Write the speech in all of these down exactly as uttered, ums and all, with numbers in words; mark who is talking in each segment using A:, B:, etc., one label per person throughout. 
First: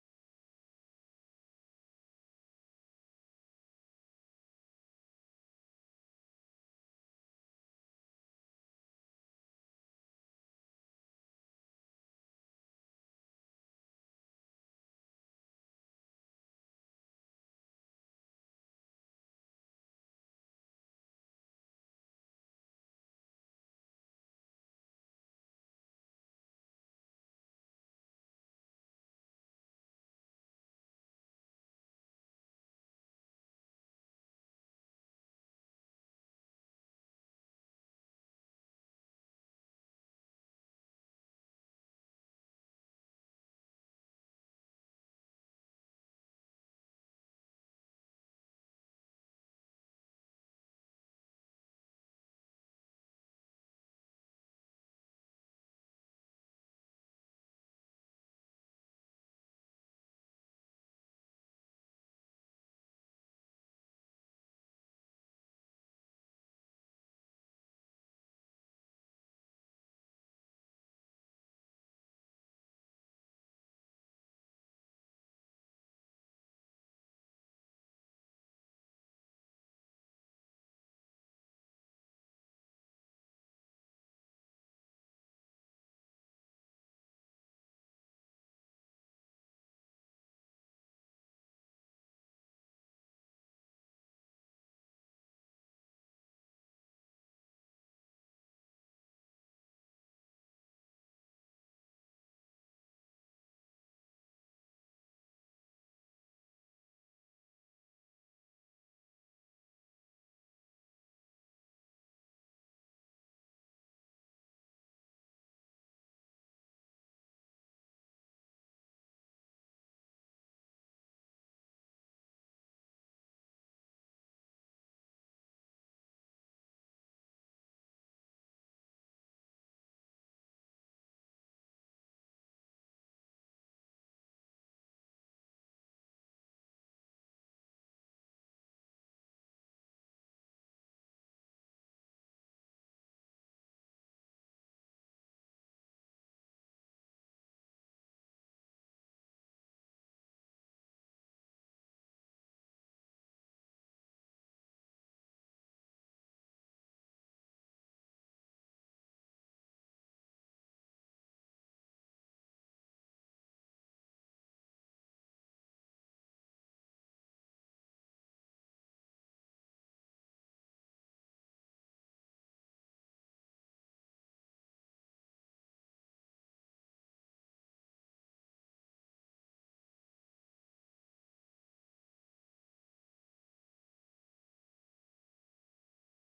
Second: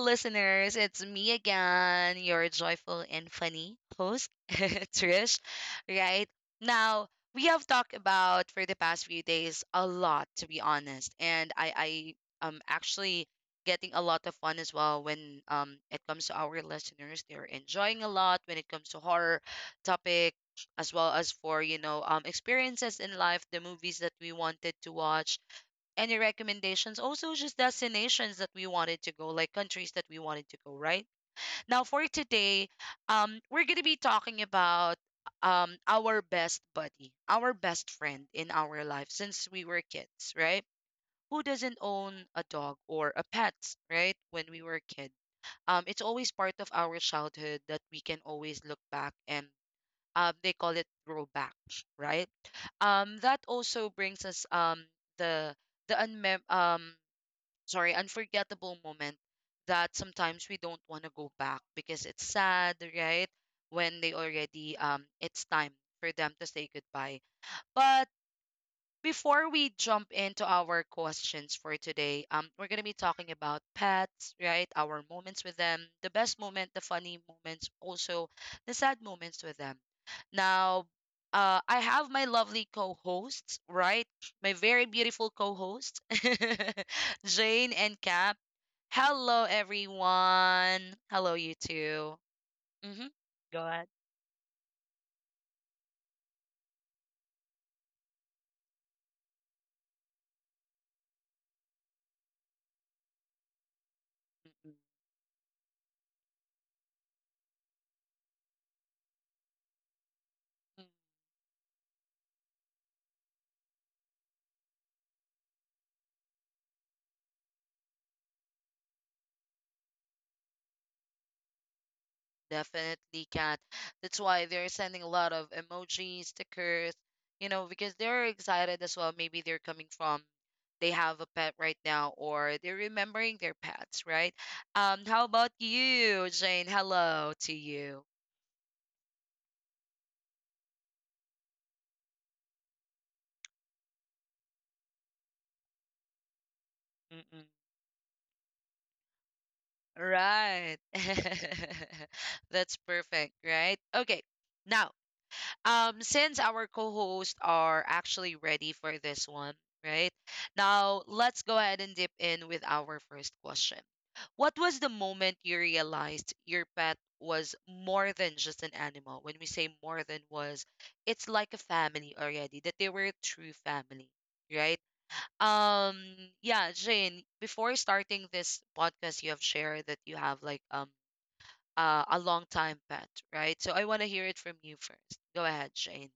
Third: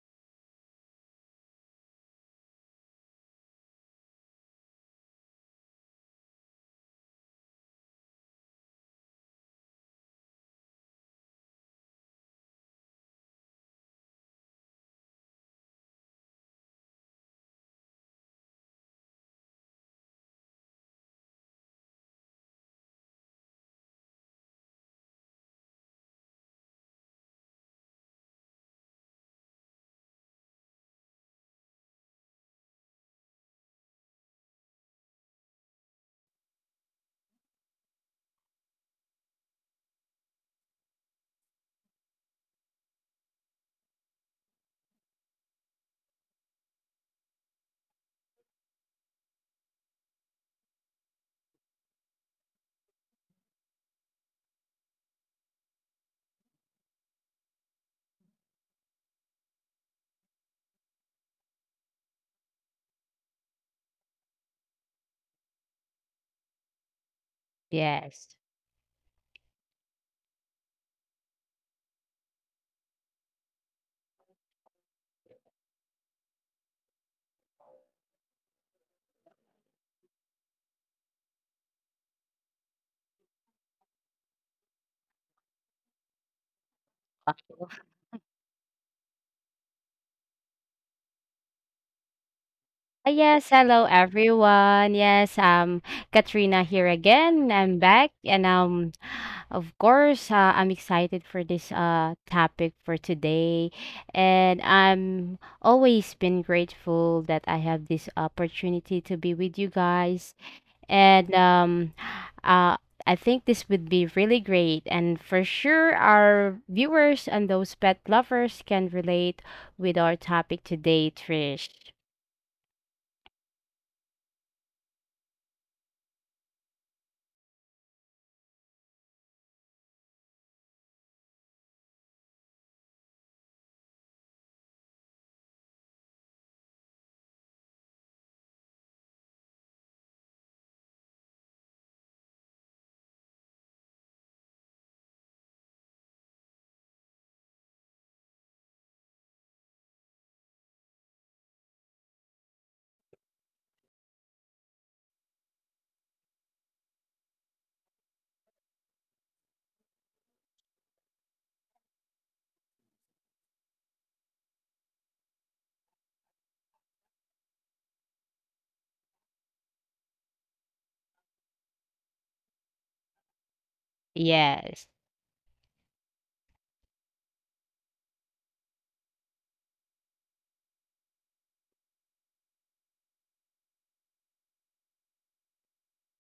A: listeners. It's me again, your joyful and funny host, Trish. Right now, we have talked about for the past few days a lot, to be honest, and I I am actually getting a lot of fun as well when um it comes to our listeners. They're enjoying a lot when it comes to horror topic, as well as for you know um experiences in life, the movies that we wanted to watch, any recommendations, also just destinations that we wanted to go, like countries that we wanted to go right now. For today, um we're going to be talking about um our best buddy, our best friend in our life since we were kids, right? Who doesn't own a dog or a pet, right? When we were a kid, um it's always part of our childhood that we can always look back, and um they call it throwback, right? um that also brings us um the the unmem- um sorry, unforgettable moment that sometimes we don't want to go back because it's sad, right? When they already, um it's time for them to say goodbye. But
B: Yes.
A: before we jump into our questions for today, um we're going to be talking about pets, right? Our moments with them, the best moment, the funny moments, also the sad moments with them. Now, uh, I have my lovely co-hosts, right? My very beautiful co-hosts, Jane
B: Ah,
A: and Cap. Hello, everyone. Hello, you two. Mm-hmm.
B: yes,
A: Go
B: hello
A: ahead.
B: everyone. Yes, um, Katrina here again. I'm back, and um, of course, uh, I'm excited for this uh topic for today, and I'm always been grateful that I have this opportunity to be with you guys,
A: Mm.
B: and um, uh, I think this would be really great. And for sure, our viewers and those pet lovers can relate with our topic today, Trish.
A: Definitely can't. That's why they're sending a lot of emojis, stickers, you know, because they're excited as well. Maybe they're coming from, they have a pet right now, or they're remembering their pets, right? Um, how about you, Jane? Hello to you. Mm-mm. Right. That's perfect, right? Okay. Now, um since our co-hosts are actually ready for this one, right now, let's go ahead and dip in with our first question. What was the moment you realized your pet was more than just an animal? When we say more than, was it's like a family already, that they were a true family, right?
B: Yes.
A: um yeah, Jane, before starting this podcast, you have shared that you have like um uh, a long time pet, right? So i want to hear it from you first. Go ahead, Shane.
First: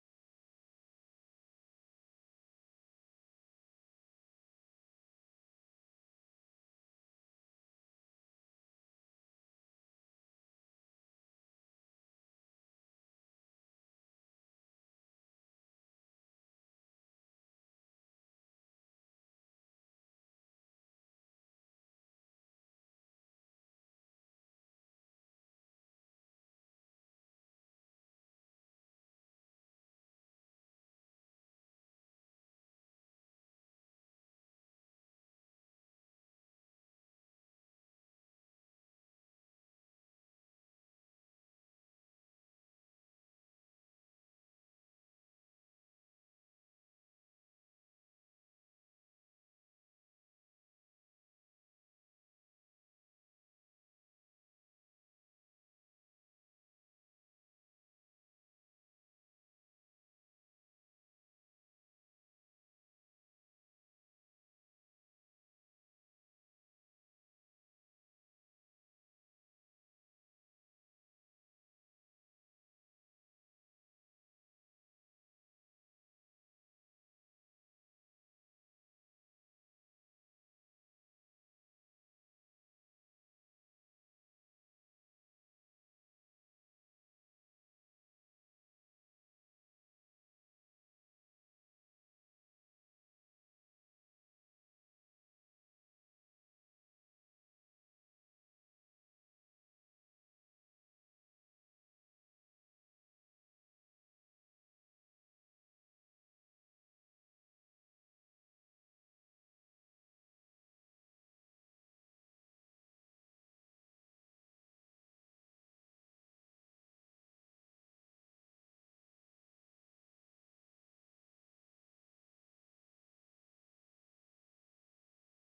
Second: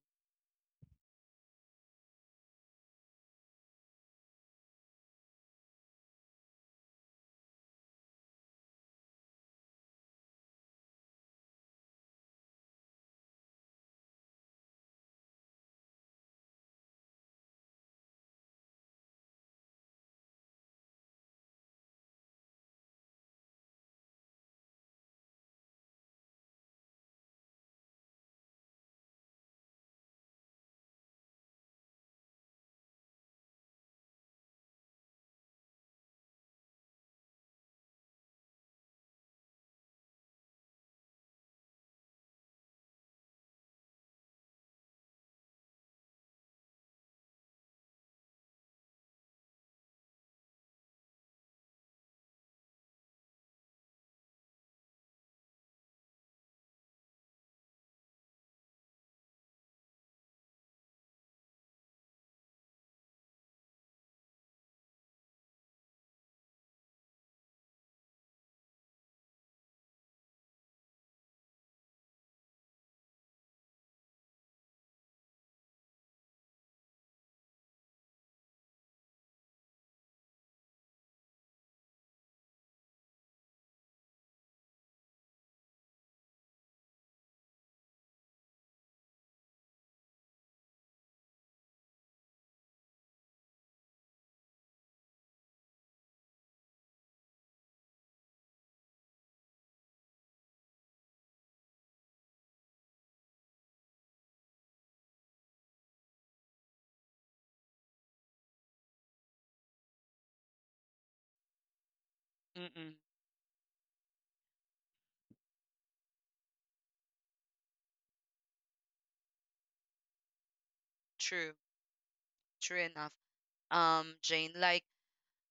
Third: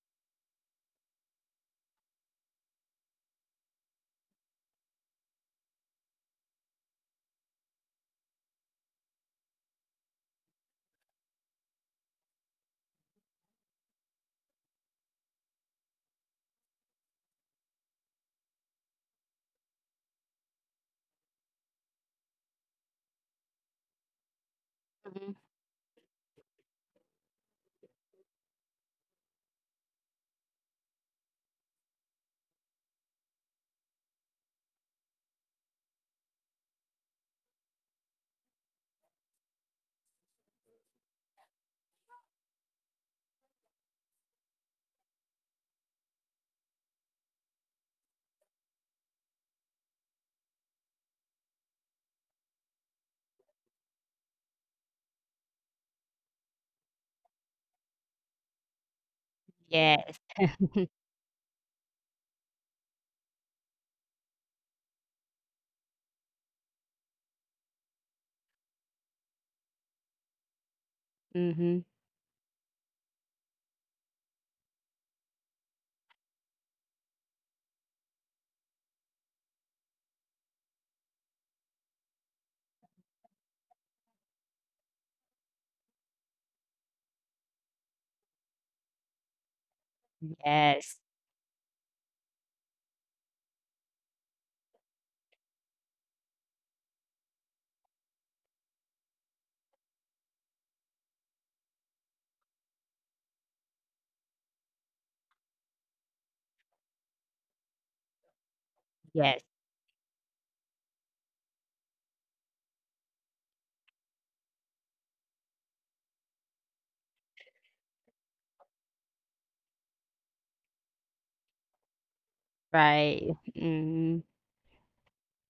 B: Mhm. Yes. Mm-hmm. Yes. Yes.
A: Mm-mm. True. True enough.
B: Right.
A: Um,
B: Mm-hmm.
A: Jane, like,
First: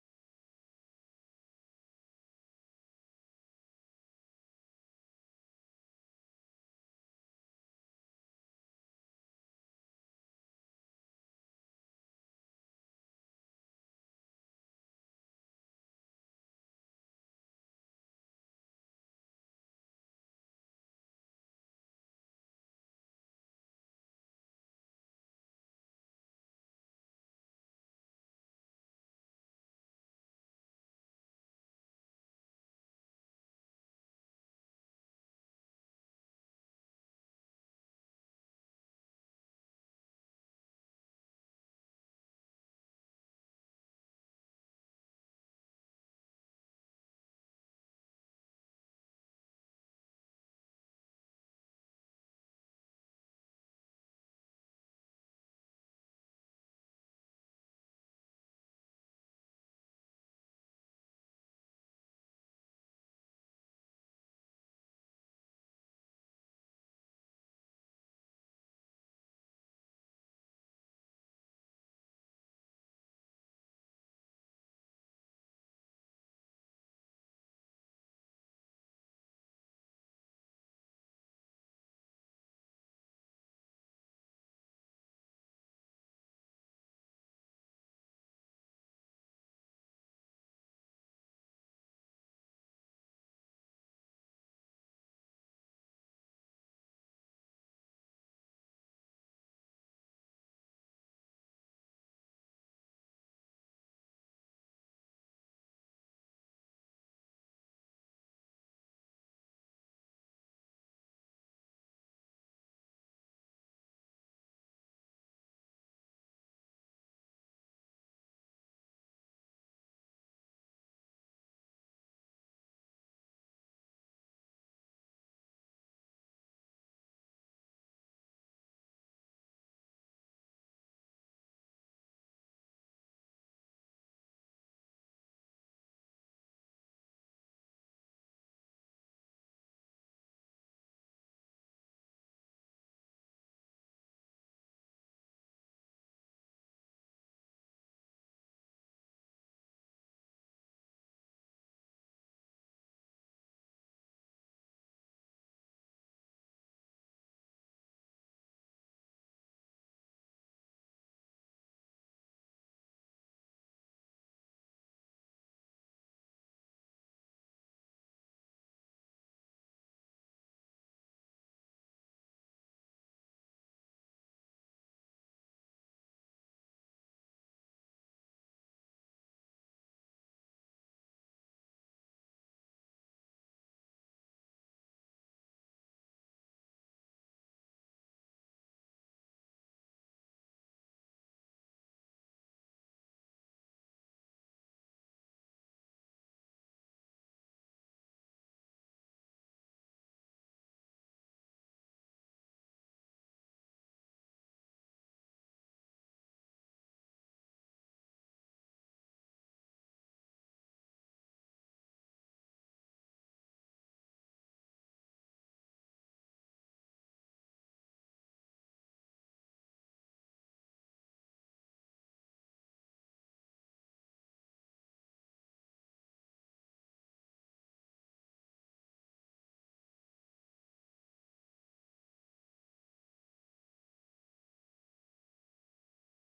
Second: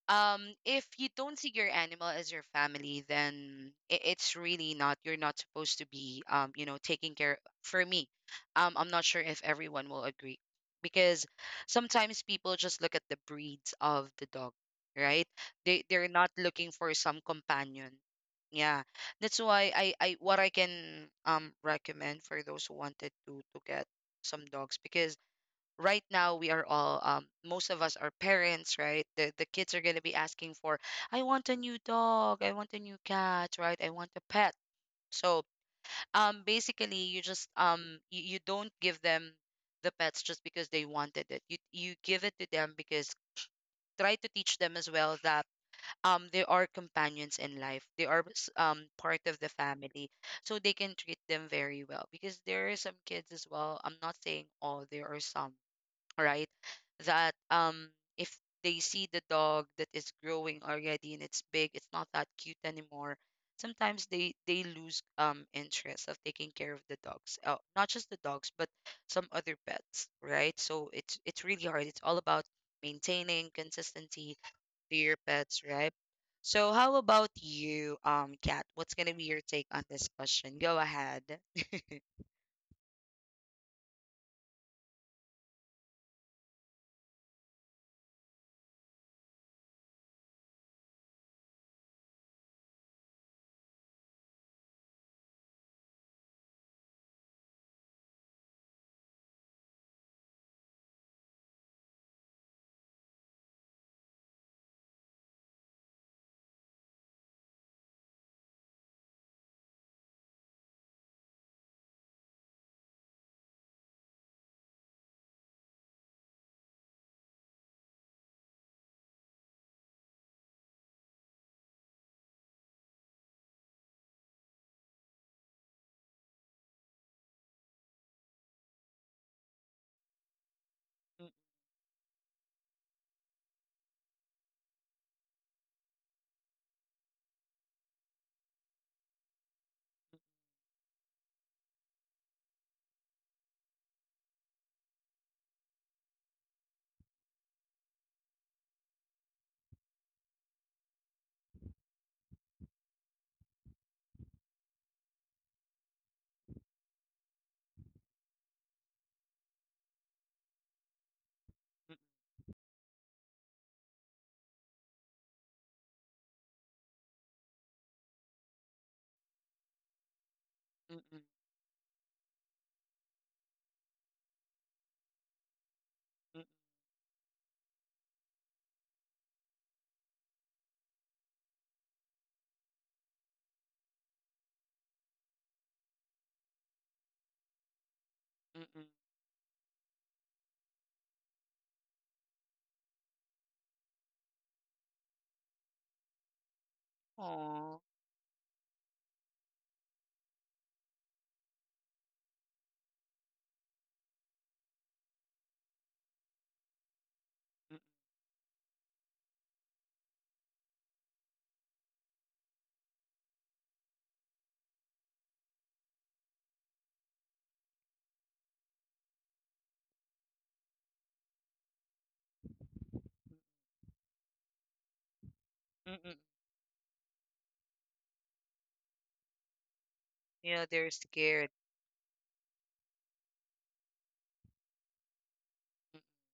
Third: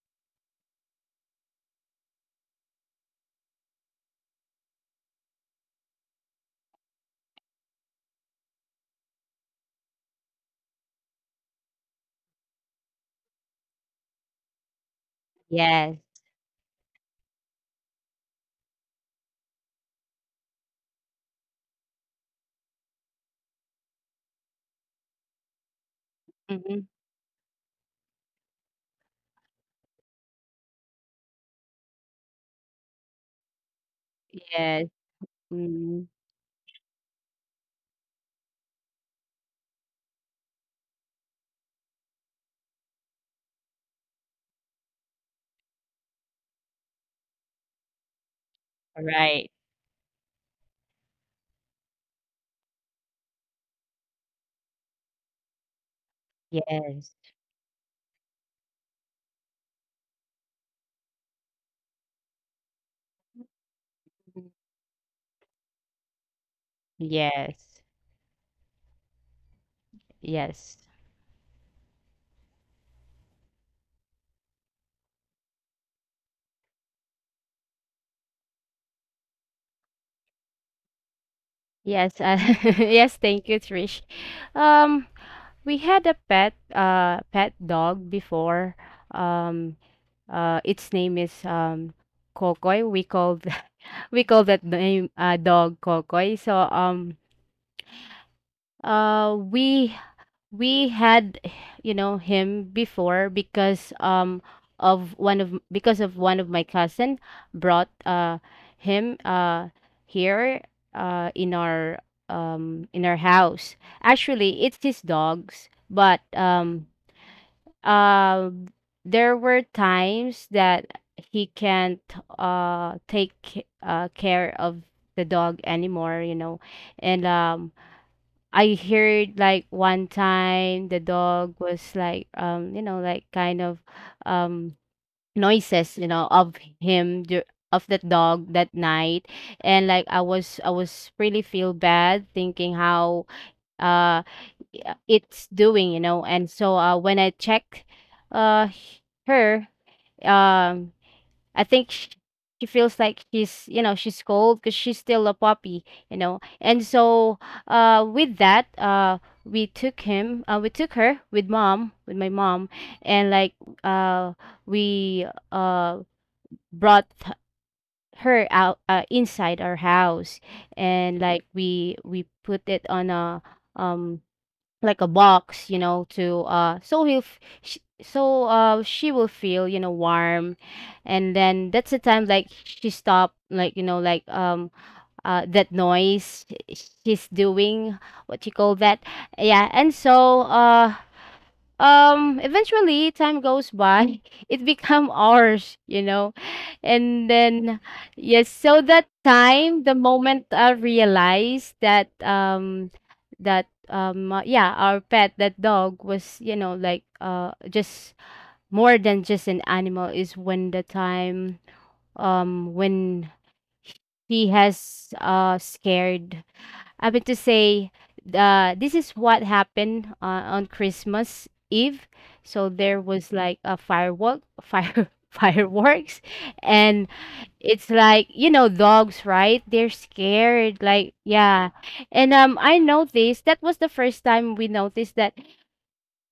A: um, if you don't see your animal as your family, then it, it's really not. You're not supposed to be, um, you know, taking care. For me, um, I'm not sure if everyone will agree, because sometimes people just look at the breeds of the dog, right? They
B: Yes.
A: they're not looking for some companion. Yeah, that's why I I what I can um recommend for those who wanted to to get some dogs, because right now we are
B: Mm-hmm.
A: all, um most of us are parents, right? The the kids are going to be asking for, I want a new dog, I want a new cat, right? I want a pet.
B: Yes.
A: So,
B: Mm-hmm.
A: um basically you just, um you, you don't give them the pets just because they wanted it, you you give it to them because, try to teach them as well that um they are companions in life, they are s- um part of the
B: Right.
A: family, so they can treat them very well. Because there are some kids as well, I'm not saying all, there are some, right?
B: Yes.
A: That, um if they see the dog that is growing already and it's big, it's not that cute anymore. Sometimes they
B: Mhm.
A: they lose um interest of taking care of the dogs. Uh,
B: Yes.
A: not just the dogs, but some other pets, right?
B: Yes.
A: So it's it's really hard. It's all about maintaining consistency to your pets, right? So how about you, um, Kat? What's gonna be your take on this question? Go ahead.
B: Yes. Uh, yes. Thank you, Trish. Um. We had a pet uh pet dog before. Um uh its name is um Kokoy. We called we call that name uh, dog Kokoy. So um uh we we had you know him before because um of one of because of one of my cousin brought uh him uh here uh in our um in our house. Actually, it's his dogs, but um um there were times that he can't uh take ca- uh care of the dog anymore, you know, and um I heard like one time the
A: Mm,
B: dog was like um you know like kind of um noises, you know, of him dur- of the dog that night. And like i was i was really feel bad thinking how uh uh, it's doing, you know. And so uh, when I check uh, h- her, um, I think sh she feels like she's, you know, she's cold because she's still a puppy, you know. And so uh, with that, uh, we took him, uh, we took her with mom, with my mom, and like uh, we uh, brought h- her out, uh, inside our house,
A: mm,
B: and
A: mm,
B: like we we put it on a um like a box, you know, to uh so he'll f- sh- so uh she will feel, you know, warm. And then that's the time like she stopped, like, you know, like um uh that noise she's doing, what you call
A: mm,
B: that, yeah. And so uh um eventually time goes by, it become ours, you know. And
A: mm,
B: then yes, so that time the moment I realized that um that um uh, yeah, our pet, that dog, was, you know, like uh
A: mm, mm.
B: just more than just an animal is when the time um when he has uh scared, I mean to say, uh, this is what happened uh, on Christmas Eve. So there was like a firework, fire
A: Aw.
B: fireworks, and it's like, you know, dogs, right? They're
A: You know,
B: scared,
A: they're
B: like,
A: scared.
B: yeah. And um, I noticed that was the first time we noticed that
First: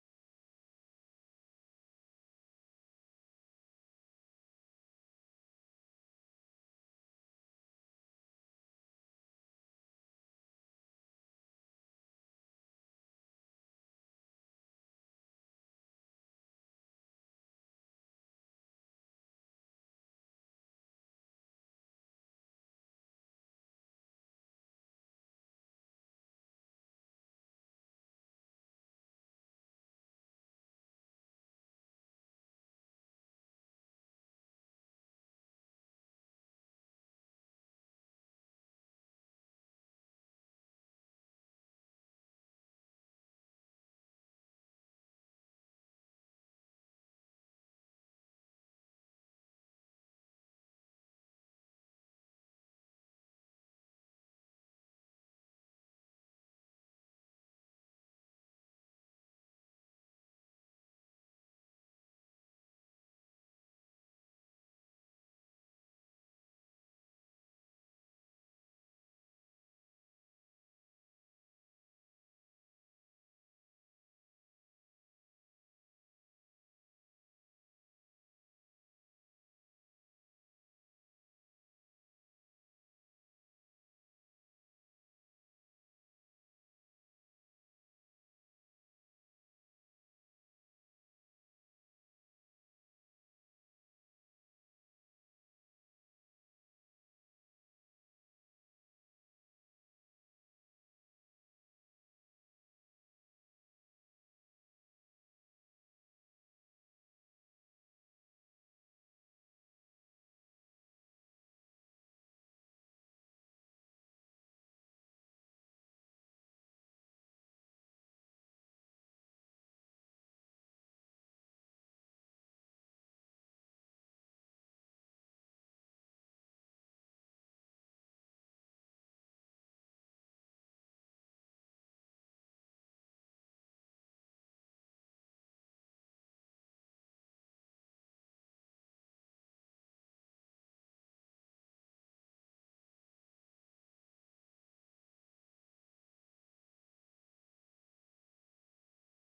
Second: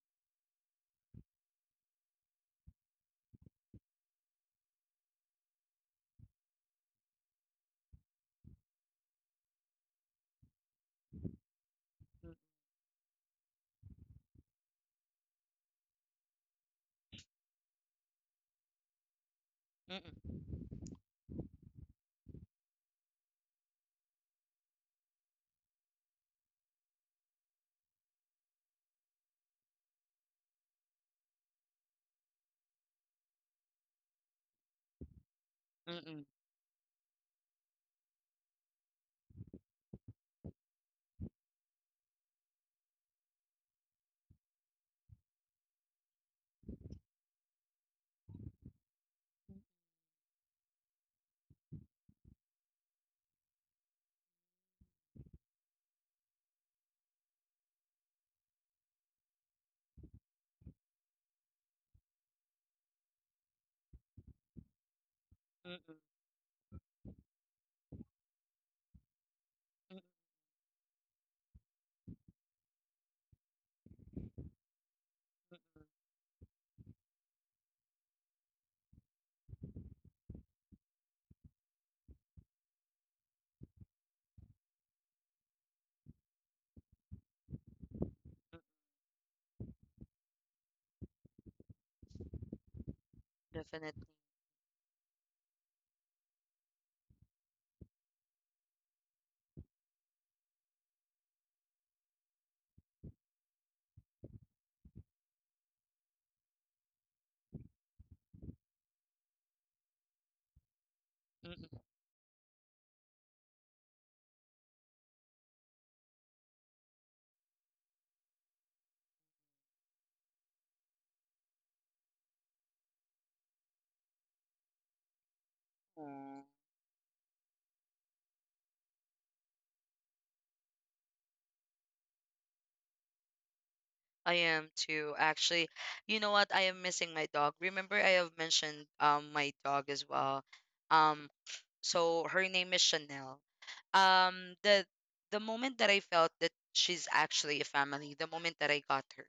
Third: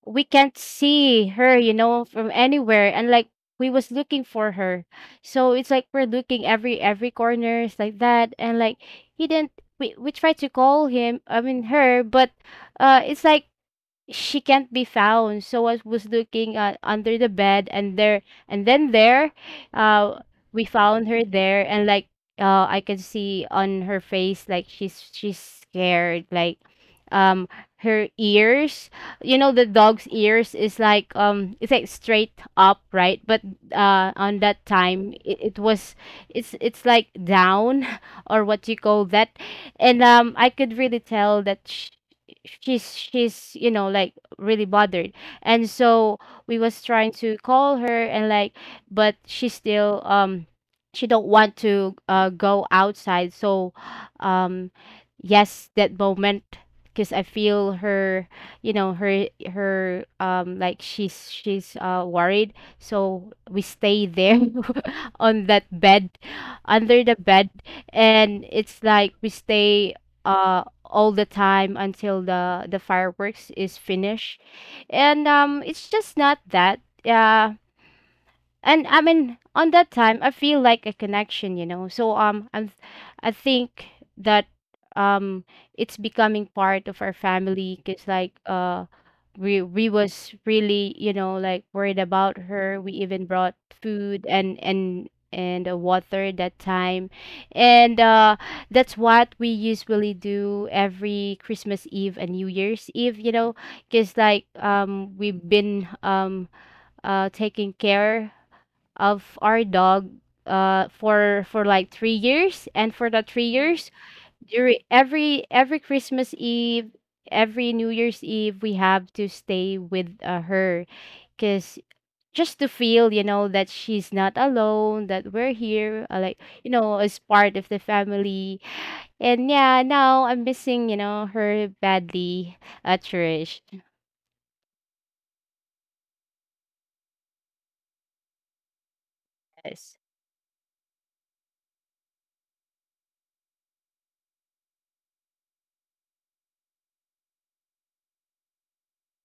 B: we can't see her, you know, from anywhere. And like we was looking for her. So it's like we're looking every every corner, it's like that. And like he didn't we, we tried to call him, I mean her, but uh it's like she can't be found. So I was looking uh, under the bed, and there, and then there, uh,
A: Mm.
B: we found her there. And like, uh, I could see on her face like she's she's scared, like, um, her ears, you know, the dog's ears is like um, it's like straight up, right? But uh, on that time, it, it was,
A: Mm-mm, mm-mm,
B: it's it's like down, or what you call that, and um, I could really tell that she's she's you know like really bothered. And so we was trying to call her, and like, but she still um she don't want to uh go outside. So um yes, that moment, because I feel her, you know, her her um like she's she's uh worried. So we stay there, on that
A: mm-mm,
B: bed, under the bed, and it's like we stay uh all the time until the the fireworks is finished. And um
A: mm-mm,
B: it's just not that uh and I mean on that time I feel like a connection, you know. So um I'm I think that um it's becoming part of our family, because like
A: mm-mm,
B: uh we we was really, you know, like worried about her. We even brought
A: definitely.
B: food and and and uh, water that time. And uh that's what we usually do every Christmas Eve and New Year's Eve, you know, because like um we've been um uh taking care of our dog uh for for
A: Mm-mm.
B: like three years. And for that three years, during every every Christmas Eve, every New Year's Eve, we have to stay with uh, her, because just to feel, you know, that she's not alone, that we're here, uh, like,
A: Aw.
B: you know, as part of the family. And yeah, now I'm missing, you know, her badly, uh Trish.
A: I am too, actually. You know what? I am missing my dog. Remember, I have mentioned um my dog
B: Yes.
A: as well. Um, So her name is Chanel. Um, the the moment that I felt that she's actually a family, the moment that I got her,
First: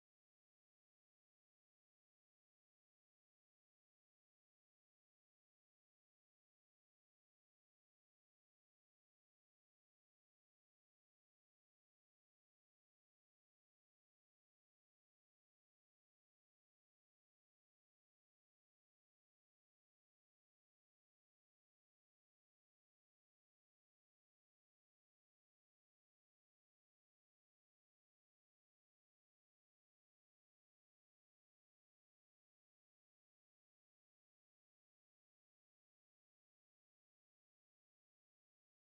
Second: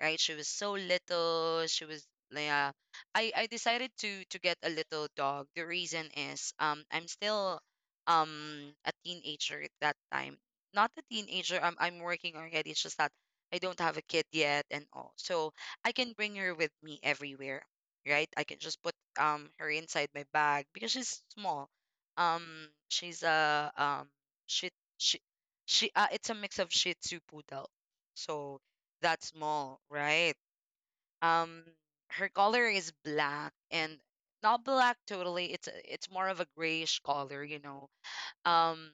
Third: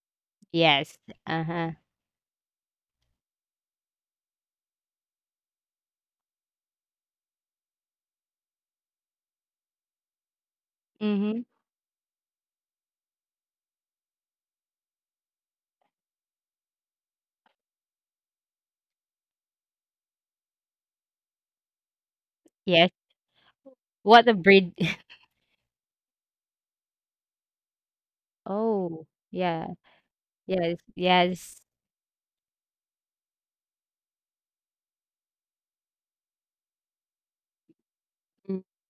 A: right? She was so
B: Yes.
A: little.
B: Uh-huh.
A: She was, yeah. I I decided to to get a little dog. The reason is, um I'm still um a teenager at that time. Not a
B: Mm-hmm.
A: teenager. I'm I'm working already. It's just that I don't have a kid yet and all. So I can bring her with me everywhere, right? I can just put um her inside my bag because she's small. Um,
B: Yes.
A: she's a um
B: What a
A: she
B: breed?
A: she she uh it's a mix of Shih Tzu poodle. So
B: Oh,
A: that
B: yeah.
A: small, right?
B: Yes,
A: Um,
B: yes.
A: her color is black and, not black totally. It's a- it's more of a grayish color, you know.
B: Mm,
A: Um,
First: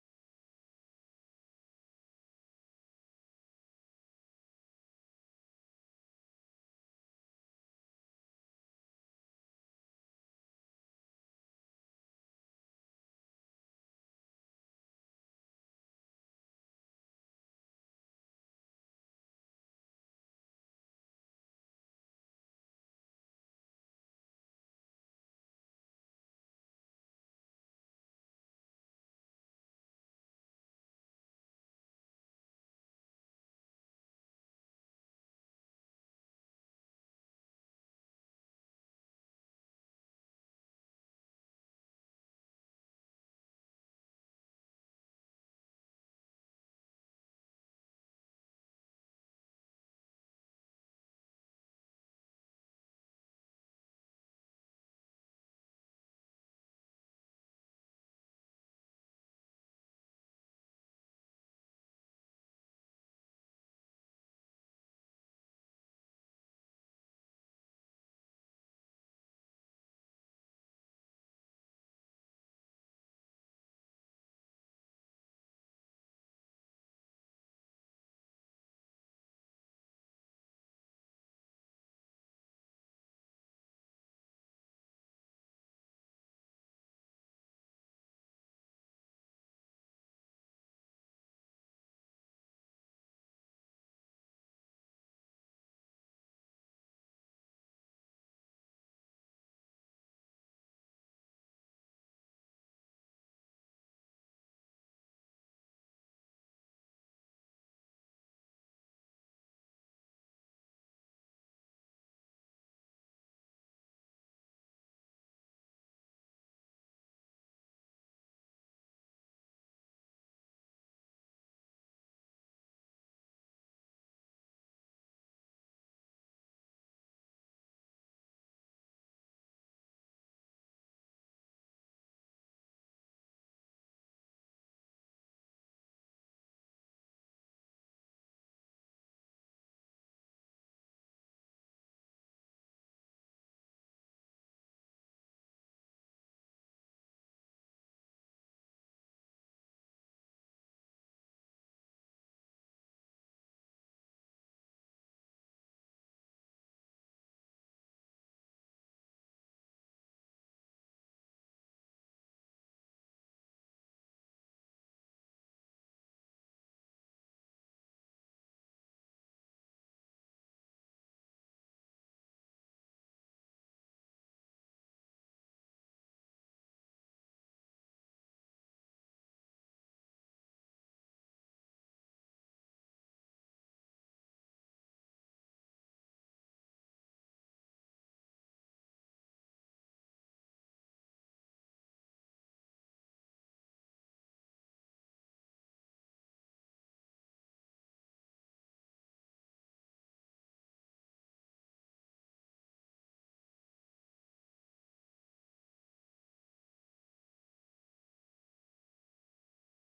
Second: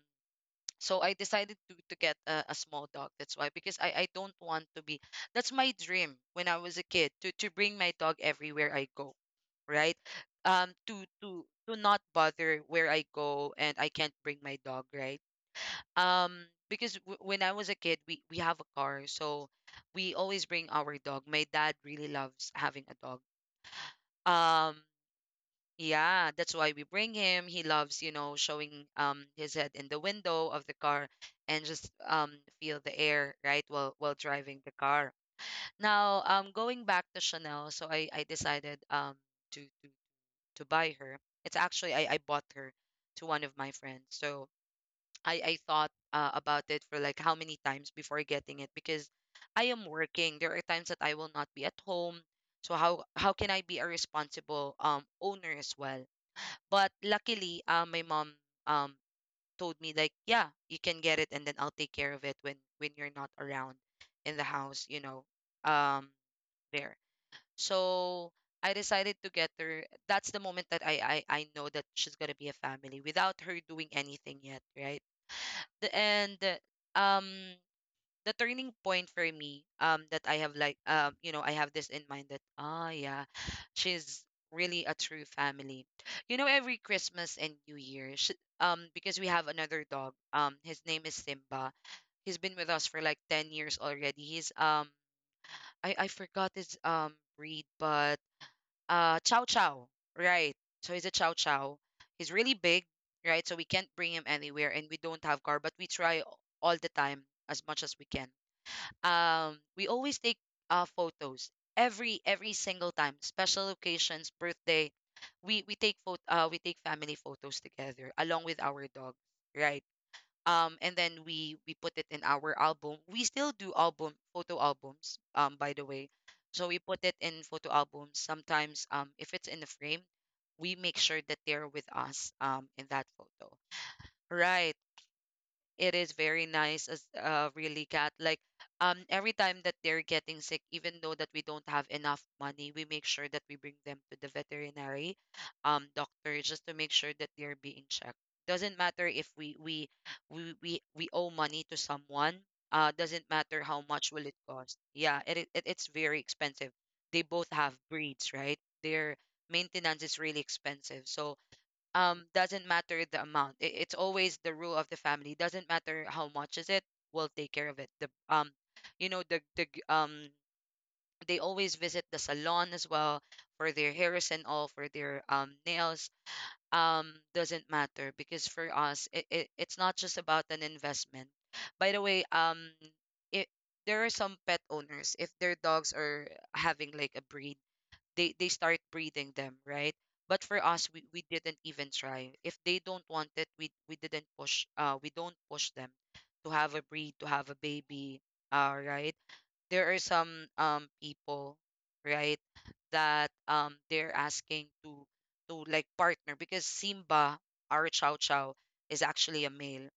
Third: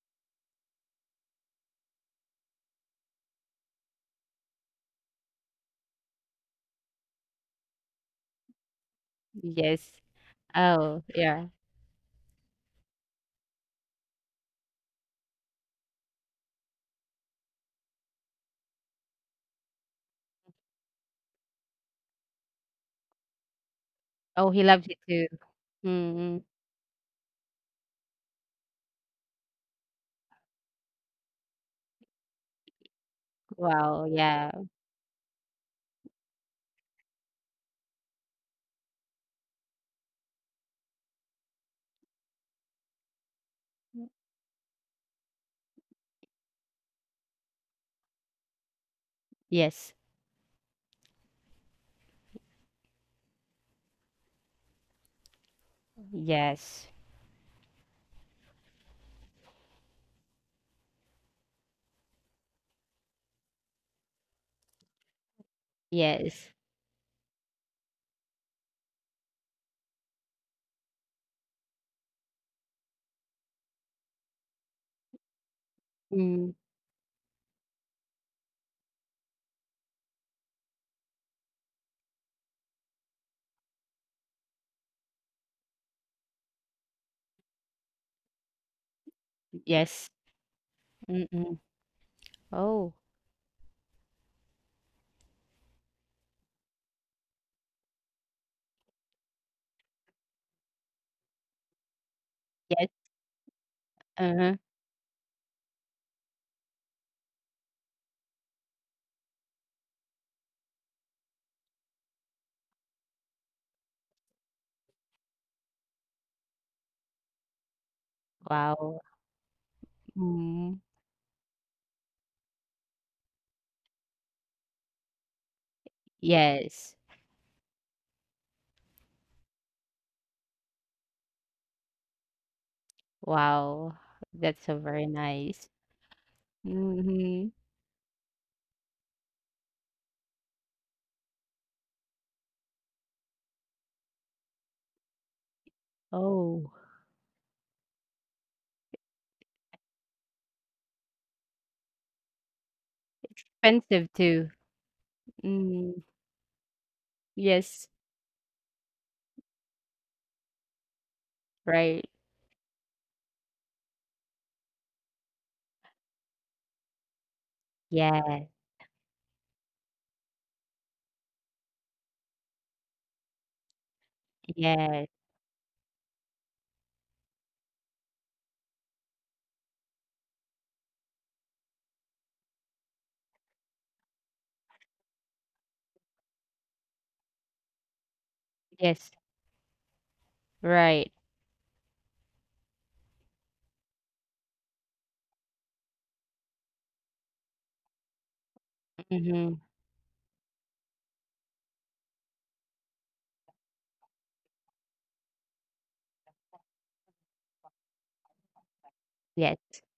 A: so I decided to to get a, a small dog. That's why, because I I don't want to be. That's my dream when I was a kid, to to bring my dog everywhere I go,
B: yes.
A: right? Um,
B: Oh,
A: to
B: yeah.
A: to to not bother where I go and I can't bring my dog, right? Um, because w- when I was a kid, we we have a car, so we always bring our dog. My dad really loves having a dog.
B: Oh, he
A: Um,
B: loves it too.
A: yeah,
B: Mm,
A: that's why we bring him. He loves, you know, showing um his head in the window of the car, and just um feel the air, right, while
B: wow,
A: while
B: yeah.
A: driving the car. Now, um, going back to Chanel, so I I decided um to to to buy her. It's actually I I bought her to one of my friends. So I I thought, uh, about it for like how many times before getting it, because I am
B: Yes.
A: working. There are times that I will not be at home. So how how can I be a responsible um owner as well?
B: Yes.
A: But luckily, uh, my mom, um told me like, yeah, you can get it, and then I'll take care of it when when you're not around in the house, you know, um
B: Yes.
A: there. So I decided to get her. That's the moment that I I I know that she's gonna be a family without her doing anything yet, right? the, and
B: Mm,
A: uh, um the turning point for me, um that I have like, um you know, I have this in mind that, ah, yeah, she's really a true family, you know. Every Christmas and New Year, sh um because we have another
B: yes.
A: dog, um his name is
B: Mm-mm.
A: Simba. He's been with us
B: Oh,
A: for like ten years already. He's, um I I forgot his um breed, but uh chow chow, right? So he's a chow chow, he's really big,
B: yes.
A: right? So we can't bring him
B: Uh-huh.
A: anywhere, and we don't have car, but we try all the time, as much as we can. um we always take uh photos every every single time, special occasions, birthday. We we take photo, uh we take family photos together along with our
B: Wow.
A: dog, right? Um,
B: Mm,
A: and then we we put it in our album. We still do album, photo albums, um by the way. So we
B: yes.
A: put it in photo albums. Sometimes, um if it's in the frame, we make sure that they're with us um in that photo,
B: Wow. That's
A: right.
B: so very nice.
A: It is very nice, as
B: Mm-hmm.
A: uh really cat like. Um, every time that they're getting sick, even though that we don't have enough money, we make sure that we bring them to the veterinary um doctor, just
B: Oh,
A: to make sure that they're being checked. Doesn't matter if we we we we, we owe money to someone. Uh, doesn't matter how
B: expensive
A: much will it
B: too.
A: cost. Yeah, it, it it's
B: Mm,
A: very expensive. They both have
B: yes.
A: breeds, right? Their maintenance is really expensive, so
B: Right.
A: um doesn't matter the amount. I- it's always the rule of the family. Doesn't matter how much is it, we'll take care of it. The
B: Yeah.
A: um You know, the the g- um they always visit the salon as well for their hairs and all, for
B: Yeah.
A: their um nails. Um, doesn't matter, because for us, it, it, it's not just about an investment, by the way. um it, there are some pet owners, if their dogs are having like a breed, they they start
B: Yes.
A: breeding them, right? But for us, we,
B: Right.
A: we didn't even try. If they don't want it, we we didn't push. Uh, we don't push them to have a breed, to have a baby. Uh, right?
B: Mm-hmm.
A: There are some, um people, right, that, um they're asking to to like partner, because Simba, our Chow Chow, is actually a
B: Yes.
A: male.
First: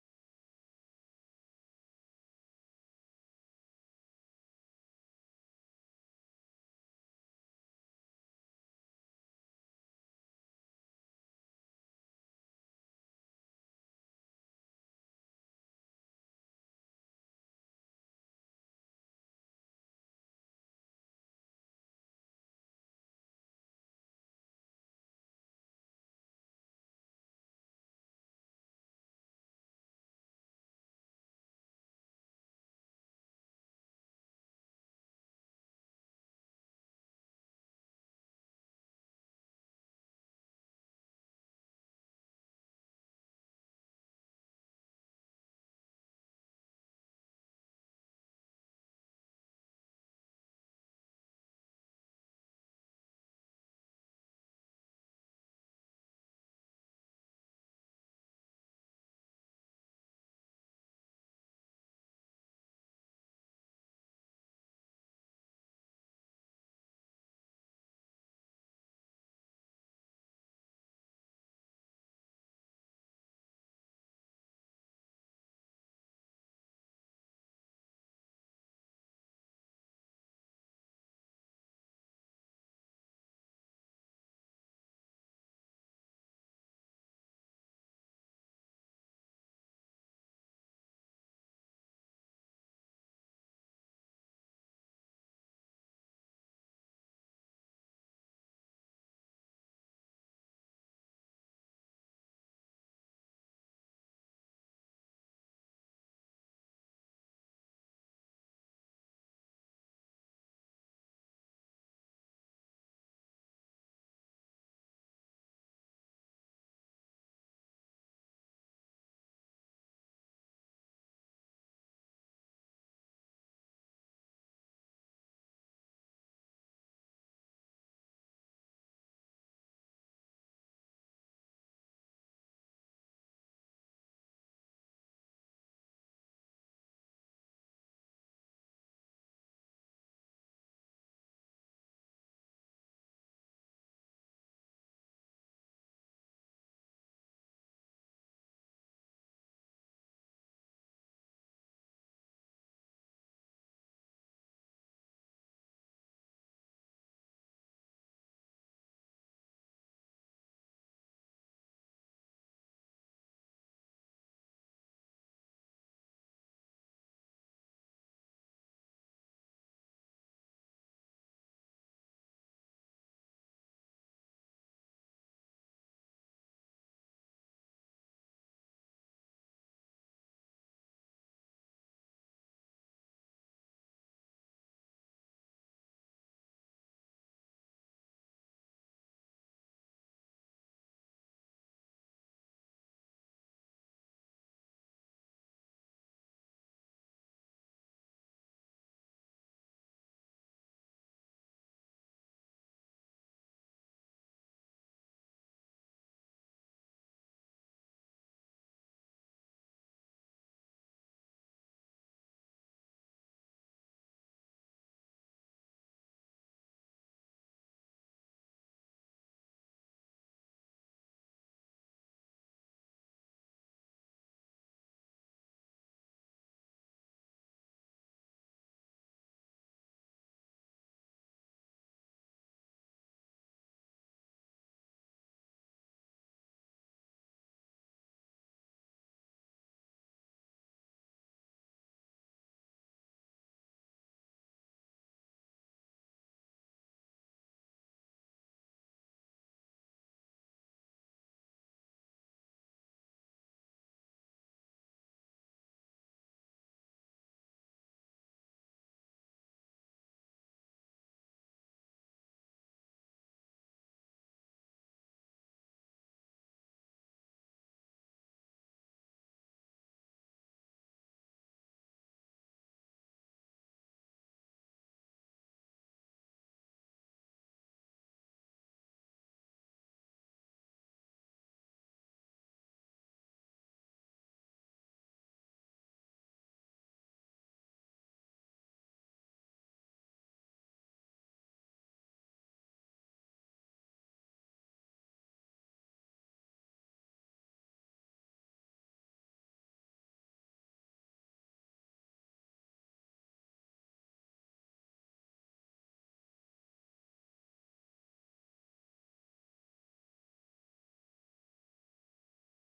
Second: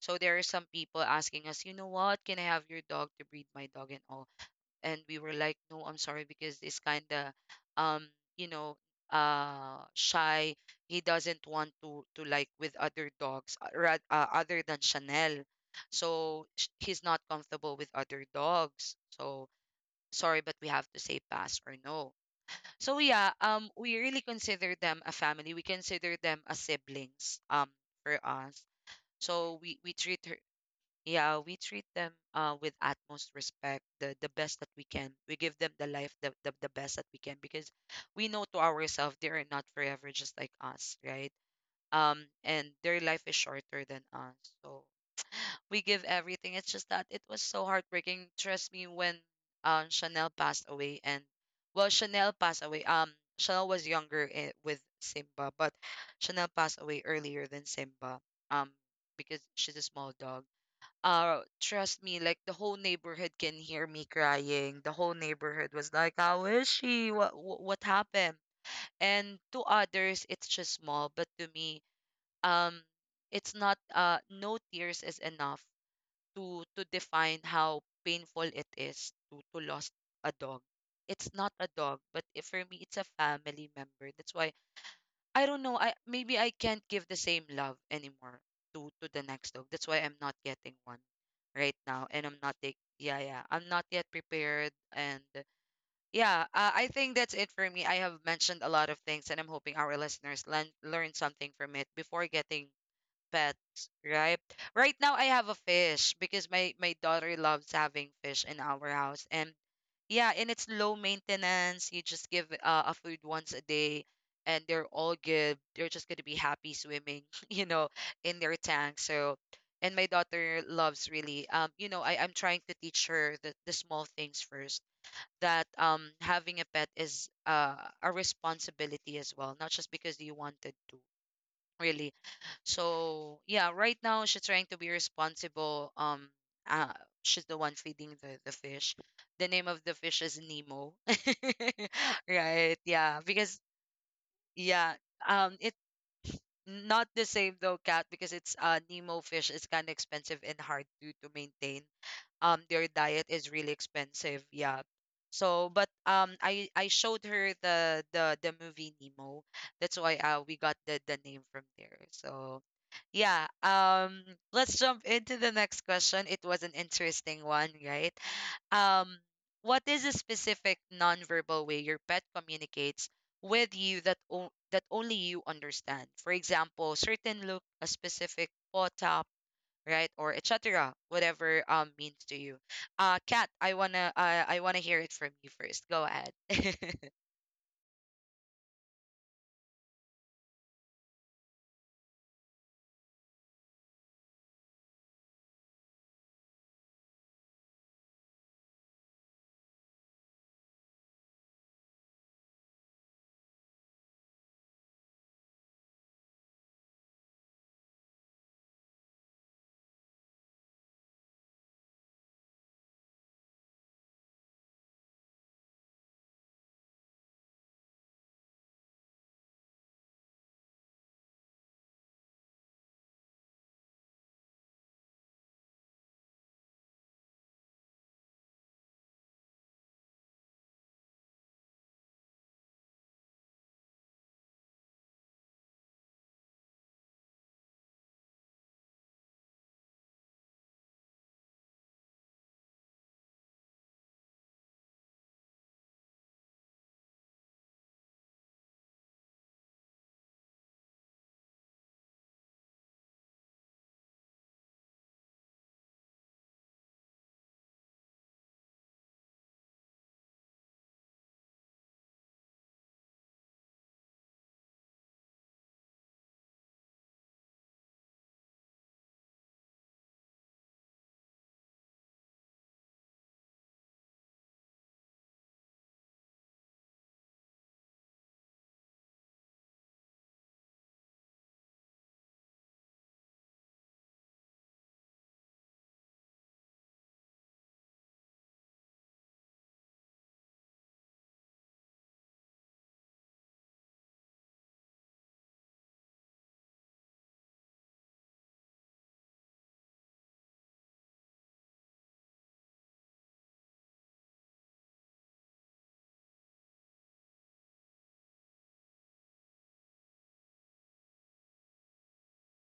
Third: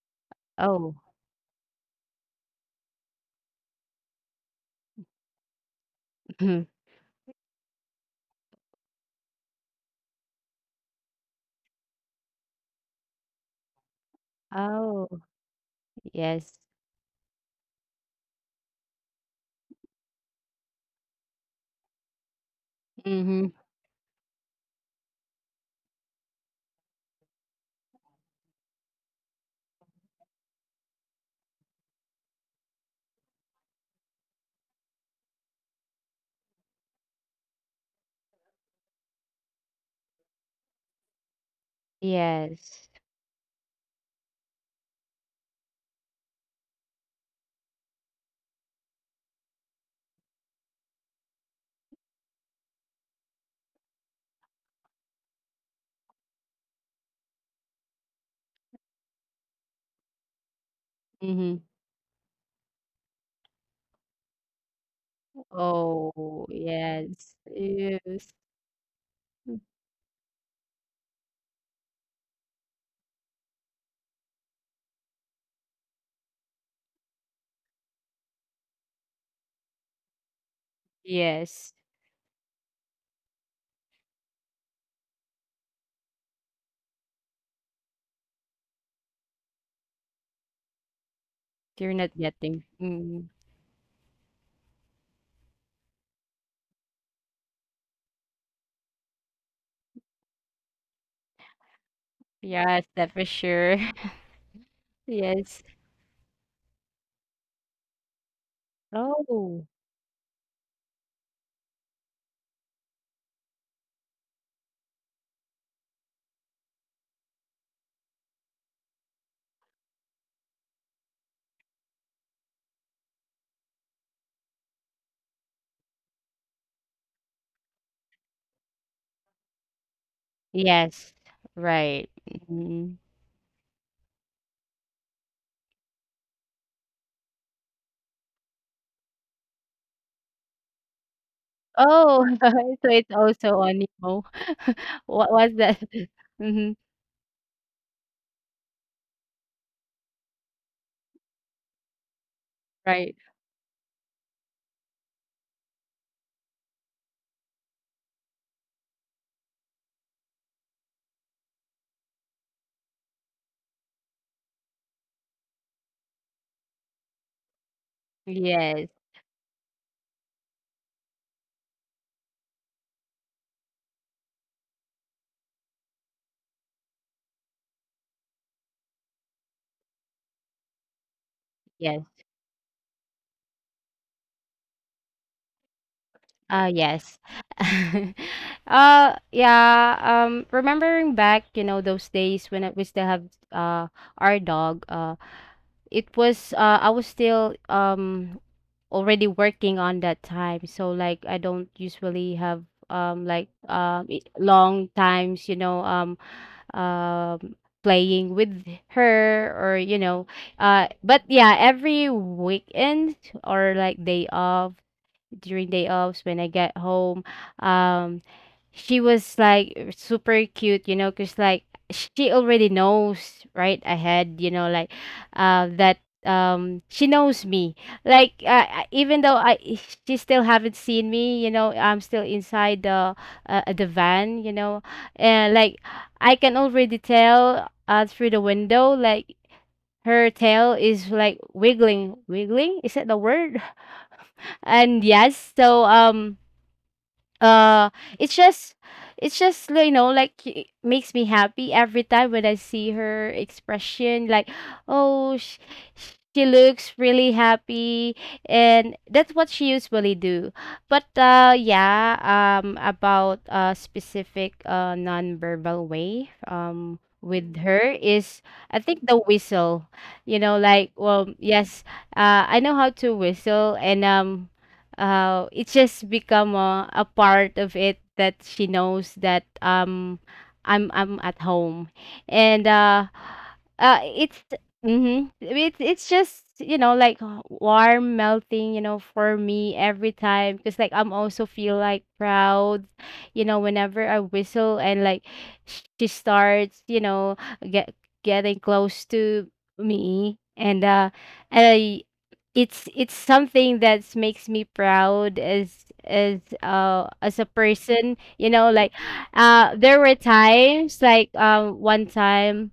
A: So there are some
B: Oh.
A: people asking us, you know what, can I have your dog to breed my dog and all? And we were like, no, I'm sorry, because
B: Mhm.
A: this kind of um you know uh shy, he doesn't want to to like with other dogs uh, ra- uh, other than
B: Oh,
A: Chanel, so
B: yes.
A: sh- he's not comfortable with other dogs. So sorry, but we have to say pass or no. So yeah,
B: Mhm.
A: um we really consider them a family. We consider them as siblings. Um for us, so we we treat her yeah, we treat them uh, with utmost respect, the, the best that we can. We give them the life, the, the, the best that we can, because we know to ourselves they are not forever, just like us, right? Um, and
B: Yes.
A: their life is shorter than us. So we give everything. It's just that it was so heartbreaking. Trust me, when um, Chanel passed away, and well, Chanel passed away. Um, Chanel was younger, eh, with Simba, but Chanel passed away earlier than Simba. Um, because she's a small dog, uh
B: Mhm.
A: trust me, like the whole neighborhood can hear me crying. The whole neighborhood was like,
B: Oh,
A: how is she,
B: yes.
A: what what, what
B: Yes.
A: happened? And
B: Mm.
A: to others it's just small, but to me, um it's not, uh no tears is enough to to define how painful it is to to lost a dog. It's not a
B: Yes.
A: dog, but if for me, it's a family member. That's why I don't know. I maybe I can't give the same love anymore to to the next dog. That's why I'm not getting one right
B: You're
A: now,
B: not
A: and I'm not
B: getting.
A: take. Yeah,
B: Mm.
A: yeah. I'm not yet prepared, and yeah. Uh, I think that's it for me. I have mentioned a lot of things, and I'm hoping our listeners learn learn something from it before getting
B: Yes, that for sure.
A: pets. Right. Right now, I have a
B: Yes.
A: fish because my my daughter loves having fish in our house, and
B: Oh,
A: yeah, and it's low maintenance. You just give uh, a food once a day, and they're all good. They're just going to be happy swimming, you know, in their tank. So, and my daughter loves really. Um, you know, I I'm trying to teach her the the small things first. That um having a pet is uh a responsibility as well, not just because you wanted to
B: yes. Right.
A: really.
B: Mhm.
A: So yeah, right now she's trying to be responsible. Um, uh, she's the one feeding the, the fish. The name of the fish is Nemo.
B: Oh,
A: Right?
B: so it's
A: Yeah,
B: also
A: because
B: on Nemo.
A: yeah,
B: What was
A: um, it
B: that? Mhm.
A: not the same though, Cat, because it's uh Nemo fish. It's kind of expensive and hard to to maintain. Um their
B: Right.
A: diet is really expensive, yeah. So but um i I showed her the the the movie Nemo. That's why uh we got the the name from there. So yeah, um let's jump into the next question. It was an interesting one, right?
B: Yes.
A: Um, what is a specific nonverbal way your pet communicates with you that o- that only you understand? For example, certain look, a specific paw tap, right? Or et cetera, whatever um
B: Yes.
A: means to you. Uh, Kat, I wanna uh, I wanna hear it from you first. Go ahead.
B: Uh, yes. Uh, yeah, um, remembering back, you know, those days when I- we still have uh our dog, uh, it was uh I was still um already working on that time. So like I don't usually have um like um i- long times, you know, um um playing with her or you know, uh but yeah, every weekend or like day off, during day offs, when I get home. Um, she was like super cute, you know, because like she already knows right ahead, you know, like uh, that um she knows me, like uh, I- even though I she still haven't seen me, you know, I'm still inside the uh, uh, the van, you know. And like I can already tell uh through the window like her tail is like wiggling wiggling, is that the word? And yes, so um uh it's just it's just you know like it makes me happy every time when I see her expression, like, oh, she, she looks really happy, and that's what she usually do. But uh yeah, um about a specific uh non-verbal way um with her is, I think the whistle, you know, like, well, yes, uh I know how to whistle, and um uh, it's just become a, a part of it that she knows that um I'm I'm at home, and uh, uh it's mm-hmm, it's it's just, you know, like warm melting, you know, for me every time, because like I'm also feel like proud, you know, whenever I whistle, and like she starts, you know, get getting close to me, and uh I it's it's something that makes me proud as as uh as a person, you know, like uh there were times like um one time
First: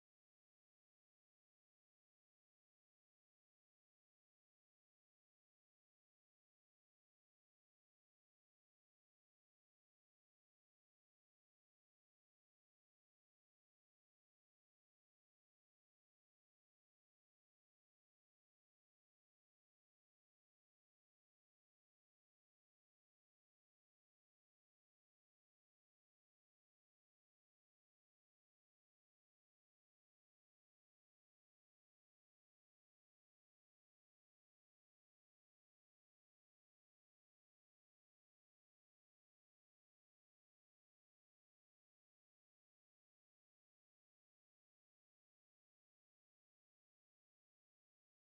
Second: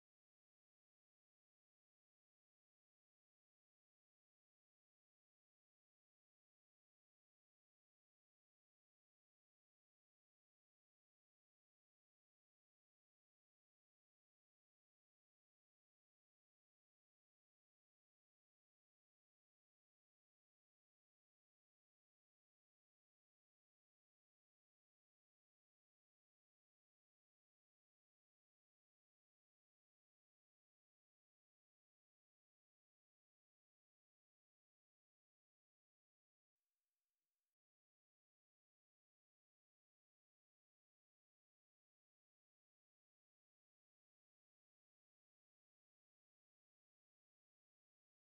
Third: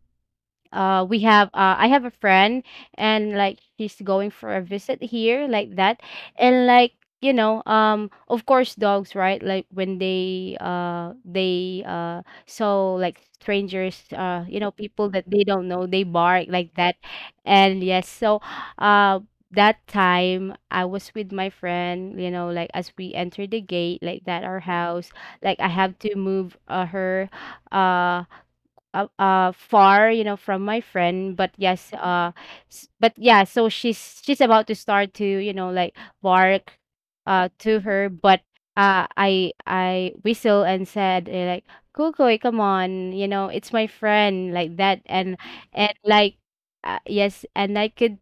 B: uh we have uh I have a friend, and like she's going for a visit here, like that. And like, you know, um of course dogs, right, like when they uh they uh so like strangers, uh you know, people that they don't know, they bark, like that. And yes, so uh that time I was with my friend, you know, like as we entered the gate, like that, our house, like I have to move uh, her uh uh, uh far, you know, from my friend. But yes, uh s- but yeah, so she's she's about to start to, you know, like bark uh to her. But uh i i whistle and said, eh, like, Kukui, come on, you know, it's my friend, like that. and and like, uh, yes, and I could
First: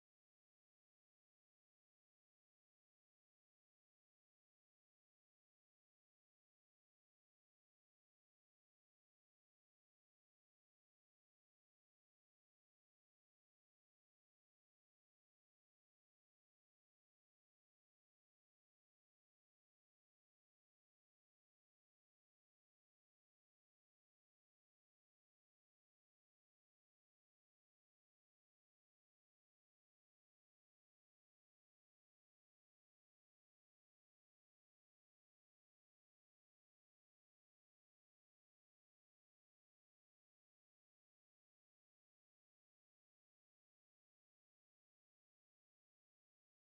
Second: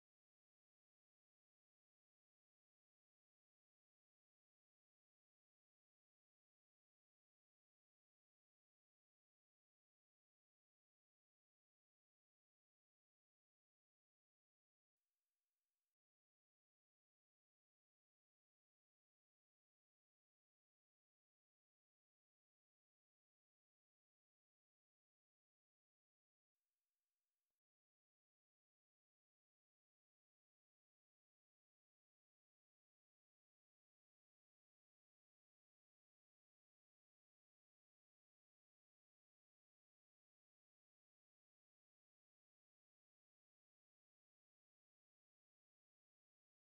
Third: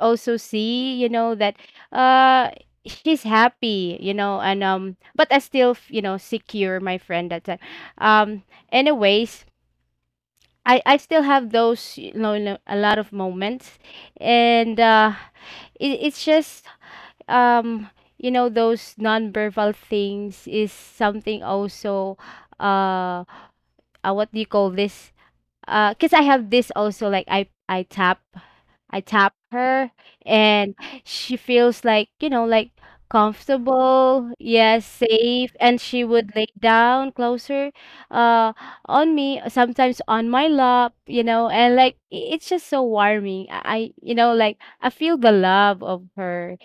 B: also see, you know, that uh she's happy, you know. And um but I still, you know, secure my friend that time. um anyways, I I still have those, you know, you know, a lot of moments, and uh, it, it's just um you know those nonverbal things is something also uh, uh what do you call this, uh because I have this also like I I tap, I tap her, and she feels like, you know, like comfortable, yes, safe, and she would lay down closer uh on me, sometimes on my lap, you know. And like i- it's just so warming. I, I- you know, like I feel the love of her,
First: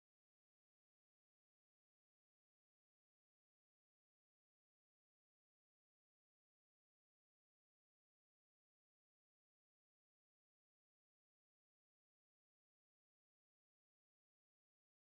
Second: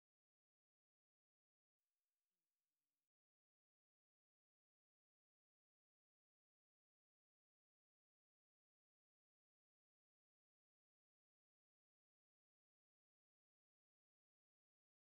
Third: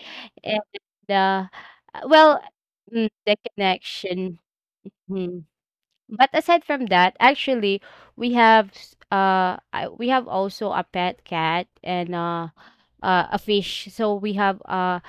B: and uh well, mm, the connection. Hmm. But aside from that, actually, we have s- uh I- we have also a pet cat, and uh, uh a fish. So we have uh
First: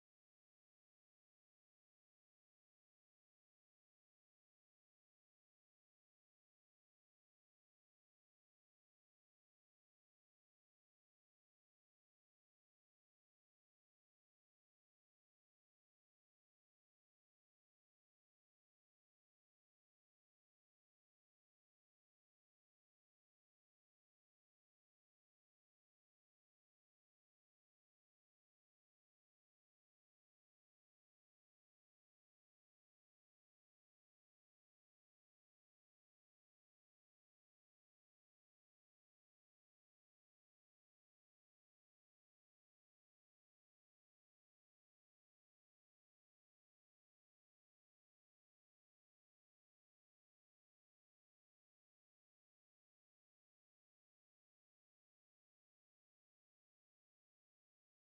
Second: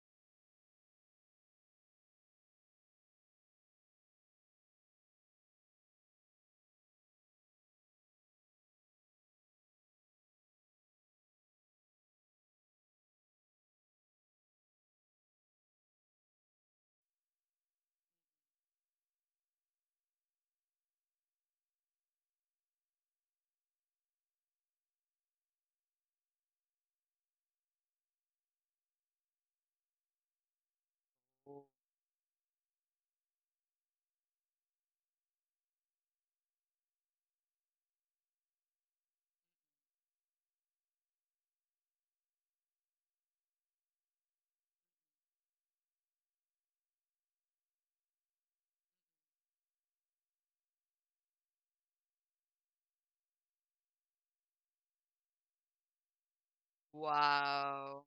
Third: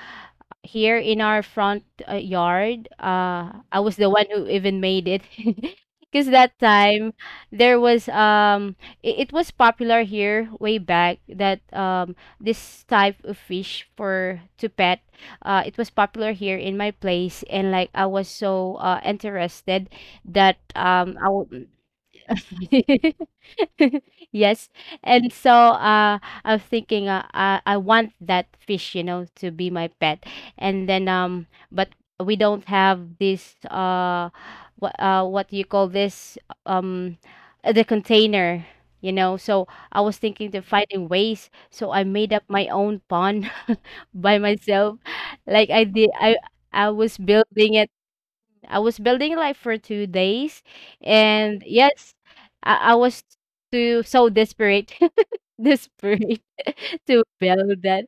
B: here in our front uh, yard. Uh, I was the one who even made it. Because that time there was um it, it was popular here way back that um this type of fish for to pet uh it was popular here in my place and like I was so uh interested that um I will yes and so uh I was thinking, uh, I I want that fish, you know, to be my pet. And then um
A: Oh,
B: but we don't have this uh what, uh what do you call this? um uh, the container, you know. So I was thinking of finding ways, so I made up my own pond by myself. like I did I I was building, I was building life for two days, and yes, I, I was too so desperate, the spirit. To build
A: wow,
B: that.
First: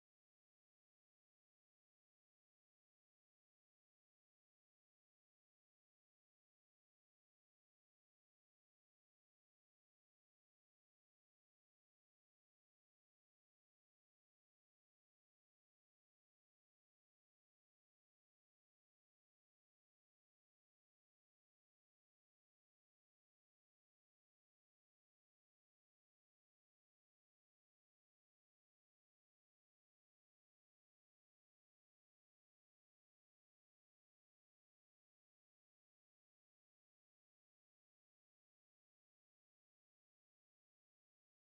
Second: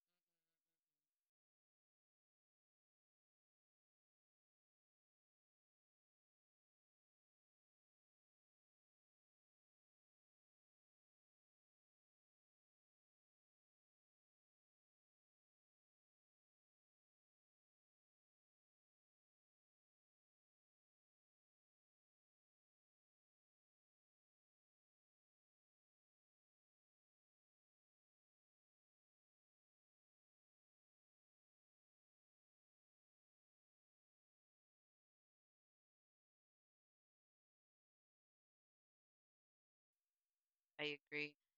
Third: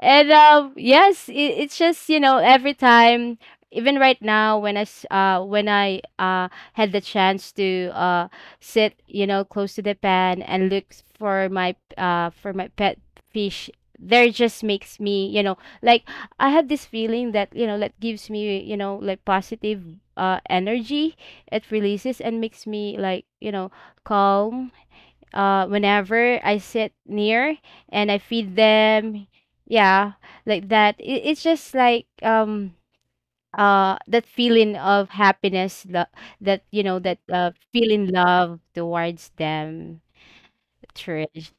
B: And um, yes, it, it's just, you know, every time, even right now when I s- uh when I uh had the chance to uh sit, you know, close to the pan and look for my uh for my pet fish, there just makes me, you know, like I have this feeling that, you know, that gives me, you know, like positive uh energy. It releases and makes me like, you know, calm uh whenever I sit near and I feed them. Yeah, like that. It, it's just like um uh that feeling of happiness, lo- that, you know, that uh feeling love towards them,
A: I agree.
B: Trish.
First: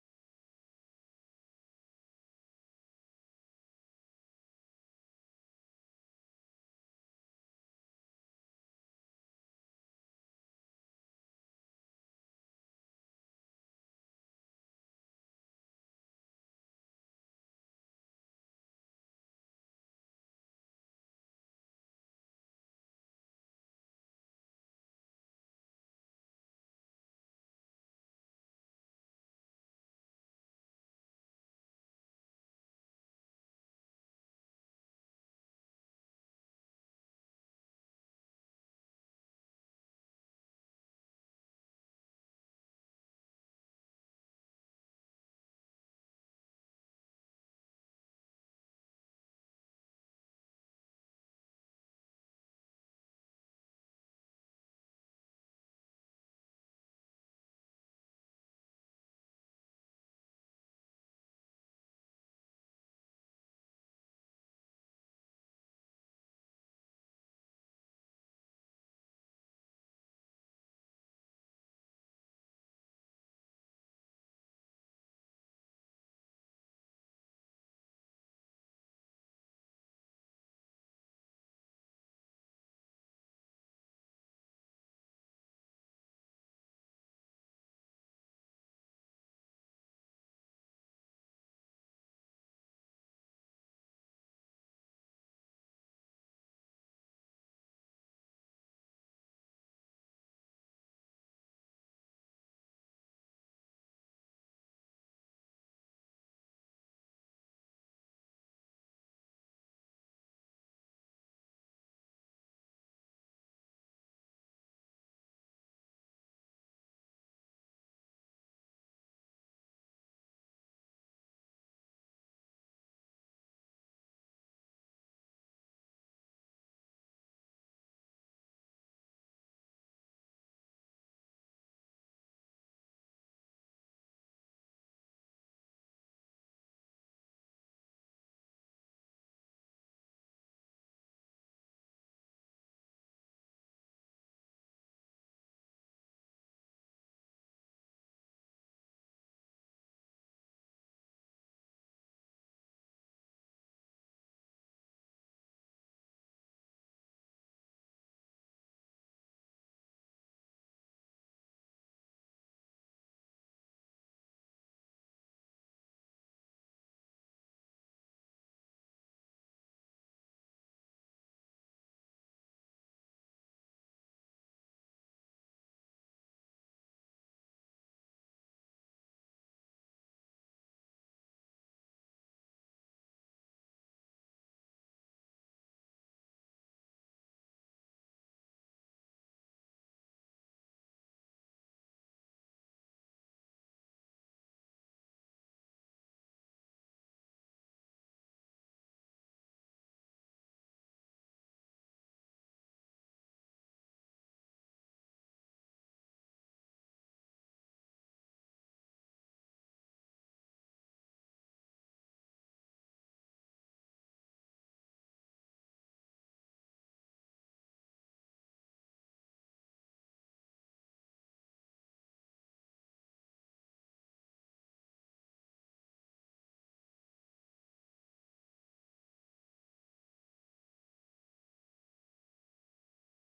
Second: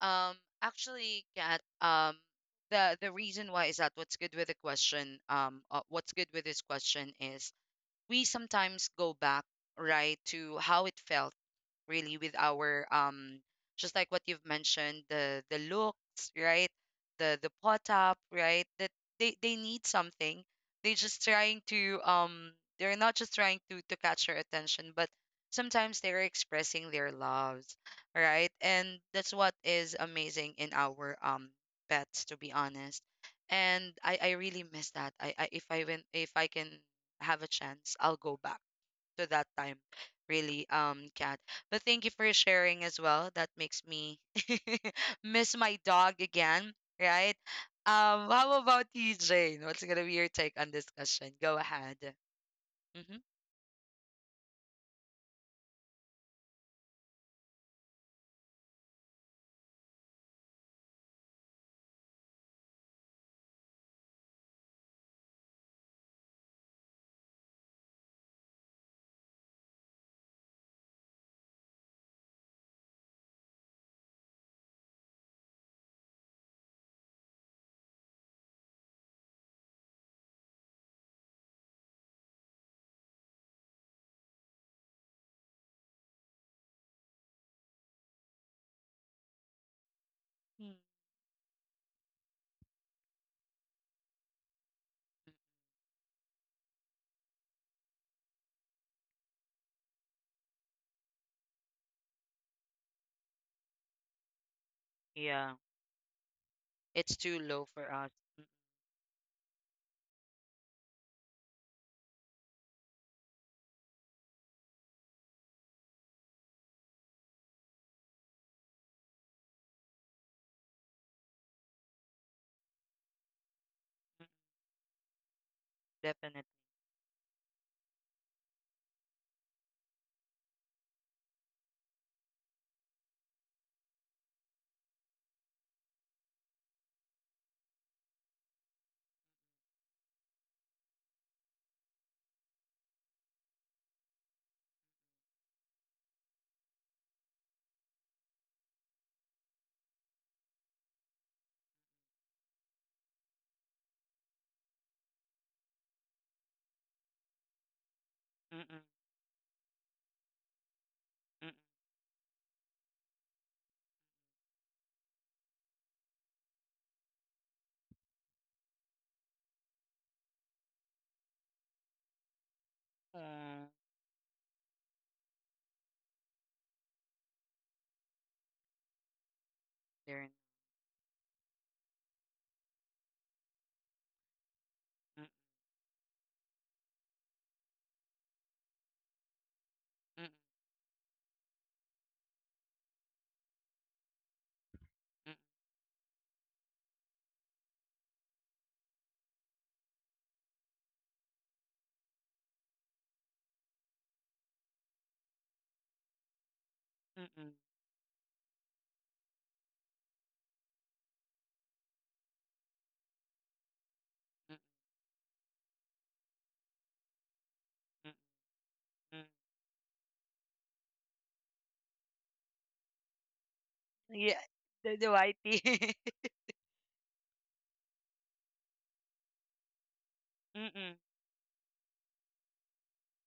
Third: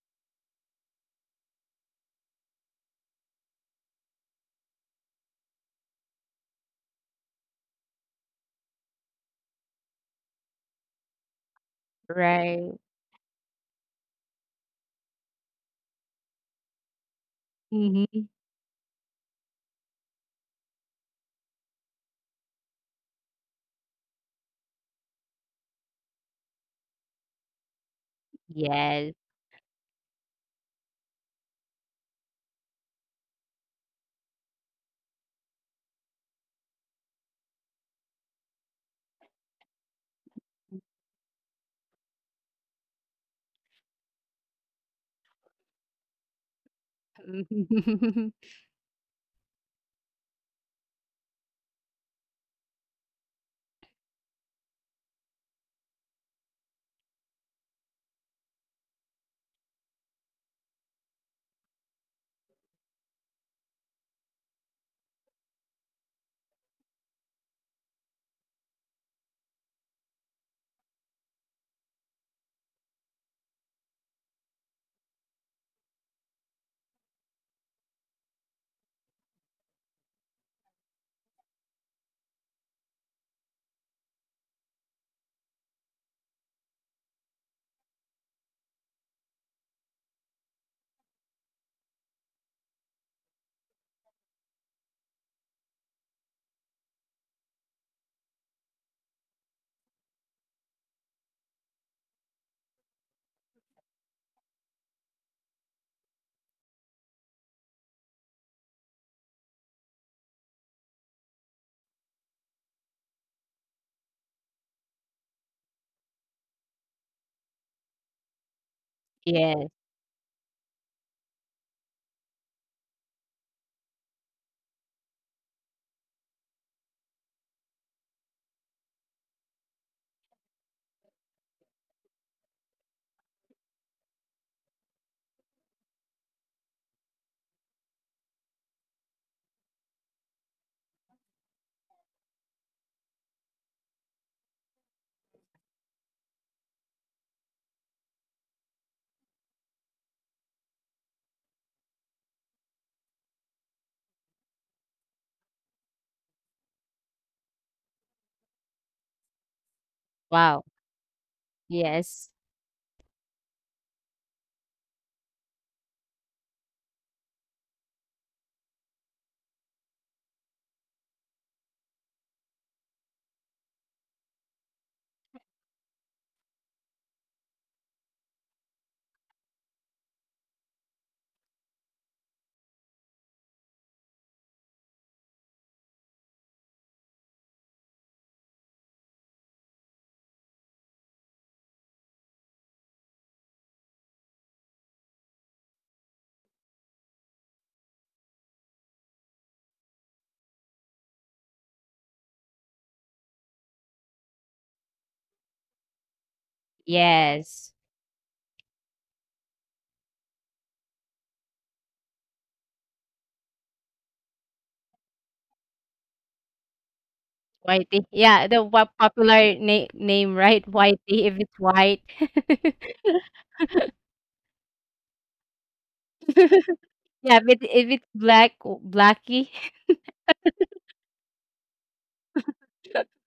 A: Um, actually, Kat, um, the the reason why is that what's good with the question, um, uh, what's good with this question is we sometimes go back, right, to how it felt really with
B: Right.
A: our um, just like what you've mentioned, the the looks, right, the the pot up,
B: Mm-hmm.
A: right, that they they need something. They just trying to um, they're not just trying to to catch your attention, but sometimes they're expressing their loves, right? And
B: Yes.
A: that's what is amazing in our um pets, to be honest. And i I really miss that. i, I if I win, if I can have a chance, I'll go back to that time, really, um, Cat. But thank you for sharing as well. That makes me miss my dog again, right? Um, how about you, Jane? What's gonna be your take on this question? Go ahead. Mm-hmm. Yeah, it's too low for us.
B: Yes.
A: Mm-mm, definitely. Mm-mm,
B: Wow.
A: mm-mm.
B: Yes.
A: Oh, there it- Mm, mm, mm, mm,
B: Yes.
A: mm,
B: Whitey.
A: mm, mm,
B: Yeah, the what
A: mm.
B: popular na- name, right? Whitey, if it's white.
A: Yeah, the, the whitey.
B: Yeah, with eh, with Black Blackie.
A: Mm-mm,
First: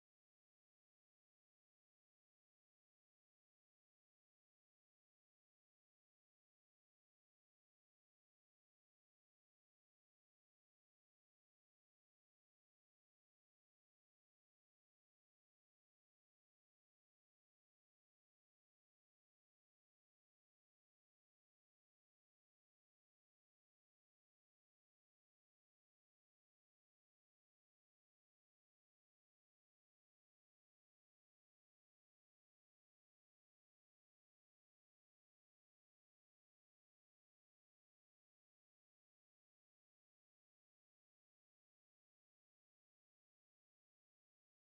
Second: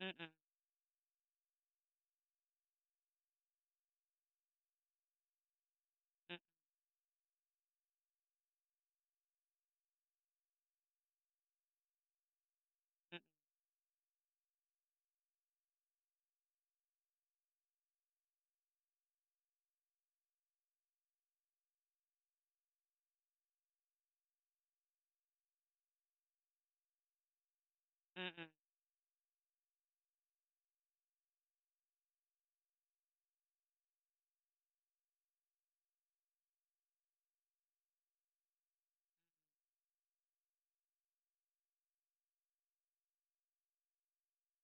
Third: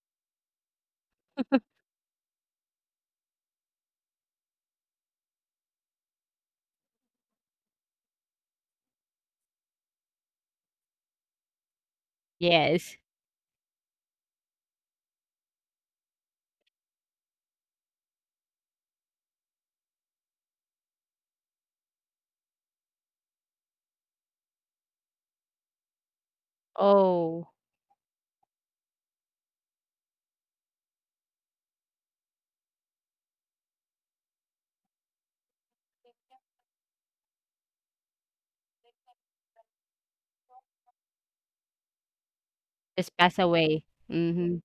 A: mm-mm,
B: Yes.
A: mm-mm,
B: Oh,
A: mm-mm,
B: just pass away. Mhm.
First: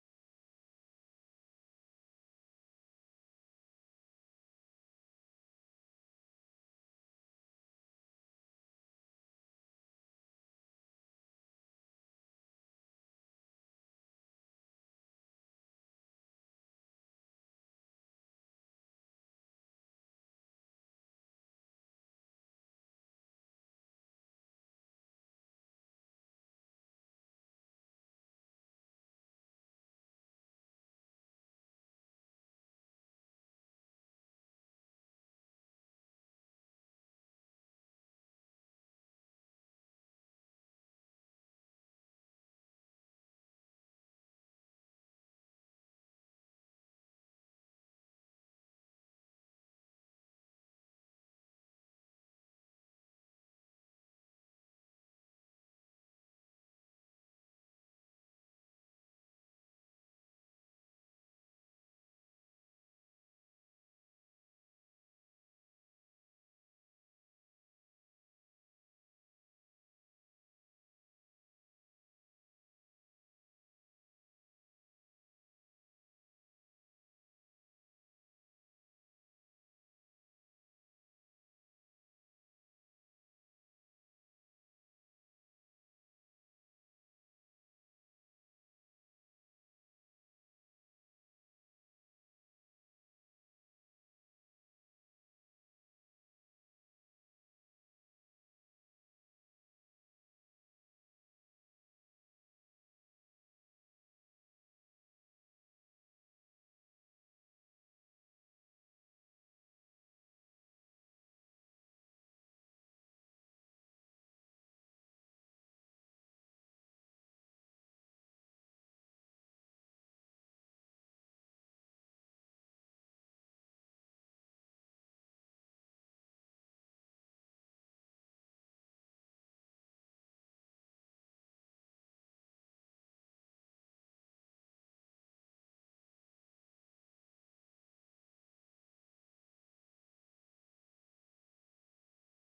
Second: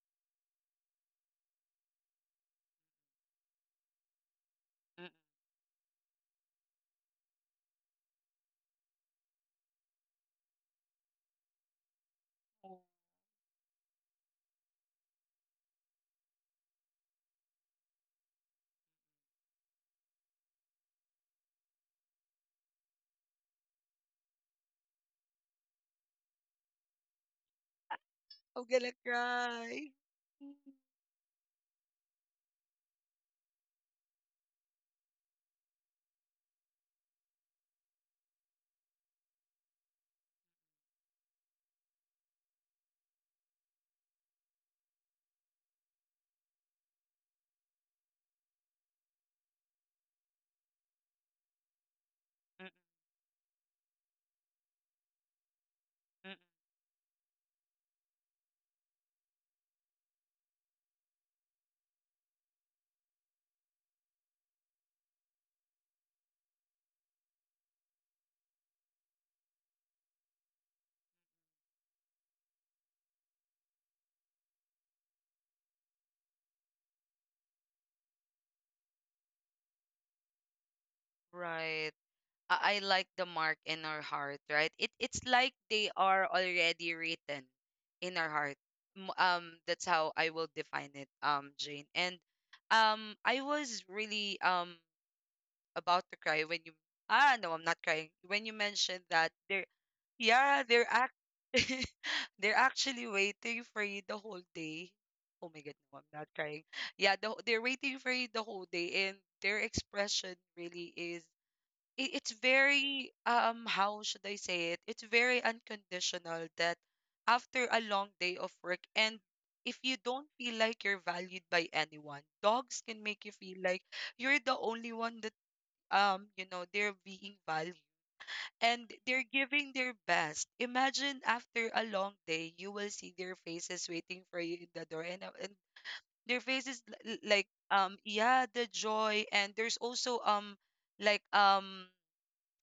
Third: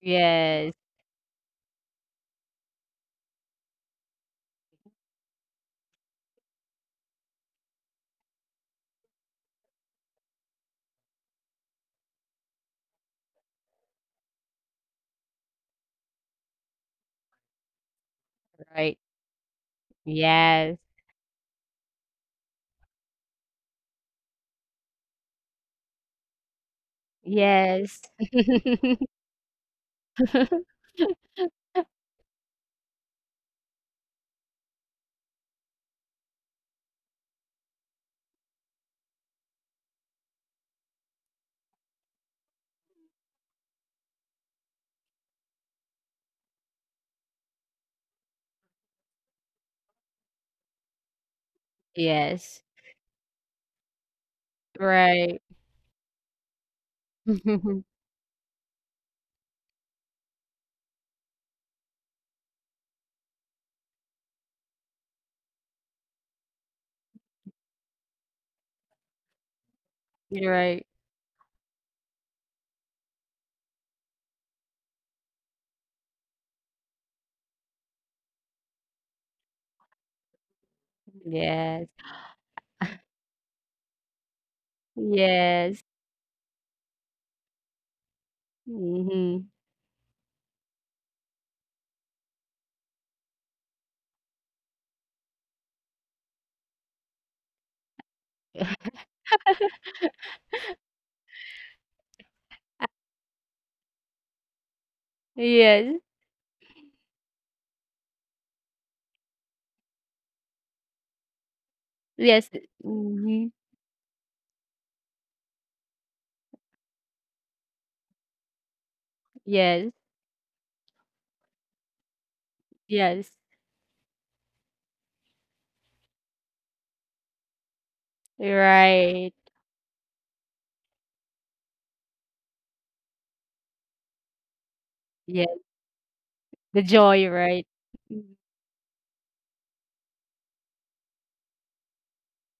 B: Yes,
A: mm-mm.
B: right. Yes. Yes.
A: I'm gonna cry. Mm,
B: Yes. Right.
A: mm,
B: You're right. Yes.
A: right. I, I like the mark in our heart, right? It it's like
B: Yes.
A: they are already written in our heart. M- Um,
B: Mhm.
A: that's how I will define it, um, Jane. And um, I was really um about to cry when you, ah, no, I'm not crying. When you mentioned that there, yeah, they're act, they're actually waiting for you the whole day. Oh my god, no,
B: Yes.
A: I'm not crying. Yeah, the, they're waiting for you the whole day, and their expression really is, it, it's
B: Yes.
A: very
B: Mhm.
A: um, how should I say it? It's very unconditional that after a long day of work and if
B: Yes.
A: you don't feel like you're valued by anyone, dogs can make
B: Yes.
A: you feel like you're the only one that um, you know, they're being valued, and they're
B: Right.
A: giving their best. Imagine after a long day, you will see their faces waiting for you in the door, and, uh, and
B: Yes.
A: their faces
B: The
A: l- l-
B: joy,
A: like
B: right?
A: um,
B: Mhm.
A: yeah, the joy, and there's also um, like um,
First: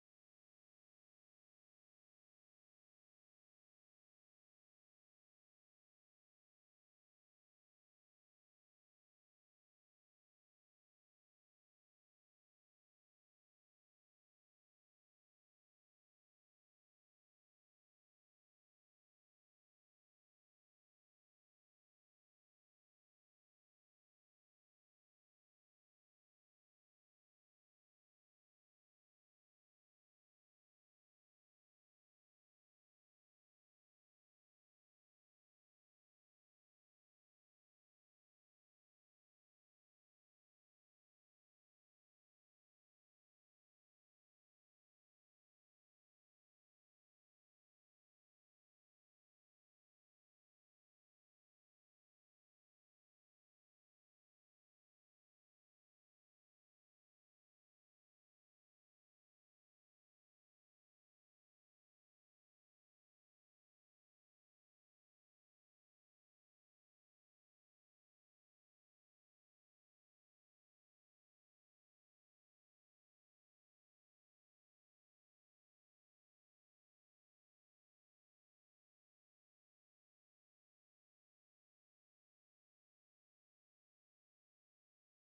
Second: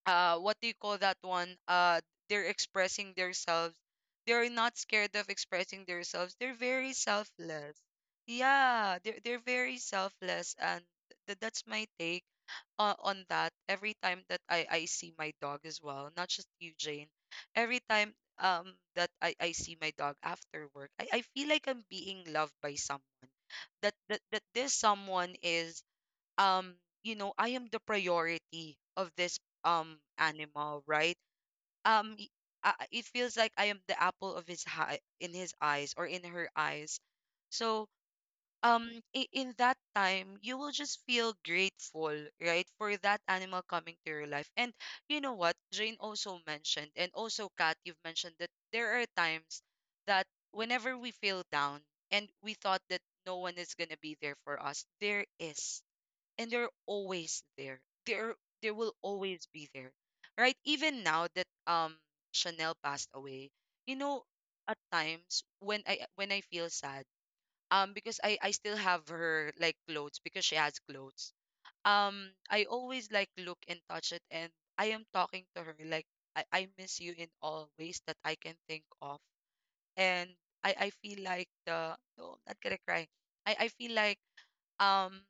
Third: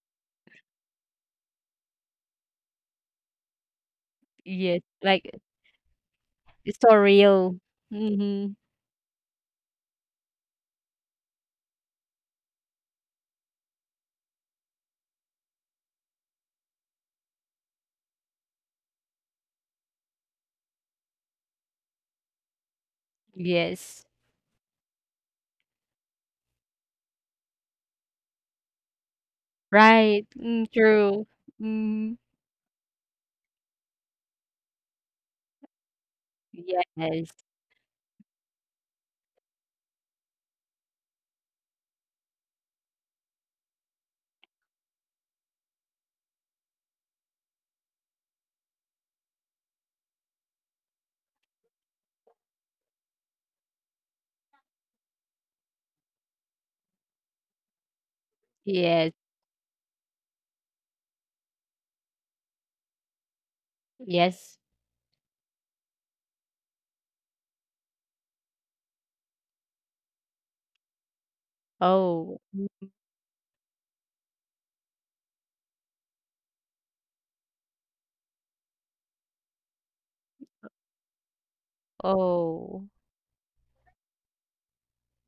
A: uh, what do you call that one? Uh, they're expressing themselves. They're not
B: Yes.
A: scared of
B: Like
A: expressing themselves. They're
B: it's
A: very
B: so real.
A: selfless.
B: Mhm.
A: Yeah, they're they're very selfless, and th- that's my take uh, on that every time that I, I see my dog as well, not just you, Jane. Every time um that I, I see my dog after work, I, I feel like I'm being loved by someone. That,
B: Yes.
A: that that this someone is um, you know, I am the priority of this um
B: Right. Mm,
A: animal, right?
B: true.
A: Um
B: Mm.
A: y- uh, uh, it feels like I am the apple of his eye in his eyes or in her eyes.
B: Yes.
A: So um, i- in that time you will just feel grateful, right, for that animal coming to your life. And you know what Jane also mentioned, and also Kat, you've mentioned that there are times that whenever we feel down and we thought that no one is going to be there for us, there is, and they're always there. There there will
B: Yes.
A: always be there, right? Even now that um Chanel passed away, you know,
B: Yes.
A: at times when I when I feel sad, um, because I I still have her like clothes, because she has clothes. Um,
B: Oh.
A: I
B: Mm.
A: always like look and touch it, and I am talking to her like, I, I miss you in all ways that I can think of. And I, I feel like the, no, I'm not gonna
B: Oh.
A: cry. I, I feel like um,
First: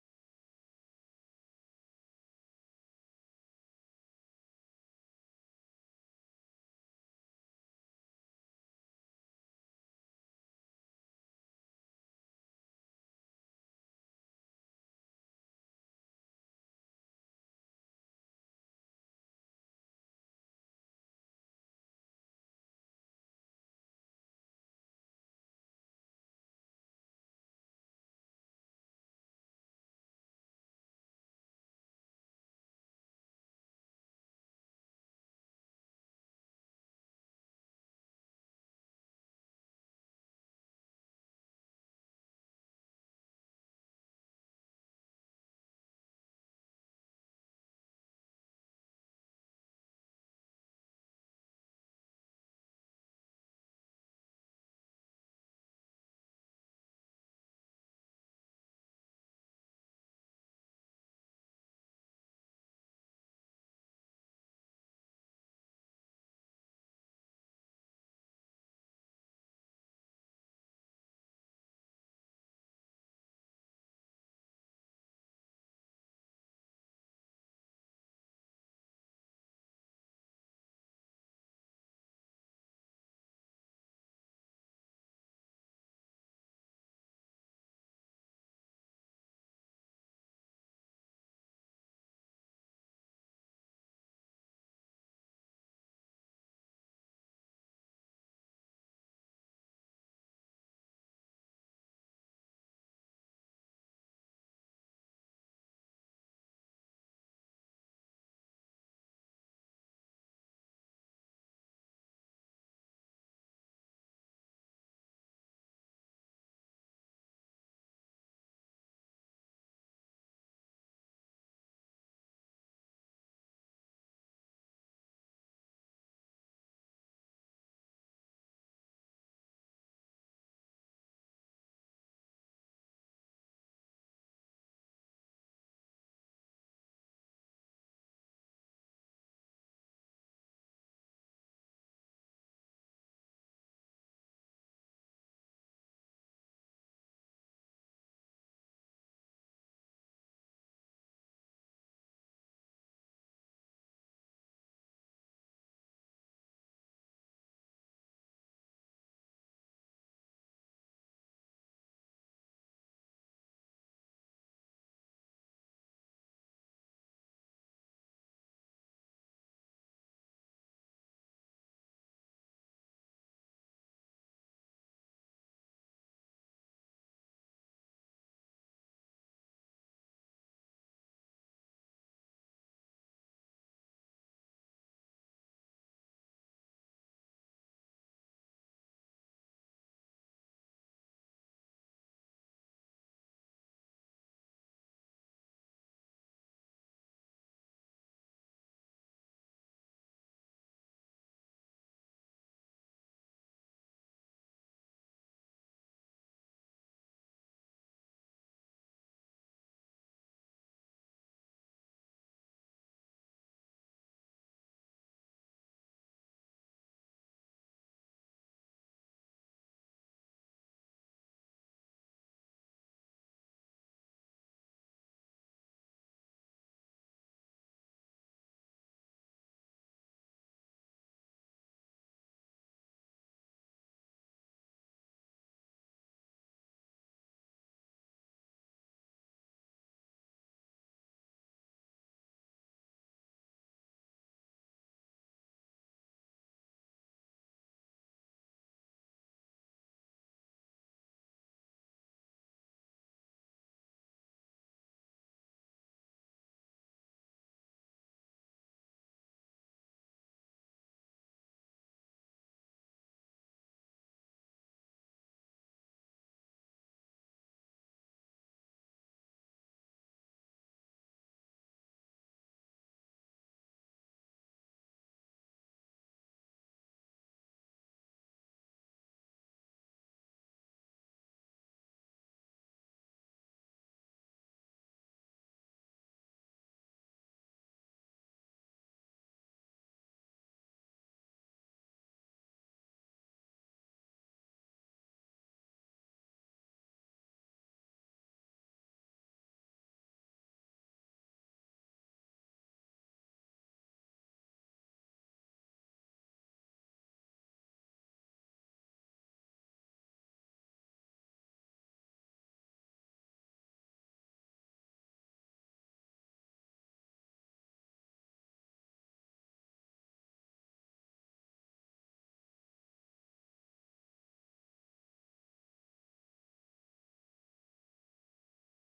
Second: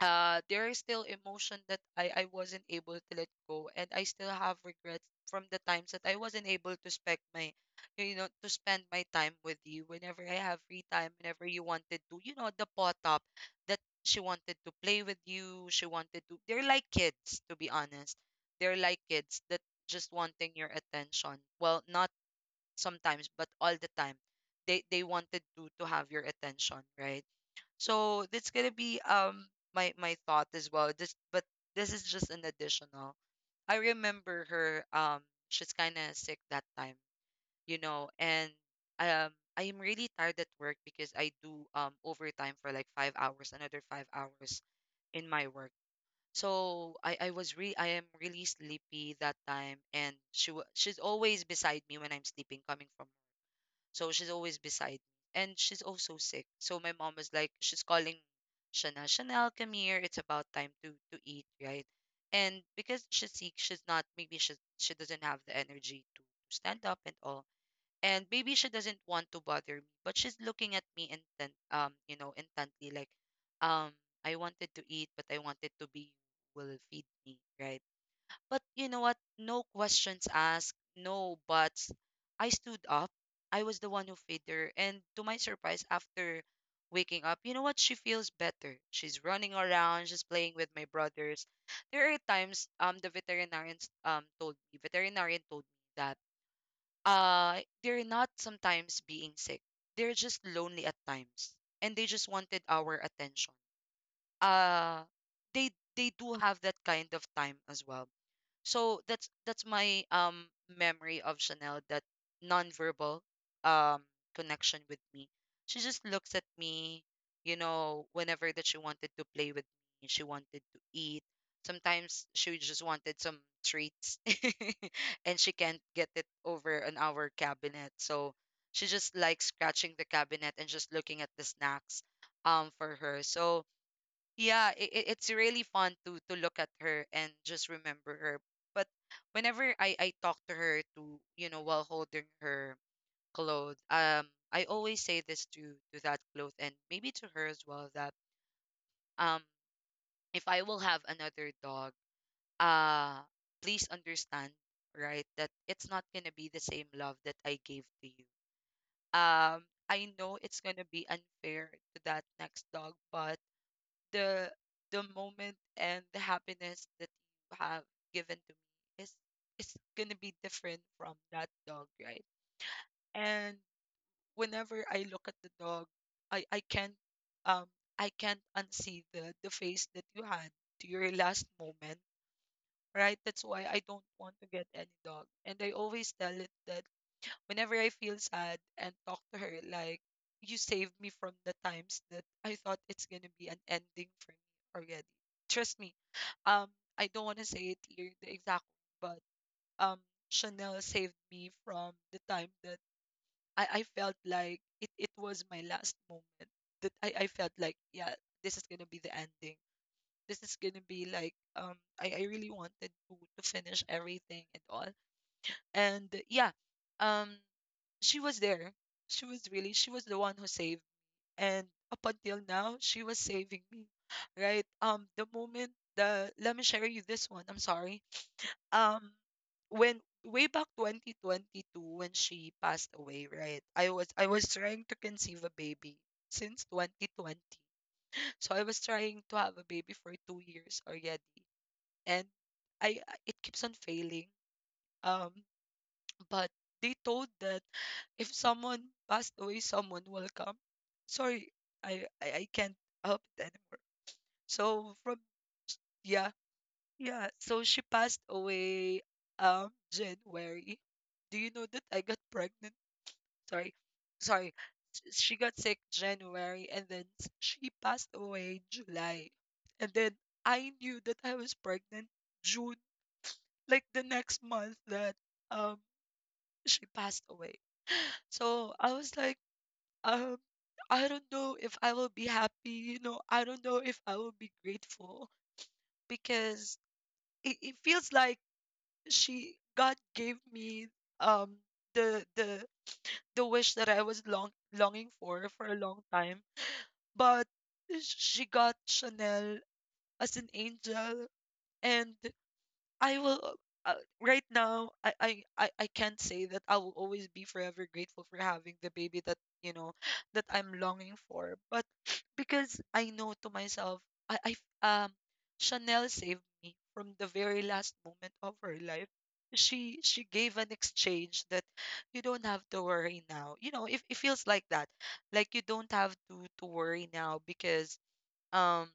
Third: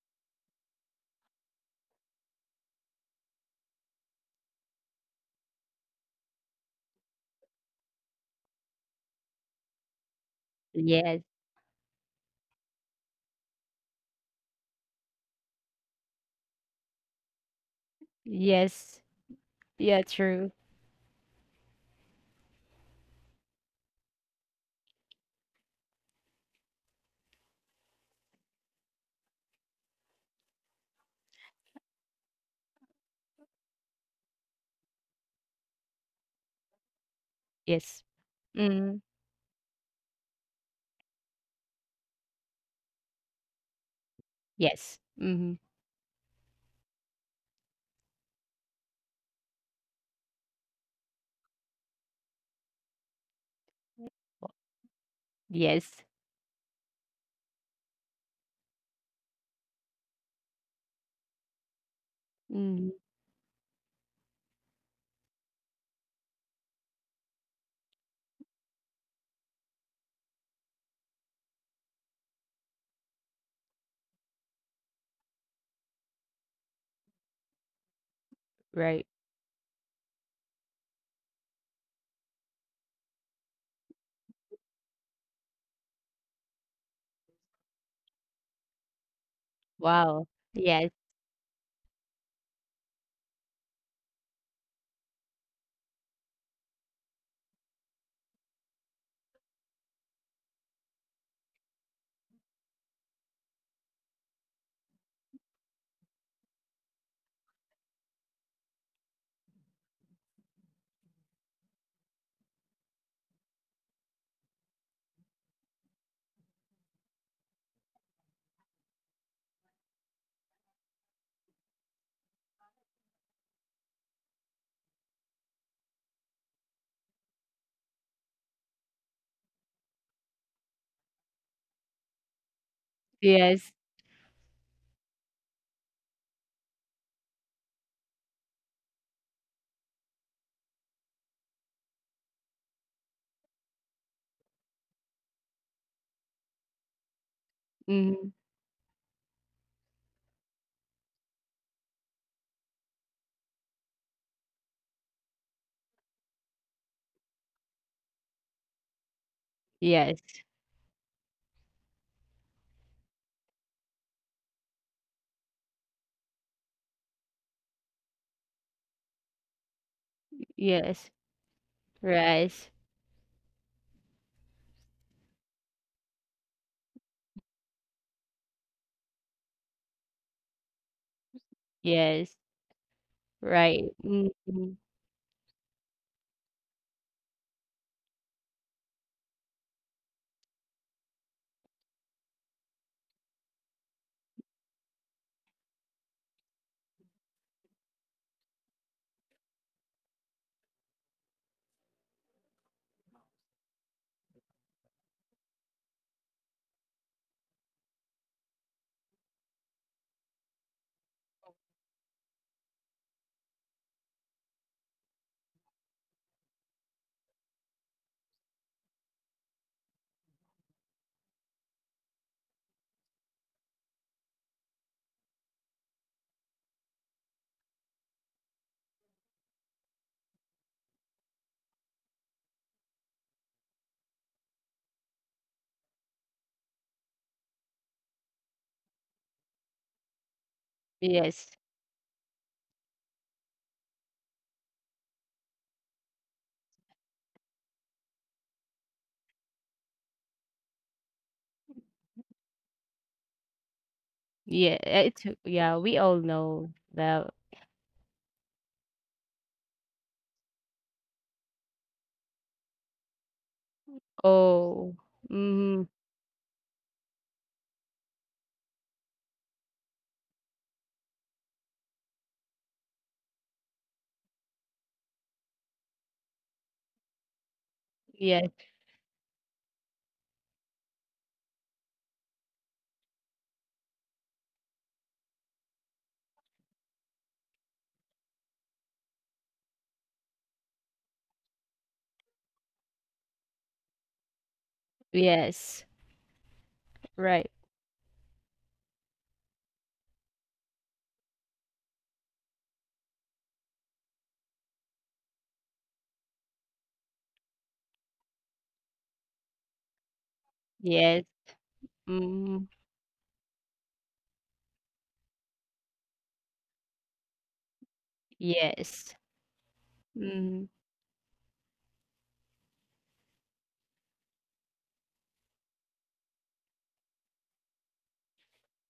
A: uh, there is still emotion that I I wasn't able to let go, and I still have regrets from the times that I wasn't able to spend my, you know, to spend my time with you whenever I have free time,
B: Yes.
A: whenever you wanted to, you know, the pot up that she wanted to play with you, she wanted to, they're like kids, to be honest. They're like
B: Yes.
A: kids that
B: Yeah,
A: just wanting
B: true.
A: your attention. Well, not sometimes, but all the time they they wanted to to have your attention, right? So that's gonna be um my my thought as well. This, but this is just an additional. I remember her um, she's kinda sick that time, you
B: Yes.
A: know, and
B: Mm.
A: um I am really tired at work because I do um overtime for like five hours, another five hours
B: Yes.
A: in my
B: Mm.
A: work. So I, I was re, I am really sleepy that time, and she wa she's always beside me when I'm sleeping, coming from, so she's always beside me. And she's
B: Yes.
A: also sick. So my mom was like, she's calling Chanel, Chanel, come here. It's about time to to eat, right? And
B: Mm.
A: because she's sick, she's not, maybe she she doesn't have the energy to stand up and all. And maybe she doesn't want to bother me, but she's looking at me intent um, you know, intently like, um, I wanted to eat, but I wanted to be, you will feed me, right? But you know
B: Right.
A: what? No questions asked, no buts. I stood up. I was the one who fed her. And to my surprise, after waking up, you know what? She feels better. She's running around. She's
B: Wow.
A: playing with my
B: Yes.
A: brothers. There are times um the veterinarian um told me, veterinarian told me that uh they're not sometimes being sick. They're just lonely at times, and they just wanted our attention. Uh, they they do have that kind of time as well. So that's that's my um memory of Chanel, that nonverbal um connection with me. She just looks at me, you know, whenever that she wanted to play with me, she wanted to eat. Sometimes she just wanted some treats and she can't get it over on our cabinet. So she just likes scratching the cabinet and just looking at the snacks um for her. So
B: Yes.
A: yeah, it, it's really fun to to look at her and just remember her. But whenever i i talk to her to you know while holding her clothes, um I always say this to to that clothes and maybe to her as well that
B: Mm.
A: um if I will have another dog, uh please understand, right, that it's not gonna be the same love that I gave to you. um I
B: Yes.
A: know it's gonna be unfair to that next dog, but the the moment and the happiness that you have given to me is is gonna be different
B: Yes.
A: from that dog, right?
B: Right.
A: And whenever I look at the dog, I I can't um I can't unsee the the face that you had to your last moment,
B: Yes.
A: right? That's why I
B: Right.
A: don't want to get
B: Mm.
A: any dog, and I always tell it that. Whenever I feel sad and talk to her, like, you saved me from the times that I thought it's gonna be an ending for me already. Trust me. Um, I don't want to say it here, the exact word, but um, Chanel saved me from the time that I, I felt like it, it was my last moment. That I, I felt like, yeah, this is gonna be the ending. This is gonna be like um I, I really wanted to, to finish everything and all. And yeah, um she was there. She was really, she was the one who saved. And up until now, she was saving me, right? Um, the moment the let me share you this one. I'm sorry. Um, when way back twenty twenty-two when she passed away, right? I was I was trying to conceive a baby since twenty twenty. So I was trying to have a baby for two years already,
B: Yes.
A: and I I- it keeps on failing. Um, but they told that if someone passed away, someone will come. Sorry, I I, I can't help it anymore.
B: Yeah.
A: So from
B: It's yeah, we all
A: yeah
B: know the
A: yeah, so she passed away um January. Do you know that I got pregnant? Sorry, sorry.
B: Oh,
A: sh- She got sick
B: mhm.
A: January, and then s- she passed away July, and then I knew that I was pregnant June, like the next month that um she passed away.
B: Yes,
A: So I was like, um, I don't know if I will be happy, you know, I don't know if I will be grateful because it, it feels like she God gave me um the the the wish that I was long longing for for a
B: yes.
A: long time. But
B: Right.
A: she got Chanel as an angel, and I will uh, right now, I, I I I can't say that I will always be forever grateful for having the baby that you know that I'm longing
B: Yes.
A: for, but
B: Mhm.
A: because I know to myself, I, I um Chanel saved me from the very last moment of her life.
B: Yes.
A: She she gave an
B: Mhm.
A: exchange that you don't have to worry now, you know, if it feels like that, like you don't have to to worry now because um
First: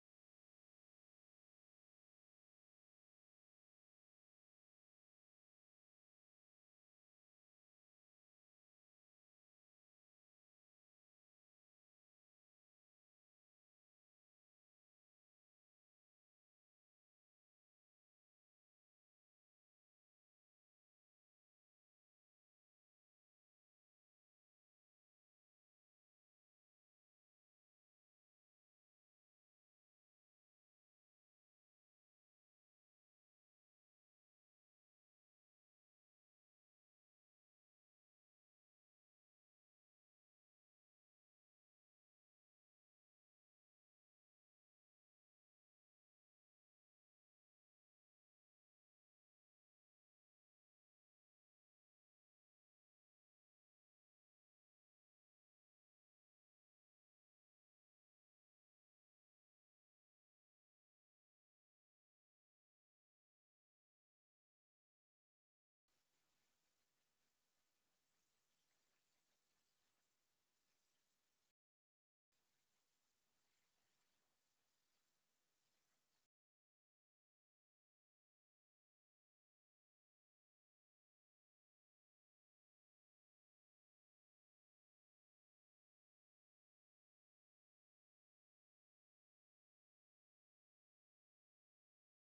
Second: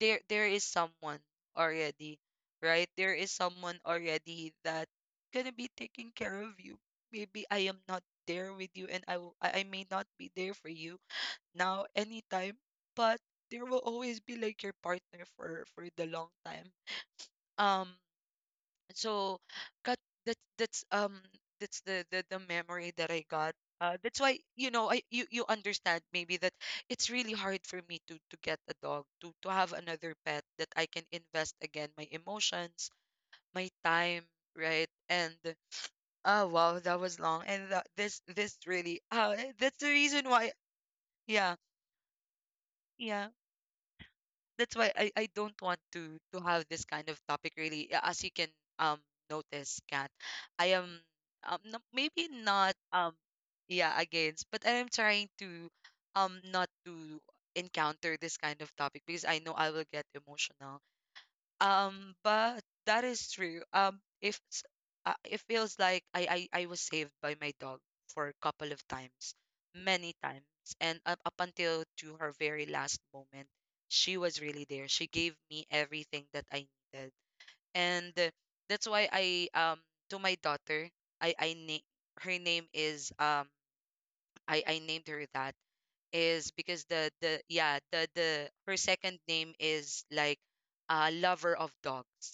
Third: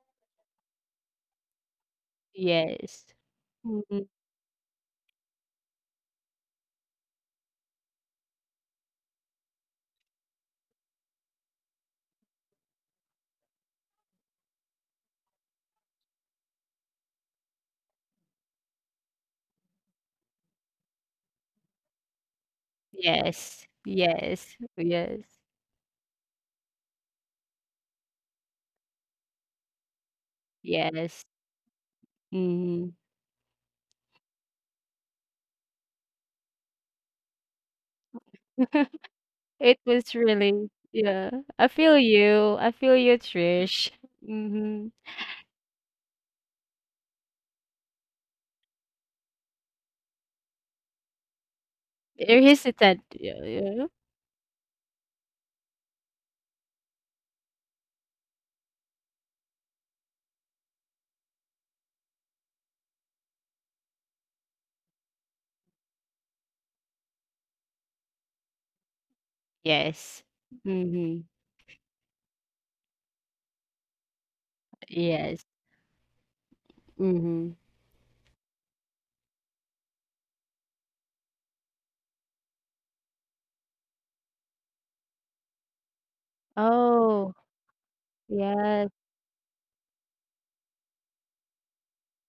A: there there is someone already, right?
B: Yes.
A: There is someone
B: Mhm.
A: already that gonna be taking care of you. Maybe I am not there with you, and I will, I I may not be there for you now anytime, but there will always be like your partner for for the long time. Um so cut that that's um that's the, the the memory that I got.
B: Yes.
A: uh that's why
B: Yes.
A: you know i
B: Yes.
A: you you understand maybe that it's really hard for me to to get a dog, to to have another pet that I can
B: Yes.
A: invest again my emotions,
B: Mhm.
A: my time, right? And oh wow, that was long. And that, this this really uh
B: It
A: that's the
B: was
A: reason why.
B: really, yeah.
A: Yeah,
B: I feel you. I feel you,
A: yeah,
B: Trish.
A: that's
B: Mhm.
A: why I, I don't want to to have this kind of topic really. Yeah, as you can um notice, cat I am, um no, maybe
B: You're
A: not,
B: hesitant.
A: um
B: Yeah, yeah.
A: yeah, against, but I am trying to, um not to encounter this kind of topic because I know I will get emotional, um, but that is true. Um, if s- uh, it feels like I, I I was saved by my dog for a couple of times, many
B: Yes.
A: times, and up,
B: Mhm.
A: up until to her very last moment, she was really there. She gave
B: Yes.
A: me everything that I needed,
B: Mhm.
A: and uh, that's why I um to my daughter, I I na- her name is, um I I named her that is because the
B: Oh,
A: the yeah the the her
B: yes.
A: second name is like a lover of dogs.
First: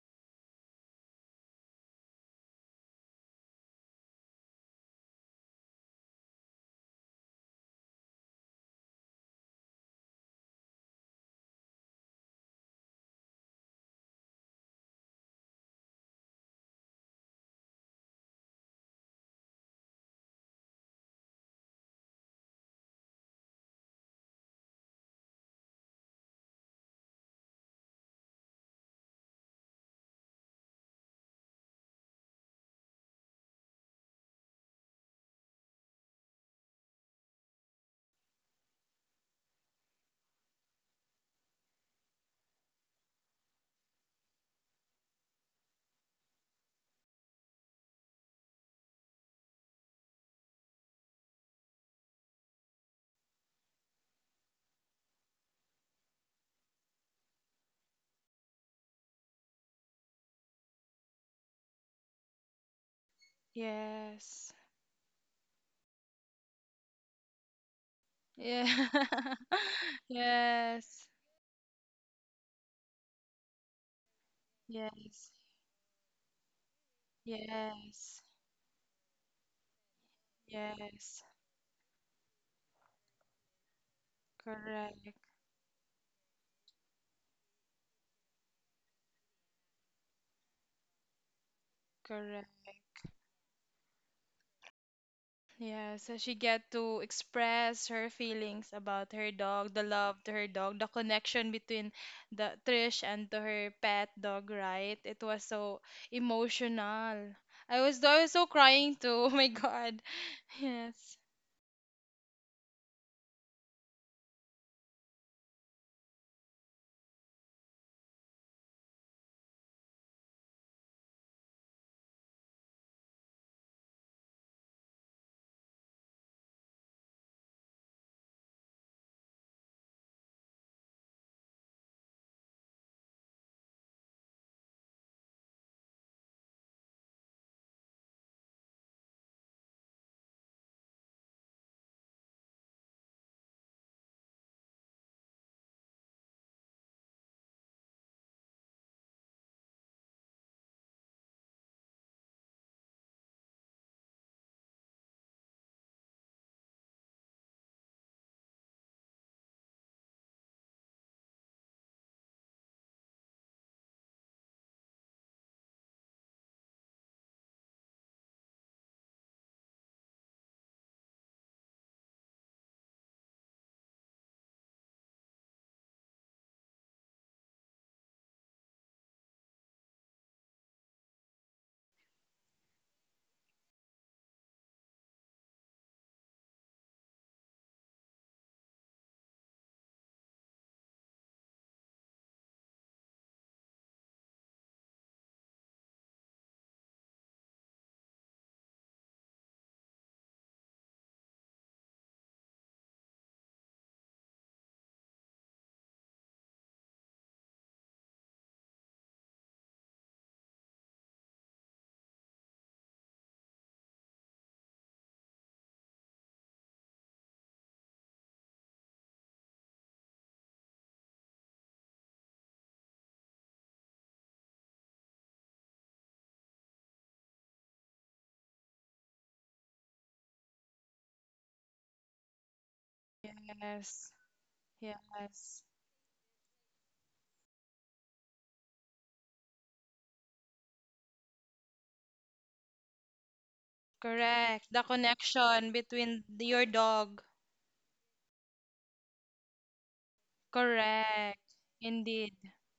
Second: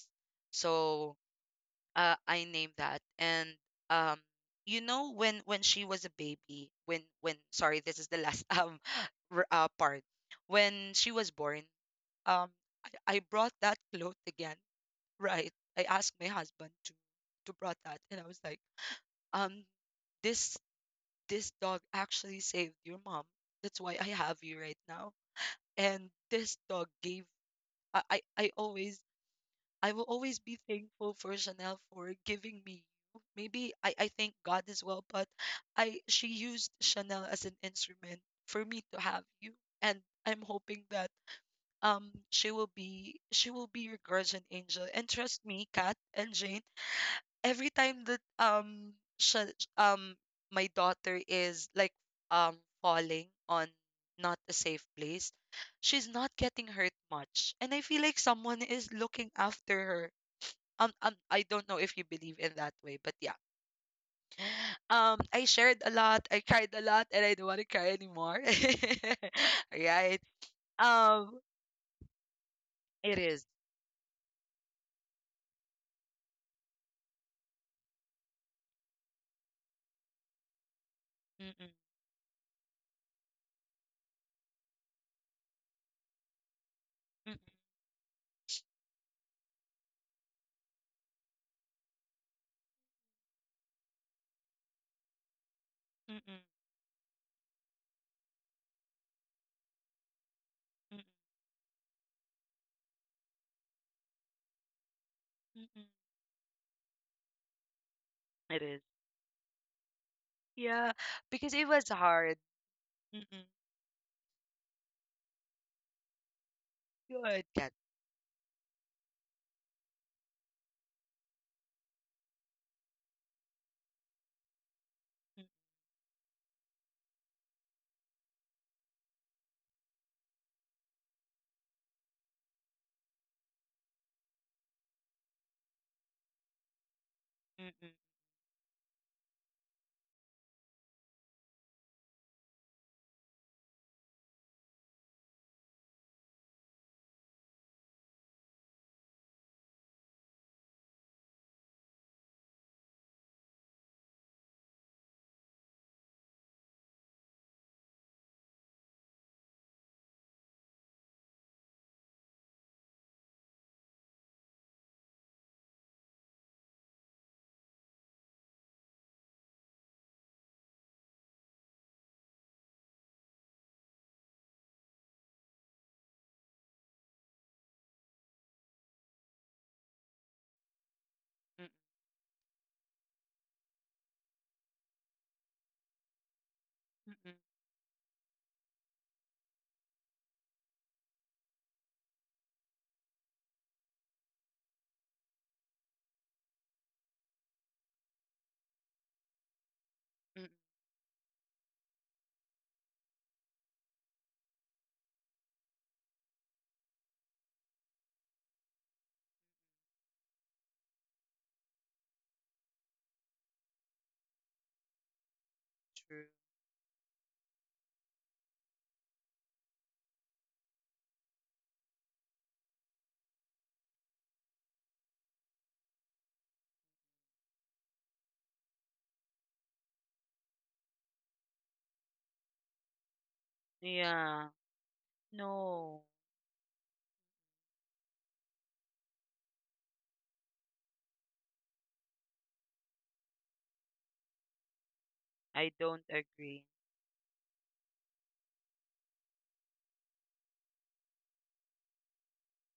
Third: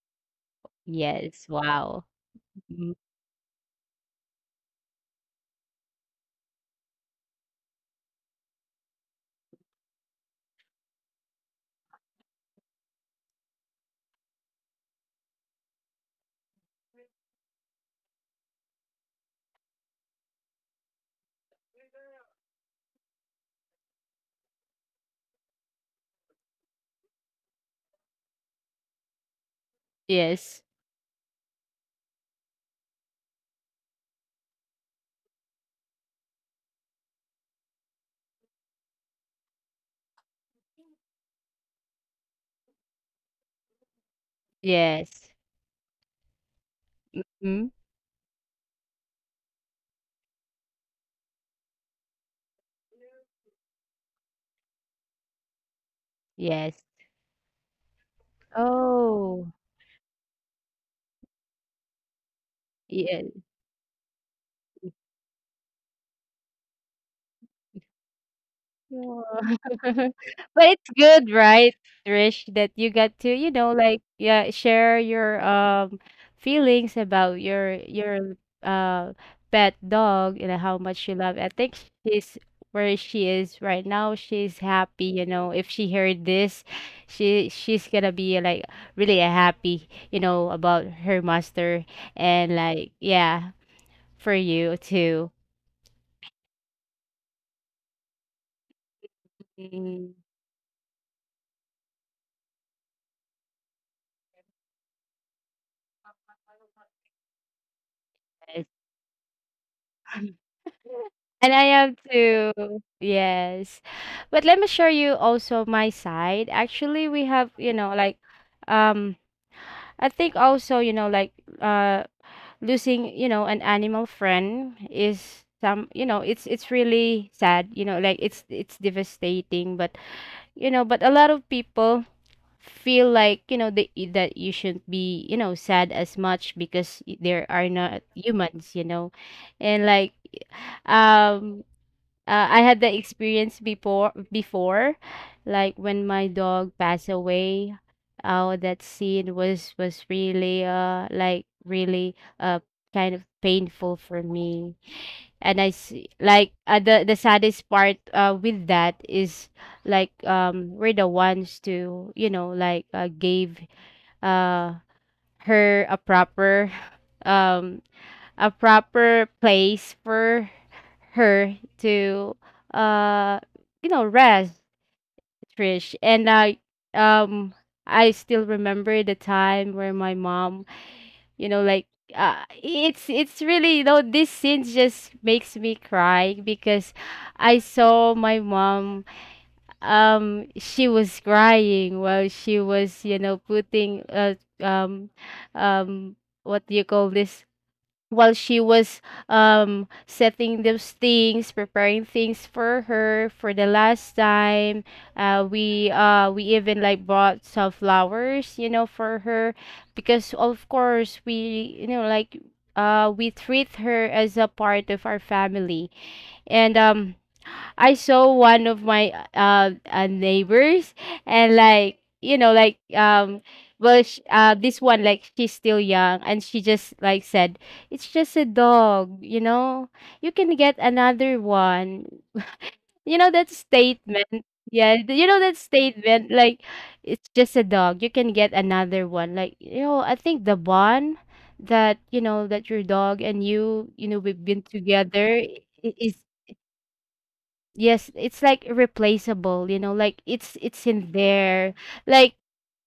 A: So
B: Yes. Wow.
A: uh, I named
B: Mhm.
A: that, and um you know when when she was a baby, when when sorry, this is the last um r- uh, part. When she was born, um I, I brought that cloth again, right? I asked my husband to to brought that, and I was like, um this this dog actually saved your mom. That's why I have you right now. And this dog gave I, I, I always I will always be
B: Yes.
A: thankful for Chanel for giving me you. Maybe I, I thank God as well, but I she used Chanel as an instrument for me to have you. And I'm hoping that um she will be she will be your guardian angel. And
B: Yes.
A: trust me, Kat and Jane,
B: Mm,
A: every time that um sh- um my daughter is like um falling on not a safe place, she's not getting
B: yes.
A: hurt much, and I feel like someone is looking
B: Oh,
A: after her. um, um I don't know if you believe in that way, but
B: yeah.
A: yeah.
C: Yes.
A: um i shared a lot, I cried a lot, and I don't want to cry anymore.
C: Yeah.
B: Wow.
A: Right.
B: But it's
C: Yes.
B: good,
A: um
B: right, Trish, that you got
A: it
B: to,
A: is.
B: you know, like, yeah, share
C: Yes.
B: your um feelings about your
C: Yes.
B: your uh pet dog and how much you
C: Yes.
B: love. I
A: Mm-mm,
B: think she's where she is right now. She's happy,
C: Correct.
B: you know. If she heard this,
A: mm-mm,
B: she she's gonna be like really happy, you know, about her master and
C: Correct.
B: like, yeah. For you to
C: Yeah, so she
A: mm-mm,
C: get to express her feelings about her dog, the
B: Mm.
C: love to her dog, the
A: mm-mm,
C: connection between the Trish and to her pet dog, right? It was so
A: mm-mm.
C: emotional. I was I was so
B: Yes.
A: It is.
C: crying too. Oh my God.
A: Yeah,
C: Yes.
B: And
A: because
B: I
A: it
B: am
A: was hard.
B: too.
A: Mm-mm.
B: Yes. But let me share you also my side. Actually, we have,
A: Good.
B: you know, like, um I think also, you know, like uh losing, you know, an animal friend is
A: Mm,
B: some, you know, it's it's really sad, you know, like it's it's devastating, but you know, but a lot of people feel like, you know, they, that you shouldn't be, you know, sad as much because y- there are
A: mm, mm,
B: not humans, you know, and like um uh, I had the experience before, before like when my dog passed away. Oh, that scene was was really uh like really uh kind of painful for me, and I see like, uh, the the saddest part uh with that is like um we're the ones to, you know, like uh, gave uh her a proper um a proper place for her to uh you know, rest, Trish. And I um I still remember the time where my mom, you know,
A: mm,
B: like uh, it's it's really, you know, this scene just makes me cry because
A: mm, mm,
B: I saw my mom. um she was crying while she was, you know, putting uh, um um what do you call this while she was um
A: mm,
B: setting those things, preparing things for her for the last time. Uh we uh we even like bought some flowers, you know, for her because of course we, you know, like uh we treat her as a part of our family.
A: true.
B: And um I saw one of my uh, uh neighbors and like, you know, like um well sh uh this one like she's still young and she just like said, "It's just a dog, you know. You can get another one," you know, that
C: Yes.
B: statement.
A: Yeah.
B: Yeah, th- you know, that
C: Yes.
A: No,
B: statement like it's just a dog, you can get another one, like, you know, I think the bond that, you know, that your dog and you you know, we've been
C: Correct. The
B: together
C: connection
A: I
B: i- is
A: don't
C: between the- your
A: agree.
C: dog.
B: Yes, it's like replaceable, you know, like it's it's in
C: Correct.
B: there. Like
C: Indeed.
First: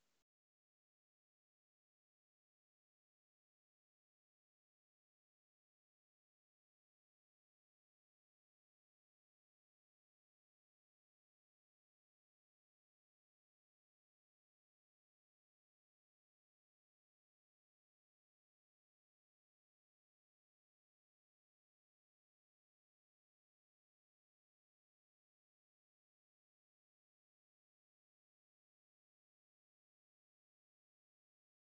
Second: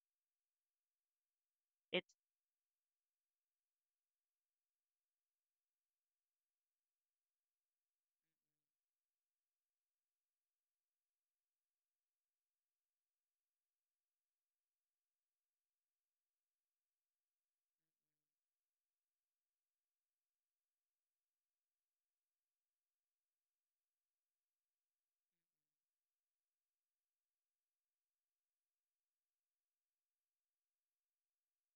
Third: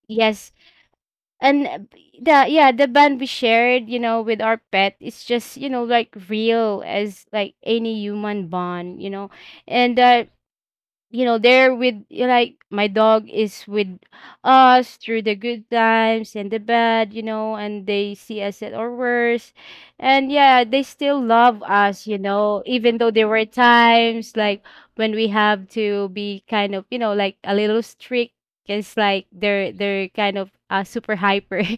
B: yes, and uh,
A: It's
B: b- the yeah, the bond we shared, you know, with our pet, it's just, you know, like real as like any human bond, you know. And uh you know there, with, you know, like my dog is with us through the good times and the bad, you know, and they see us at our worst, and yeah, they still love us, you know, even though there were times like when we have to be kind of, you know, like a little strict. It's like they're they're kind of uh, super hyper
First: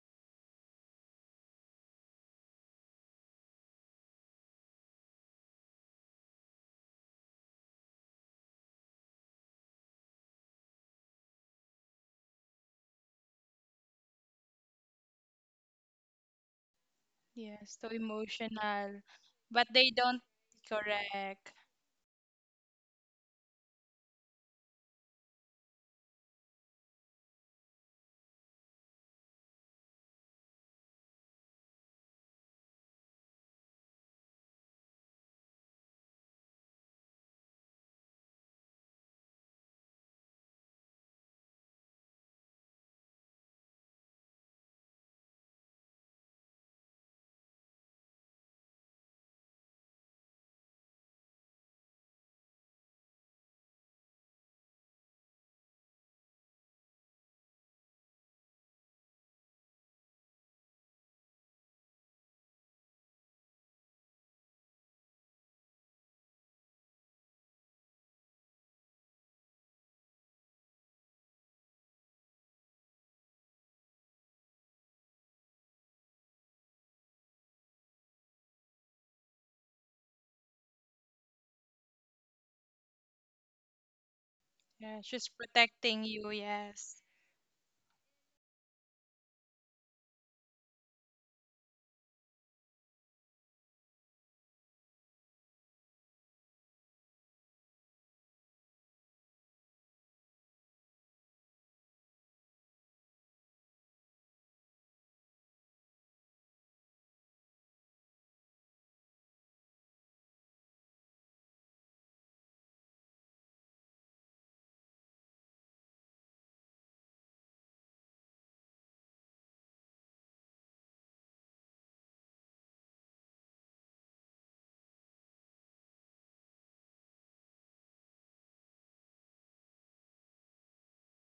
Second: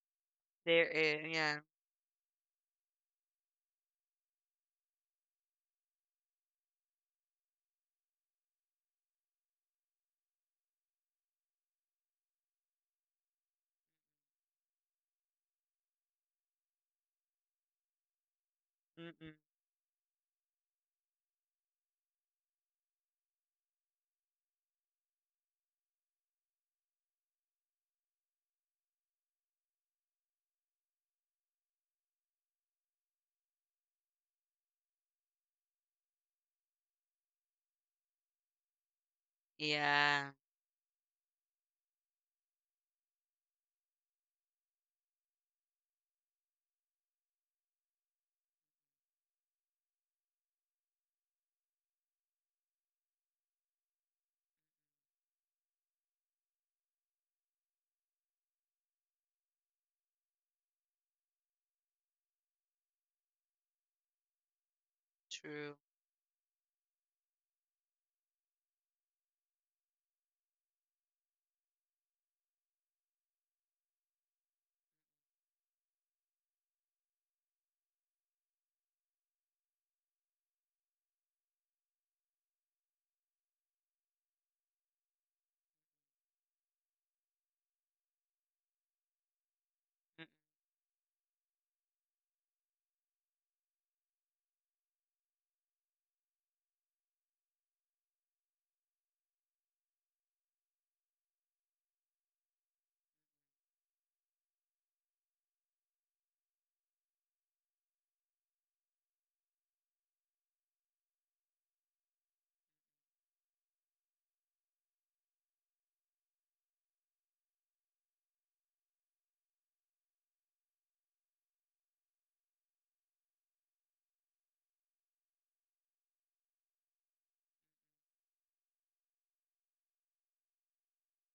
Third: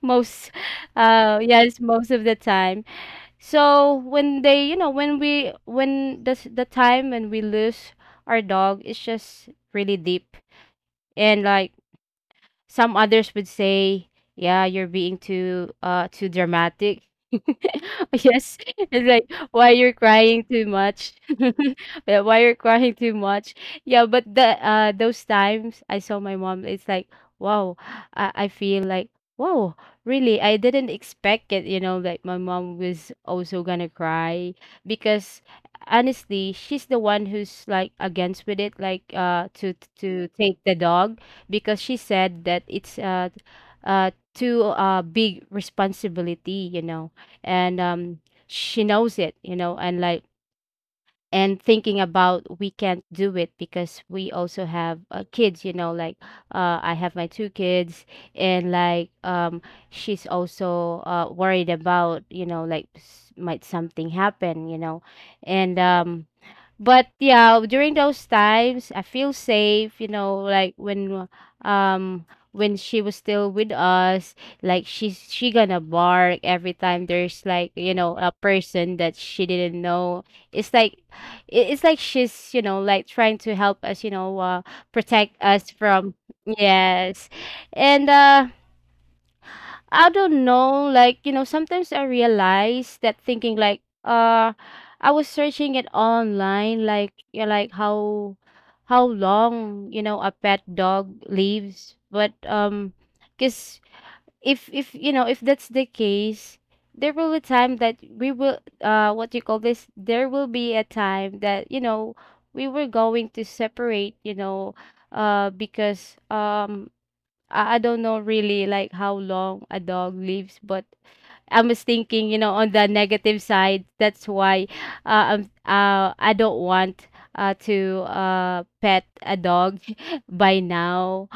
B: most
A: there. eh,
B: uh
A: Yeah.
B: yes, most of the time. So when they, you know, when we, when the s- the time when we lose our dog, it's just really deep, and like some others would say, "Yeah, you're being too uh too dramatic."
C: Yes, so
B: Yes,
C: emotional.
B: it's like,
A: Mm-mm.
C: But
B: why
C: they
B: you're
C: don't.
B: crying too much?
C: Correct.
B: Yeah, why you're crying too much? Yeah, but the uh those times I saw my mom, it's like, wow, I, I feel like, wow, really, I didn't expect it, you know, like my mom was also gonna cry because honestly, she's the one who's like against with it, like uh to to
A: Yeah.
B: take the dog because she said that it's uh uh too uh big responsibility, you know, and um she knows it, you know, and like, and thinking about we can't do it because we also have, uh, kids, you know, like uh, I have my two kids, and like um she's also uh, worried about, you know, like s- might something happen, you know.
A: True.
B: And um but yeah, during those times I feel safe, you know, like when um when she was still with us, like she's she gonna bark every time there's like, you know, a person that she didn't know. It's like it, it's like she's, you know, like trying to help us, you know, uh,
C: Yeah, she's
B: protect us
C: protecting
B: from
C: you. Yes.
B: yes. And uh I
A: Mm-mm.
B: don't know, like, you know, sometimes I realize that thinking like uh I was searching it online like, yeah, like how how long, you know, a pet dog lives, but um because if if you know, if that's the case, there will be time that we will uh what you call this, there will be a time that, you know, we were going to separate, you know, uh because um I, I don't know really like how long a dog lives, but I was thinking, you know, on the negative side. That's why uh, I'm, uh, I don't want uh, to uh, pet a dog by now.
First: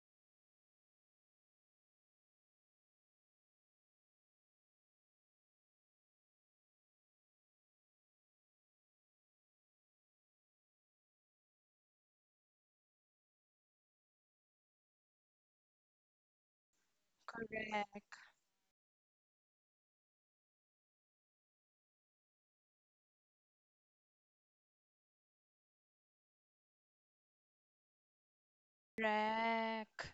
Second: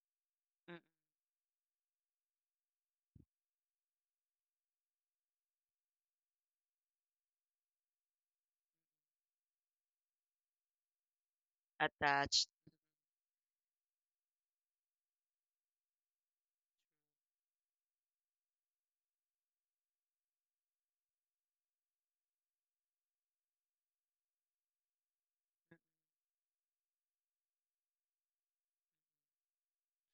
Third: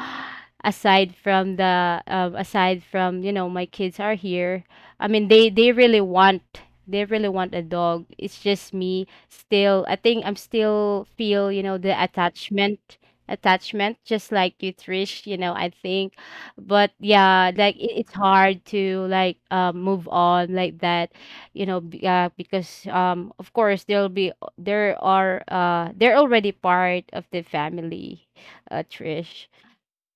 A: Mm-mm.
B: Aside from the, um, aside from, you know, my kids are here. I mean, they they really want, they really want a dog. It's just me still. I think I'm still feel, you know, the
A: Attached.
B: attachment, attachment. Just like you, Trish. You know, I think, but yeah, like it, it's
C: Correct.
B: hard to like um move on like that, you know, b- uh, because um of course there'll be there are uh they're already part of the family, uh Trish.
C: Correct.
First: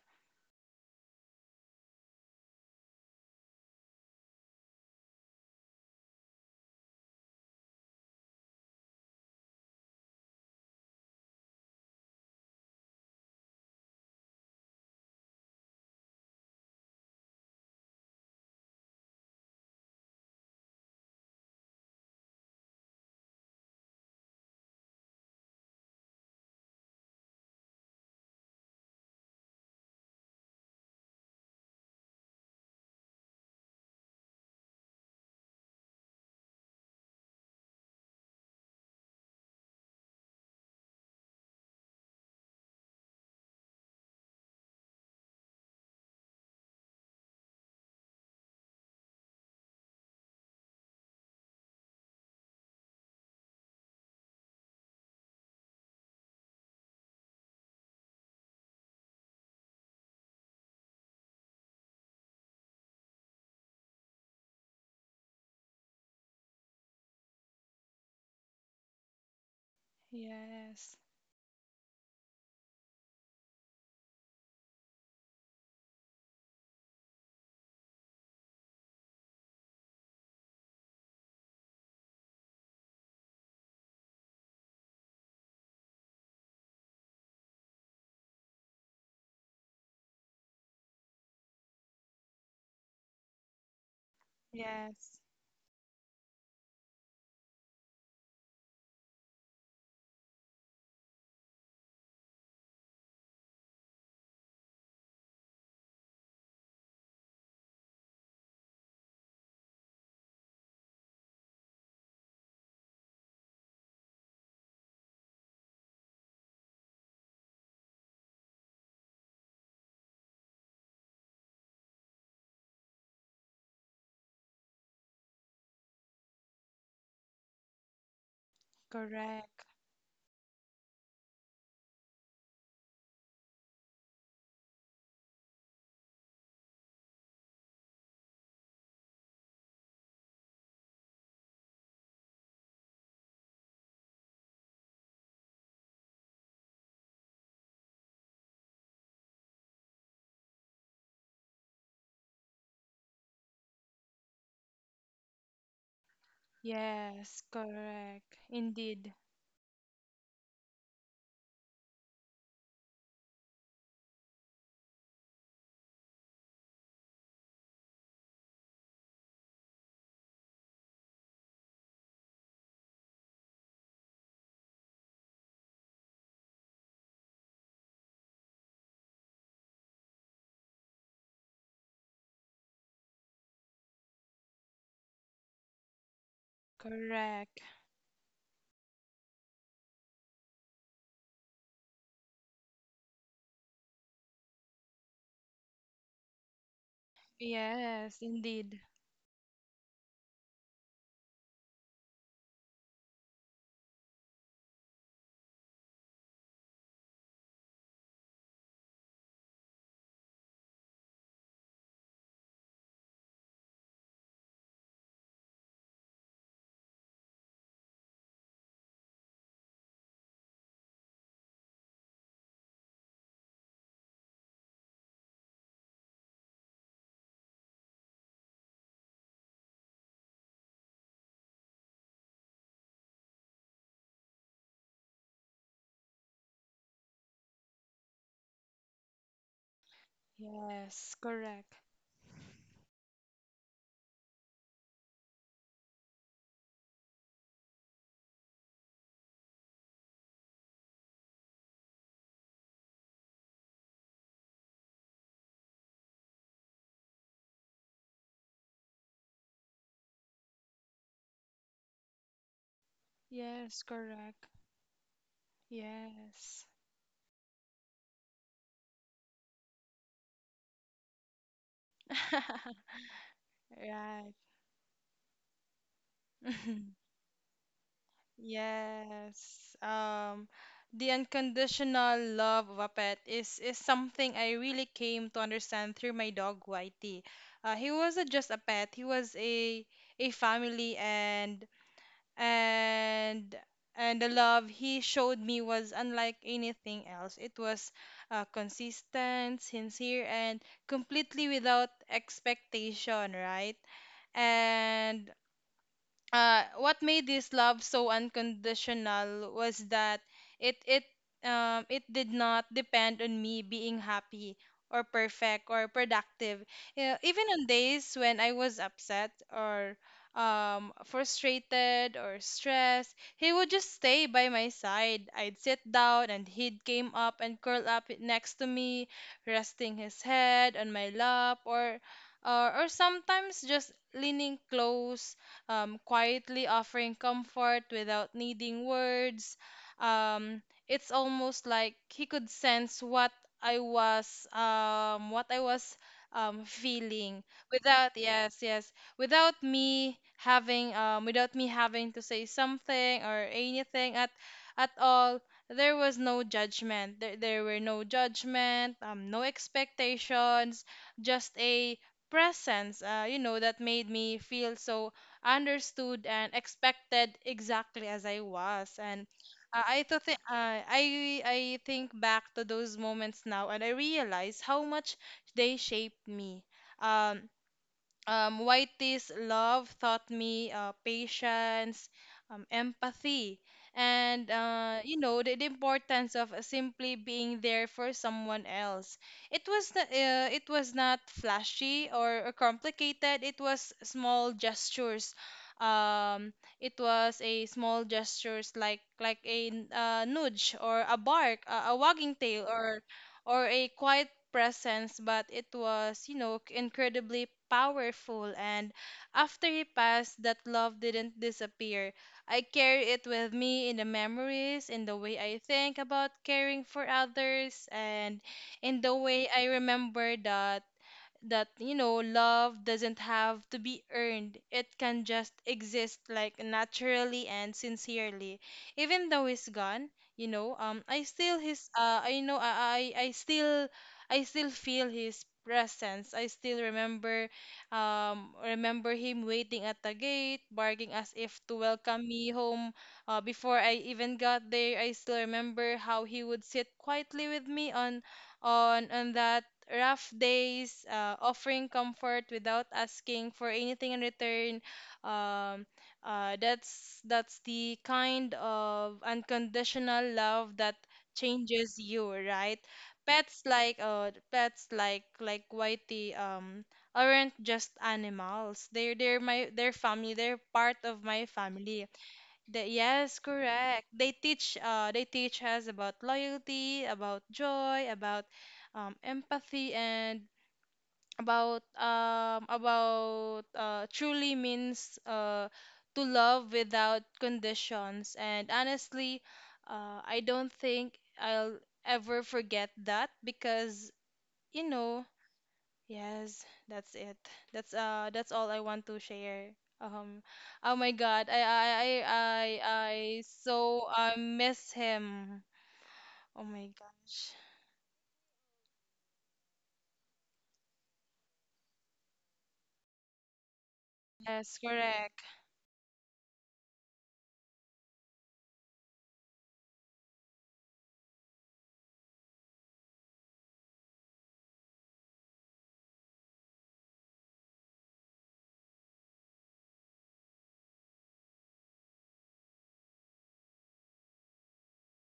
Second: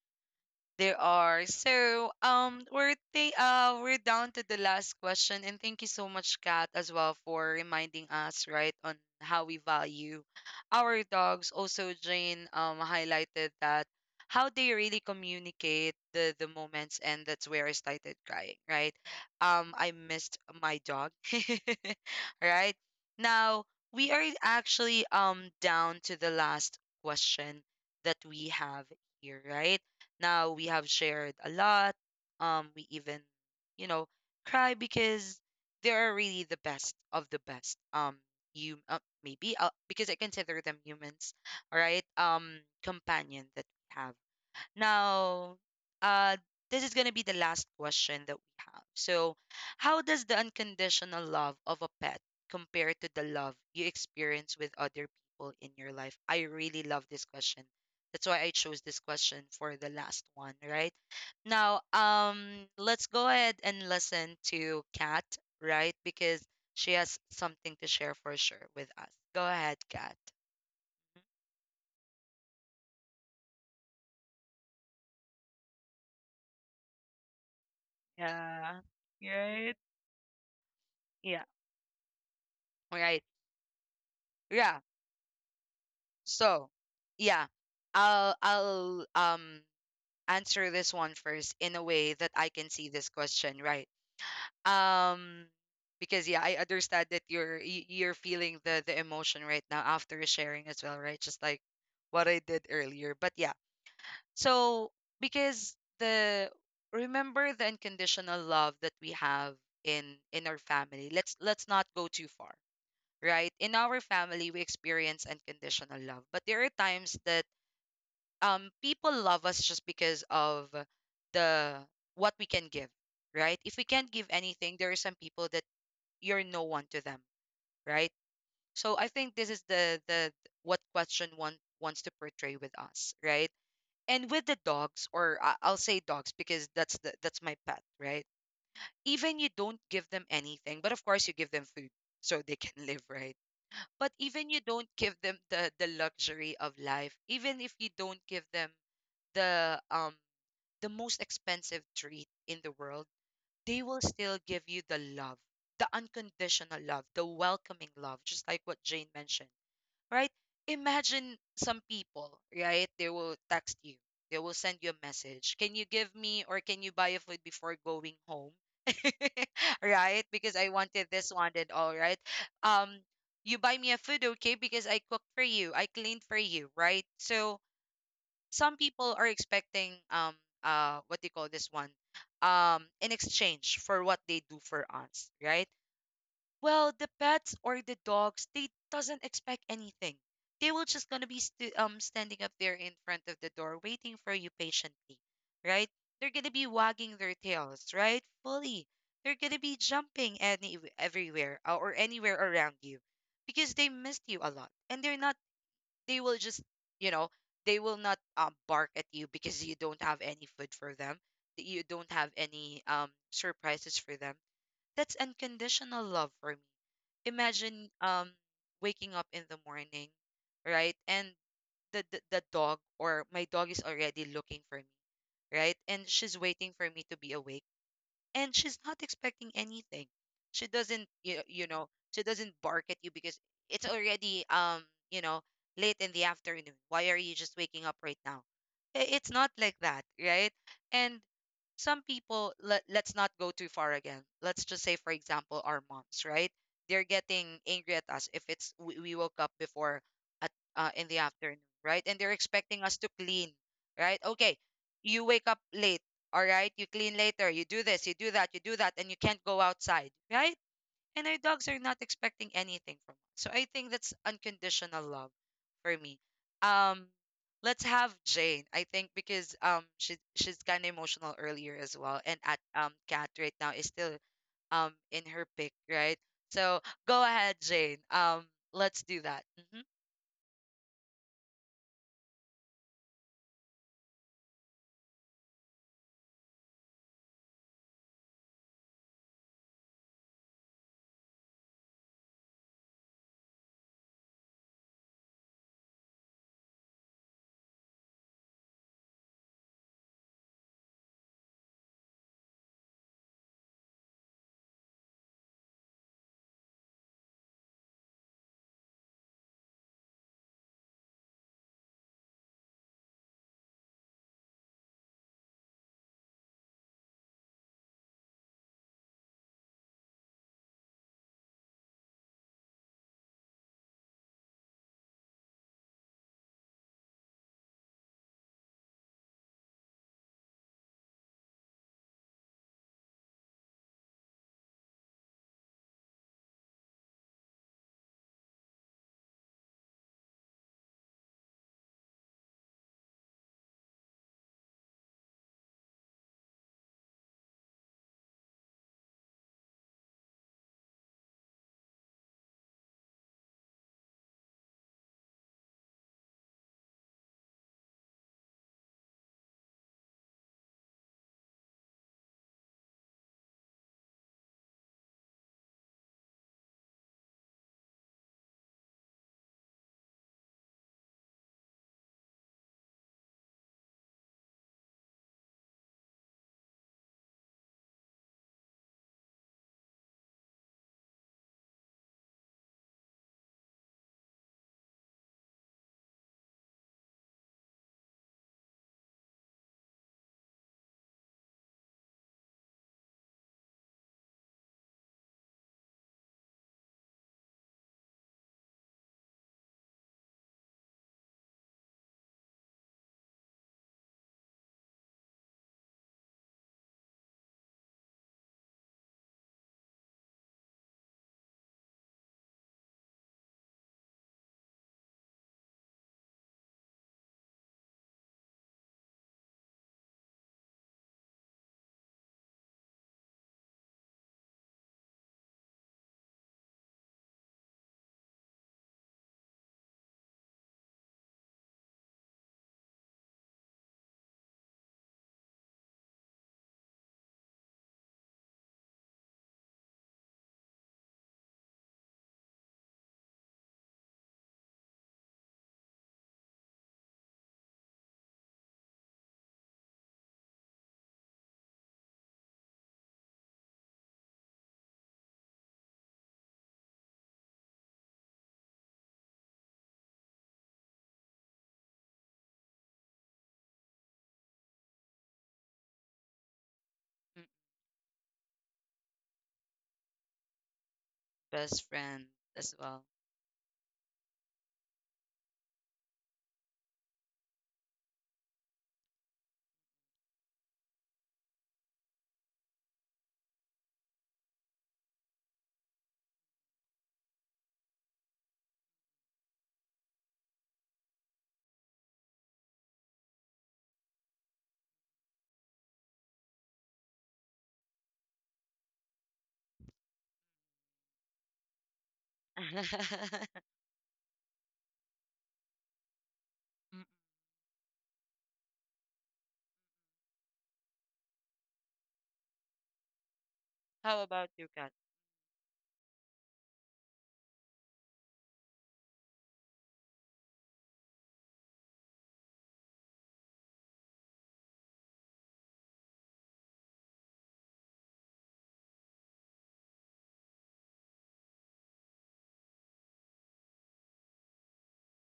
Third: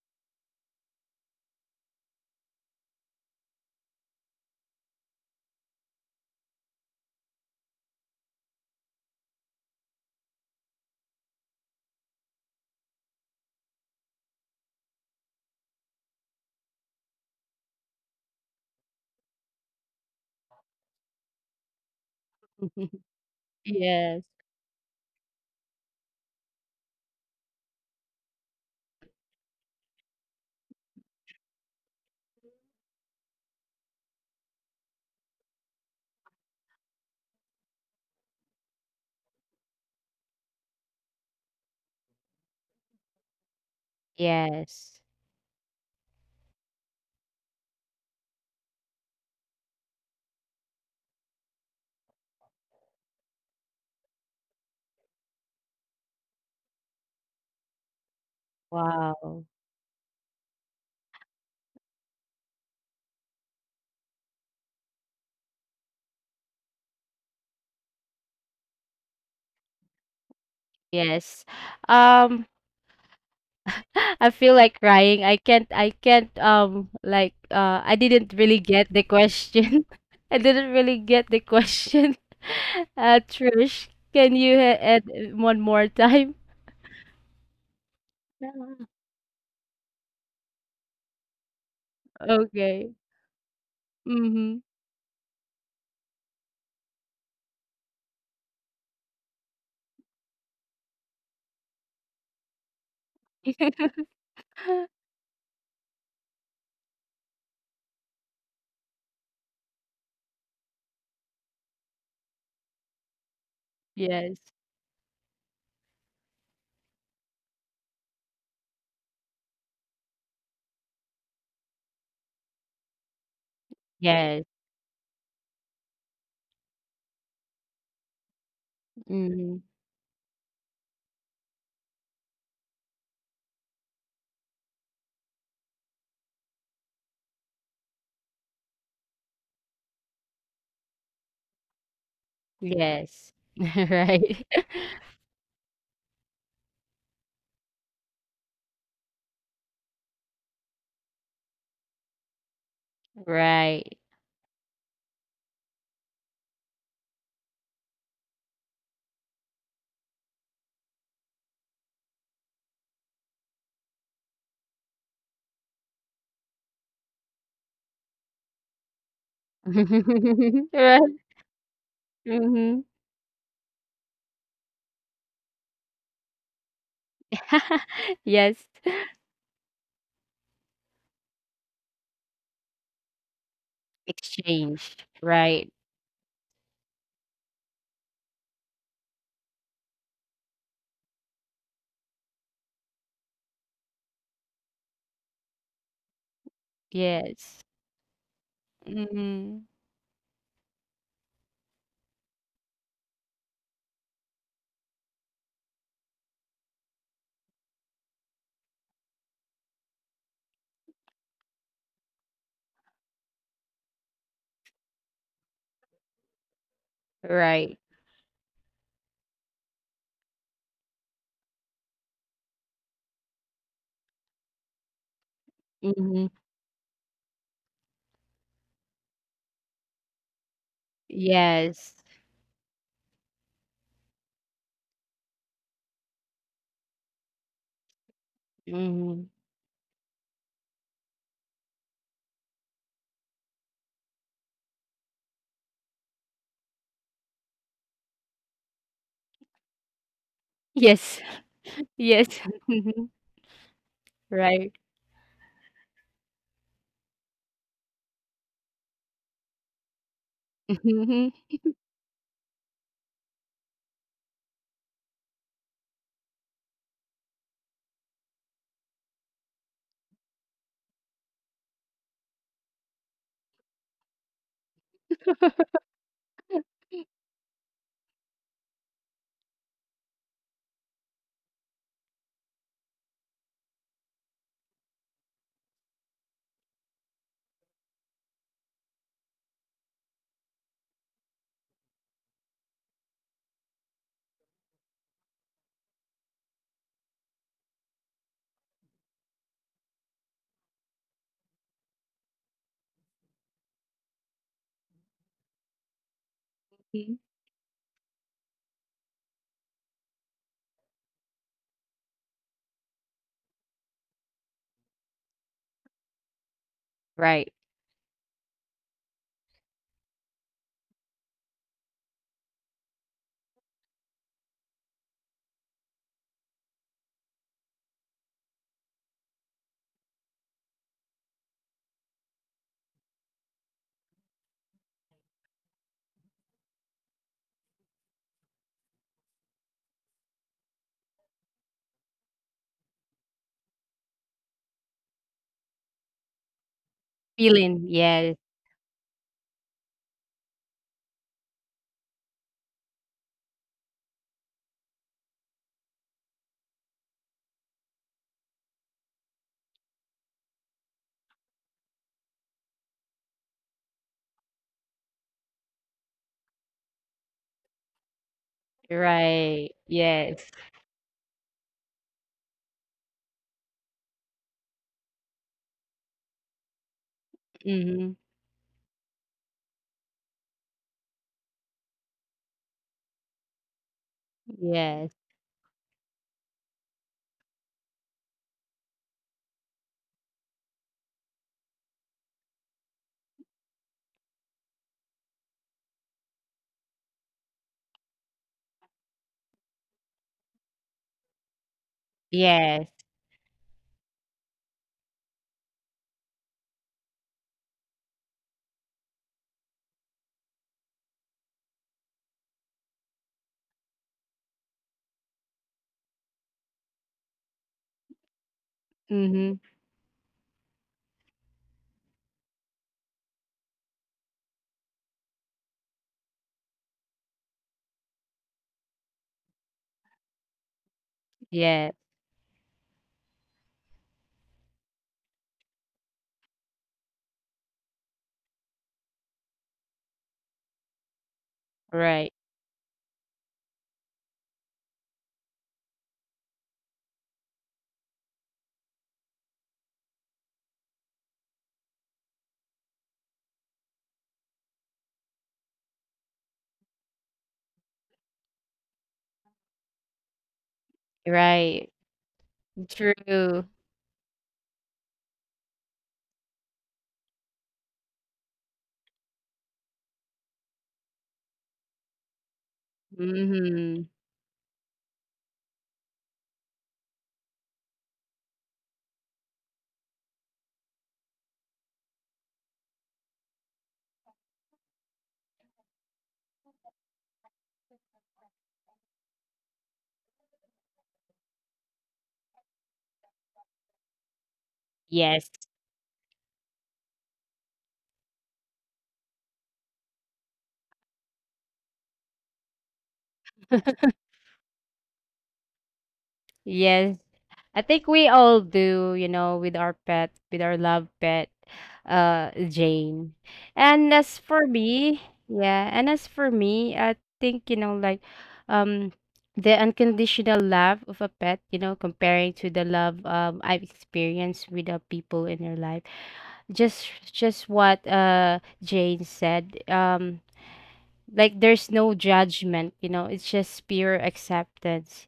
A: There are. So, um, we're th- uh, we're down to the last question, and thank you so much, Kat, as well for reminding us, right, on how we value our dogs. Also, Jane um highlighted that how they really communicate the the moments, and that's where I started crying, right? Um, I missed my dog. Right? Now we are
B: Yes,
A: actually um down to the last question that we have here, right? Now we have shared a lot. Um, we even, you know, cry because they are really the best of the best. Um, you uh, maybe uh, because I consider them humans, all right? Um, companion that we have.
B: yes,
A: Now, uh, this is going to be the last question that we have. So, how does the unconditional love of a pet compare to the love you experience with other people in your life? I really love this question. That's why I chose this question
B: wow,
A: for the last one, right? Now, um, let's go ahead and listen to Kat, right? Because she has something to share for sure with us. Go ahead, Kat.
C: Yes.
B: yes. um I feel like crying. I can't I can't um like uh I didn't really
A: Yeah.
B: get the
A: Right?
B: question. I didn't really get
A: Yeah.
B: the question.
A: All right.
B: Uh Trish, can you
A: Yeah.
B: ha- add one more time?
A: So, yeah, I'll
B: Yeah.
A: I'll um answer this one first in a way that I can see
B: Okay.
A: this question, right?
B: Mhm.
C: Yes.
A: Um, because yeah, I understand that you're y- you're feeling the the emotion right now after sharing as well, right? Just like what I did earlier. But yeah, so because the remember the unconditional love that we have in in our family. Let's let's not go too far, right? In our
B: Yes.
A: family, we experience unconditional love, but there are times that um people love us just because of the what we can give, right? If we can't give
B: Yes.
A: anything, there are some people that you're no one to them, right? So I think this is
B: Mhm.
C: Correct.
A: the the what question one wants to portray with us, right? And with the dogs, or I- I'll say dogs because that's the that's my pet, right? Even you don't give them anything, but of course you give them food so they can live,
B: Yes.
A: right? But
B: Right.
A: even you don't give them the the luxury of life, even if you don't give them the um the most expensive treat in the world, they
B: Right.
A: will still give you the love, the unconditional love, the
C: Yes.
A: welcoming love,
C: Correct.
A: just like what Jane
C: Indeed.
A: mentioned, right? Imagine some people, right? They will text you, they will send you a message. Can you give me, or can you buy a food before going home? Right? Because I wanted
B: Right.
A: this one and all, right?
B: Mhm.
A: Um, you buy me a food, okay? Because I cooked for you, I cleaned for you, right? So
B: Yes.
A: some people are expecting um uh what do you call this one, um in exchange for what they do for
B: Exchange.
A: us, right?
B: Right.
A: Well, the pets
C: Correct.
A: or the dogs, they doesn't expect anything. They will just gonna be st- um standing up there in front of the door waiting for you patiently, right? They're gonna be wagging their
B: Yes.
A: tails right
C: Yes, indeed.
A: fully they're gonna
B: Mhm.
A: be jumping any everywhere, uh, or anywhere around you because they missed you a lot, and they're not, they will just, you know they will not um bark at you because you don't have any food for them, that you don't have any um surprises for them. That's unconditional love for me.
B: Right.
A: Imagine um waking up in the morning, right? And the, the the dog or my dog is already looking for me, right? And
B: Mhm.
A: she's waiting for me to be awake, and she's not expecting anything. She doesn't, you, you know,
B: Yes.
A: she doesn't bark at you because it's already, um, you know, late in the afternoon. Why are you just waking up right now? I- It's
B: Mhm.
A: not like that, right?
C: Yes.
A: And
C: Correct.
A: some people, let, let's not go too far again. Let's just say for example our moms, right? They're getting angry at us if it's we, we woke up before at uh, in the
B: Yes.
A: afternoon, right? And
B: Yes.
A: they're expecting us to
B: Mhm.
A: clean, right? Okay,
B: Right.
A: you wake up late, all right, you clean later, you do this, you do that, you do that, and you can't go outside, right? And
B: Mhm.
A: our dogs are not expecting anything from us. So I
C: Yes,
A: think that's
C: correct.
A: unconditional love for me.
C: Yes.
A: Um, let's have Jane. I think because um she she's kind of emotional earlier as well, and at um Cat right now is still
C: Right.
A: um in her pick, right? So go ahead, Jane. Um, let's do that.
C: Yes.
A: hmm
C: Um, the unconditional love of a pet is is something I really came to understand through my dog Whitey. Uh, he wasn't just a pet; he was a a family, and and and the love he showed me was unlike anything else. It was uh, consistent, sincere, and completely without expectation, right? And uh, what
B: Mhm.
C: made this love so unconditional was that it it um, it did not depend on me being happy or perfect or productive. You know, even
B: Right.
C: on days when I was upset or um, frustrated or stressed, he would just stay by my side. I'd sit down and he'd came up and curl up next to me, resting his head on my lap or or, or sometimes just leaning close, um, quietly offering comfort without needing words. Um, it's almost like he could sense what I was um, what I was um, feeling
B: Feeling.
C: without
B: Yes.
C: yes yes without me having um, without me having to say something or anything at at all. There was no judgment. There, there were no judgment, um, no expectations, just a presence, uh, you know, that made me feel so understood and expected exactly as I was. And
B: Right.
C: uh, I to thi-
B: Yes.
C: uh, I I think back to those moments now, and I realize how much they shaped me. Um,
B: Mhm.
C: um, Whitey's love taught me uh, patience, um, empathy, and uh,
B: Yes.
C: you know the, the importance of uh, simply being there for someone else. It was not, uh, it was not flashy or, or complicated. It was small gestures. Um, it was a small gestures like like a uh, nudge or a bark, a, a wagging tail,
B: Yes.
C: or or a quiet presence, but it was, you know, incredibly powerful. And after he passed, that love didn't disappear. I carry it with me in the memories, in the way I think about caring for others, and in the way
B: Mhm.
C: I remember that that you know love doesn't have to be earned. It can just exist like naturally and sincerely even though he's gone. You know, um I still his
B: Yeah.
C: uh I know I I, I still I still feel his presence. I still remember, um remember him waiting at the gate, barking as if to welcome
B: Right.
C: me home uh, before I even got there. I still remember how he would sit quietly with me on on on that rough days, uh, offering comfort without asking for anything in return. Um, uh, that's that's the kind of unconditional love that
B: Right.
C: changes you, right? Pets
B: True.
C: like uh, pets like like Whitey um aren't just animals. They're they're my they're family. They're part of my
A: Best
C: family.
A: friend as
C: The,
A: well.
C: yes, correct.
B: Mhm.
C: They teach uh they teach us about loyalty, about joy, about um, empathy and about um about uh truly means uh to love without conditions. And honestly, uh I don't think I'll ever forget that because you know.
B: Yes.
C: Yes, that's it. That's uh that's all I want to share. Um oh my God. I I I I, I so I miss him. Oh my
A: Mm,
B: Yes.
C: gosh.
B: I think we all do, you know, with our pet, with our love pet, uh, Jane. And
A: how
B: as
A: about
B: for
A: you,
C: Yes,
A: Kat?
B: me,
C: correct.
B: yeah, and as for me, I think, you know, like, um, the unconditional love of a pet, you know, comparing to the love um I've experienced with the people in your life. Just just what uh Jane said. Um, like there's no judgment, you know, it's just pure acceptance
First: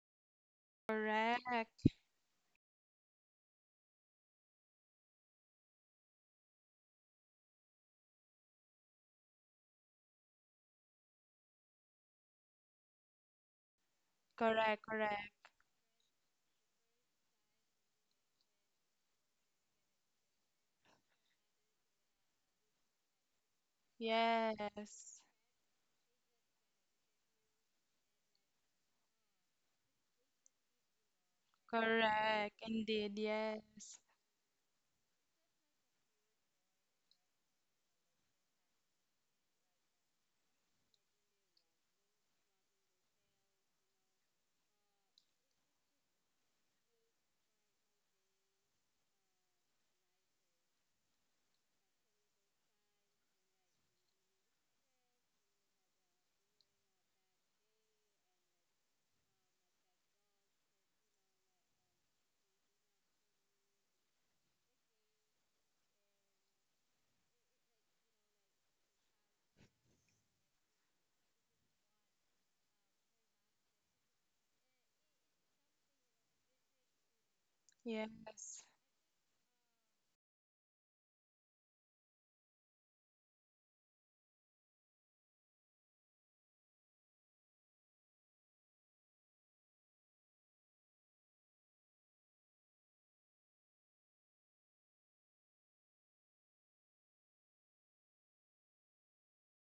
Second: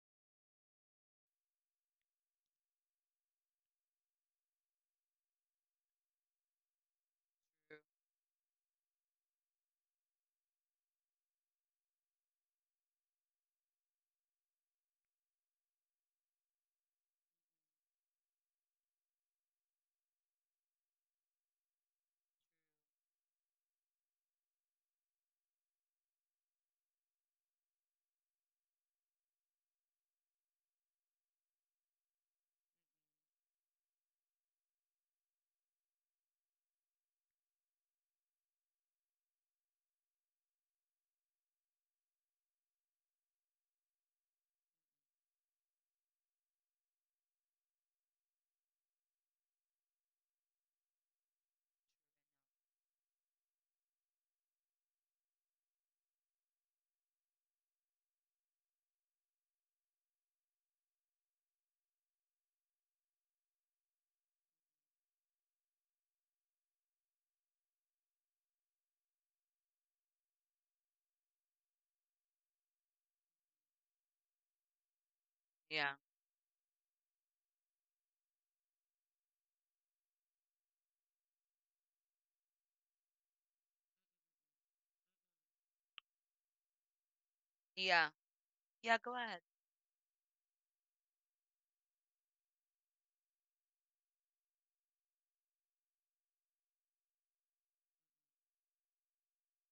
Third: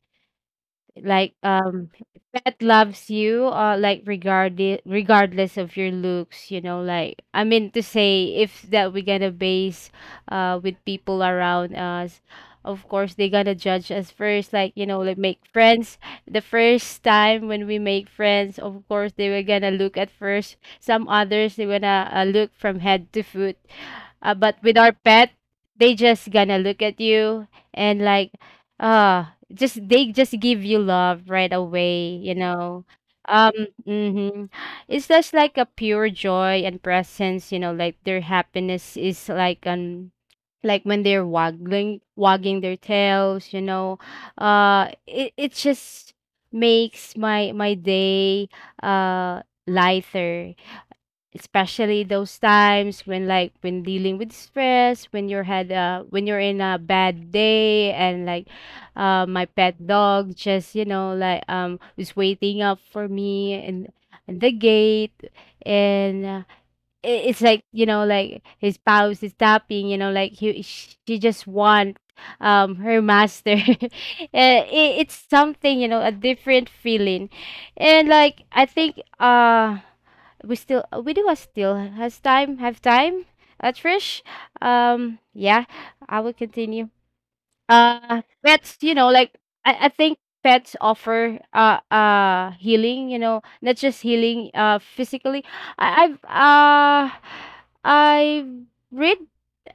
B: like um
C: Correct.
B: pet loves you uh like regardless, regardless of your looks, you know, like I mean to say if that we're gonna base uh with people around us, of course they gonna judge us first, like,
C: Correct,
B: you know, like
C: correct.
B: make friends the first time when we make friends, of course they were gonna look at first, some others they gonna, uh, look from head to foot. uh, but with our
C: Yes.
B: pet, they just gonna look at you, and like, ah, just they just give you love right away, you
C: Correct.
B: know.
C: Indeed.
B: um
C: Yes.
B: hmm it's just like a pure joy and presence, you know, like their happiness is like um like when they're waggling, wagging their tails, you know. Uh it, it just makes my my day uh lighter, especially those times when like when dealing with stress, when you're had uh when you're in a bad day, and like uh my pet dog just, you know, like um is waiting up for me and and the gate, and uh, I- it's like, you know, like his spouse is tapping, you know, like he sh- she just want um her master. Uh, it, it's something, you
A: Yeah,
B: know, a different feeling. And like I
C: Yes.
B: think uh we still uh, we do uh, still has time, have time, uh, Trish. um yeah, I will continue.
A: yeah,
B: uh pets, you
A: yeah,
B: know,
A: go
B: like
A: ahead.
B: i, I think pets offer uh uh healing, you know, not just healing uh physically. I, i've uh i read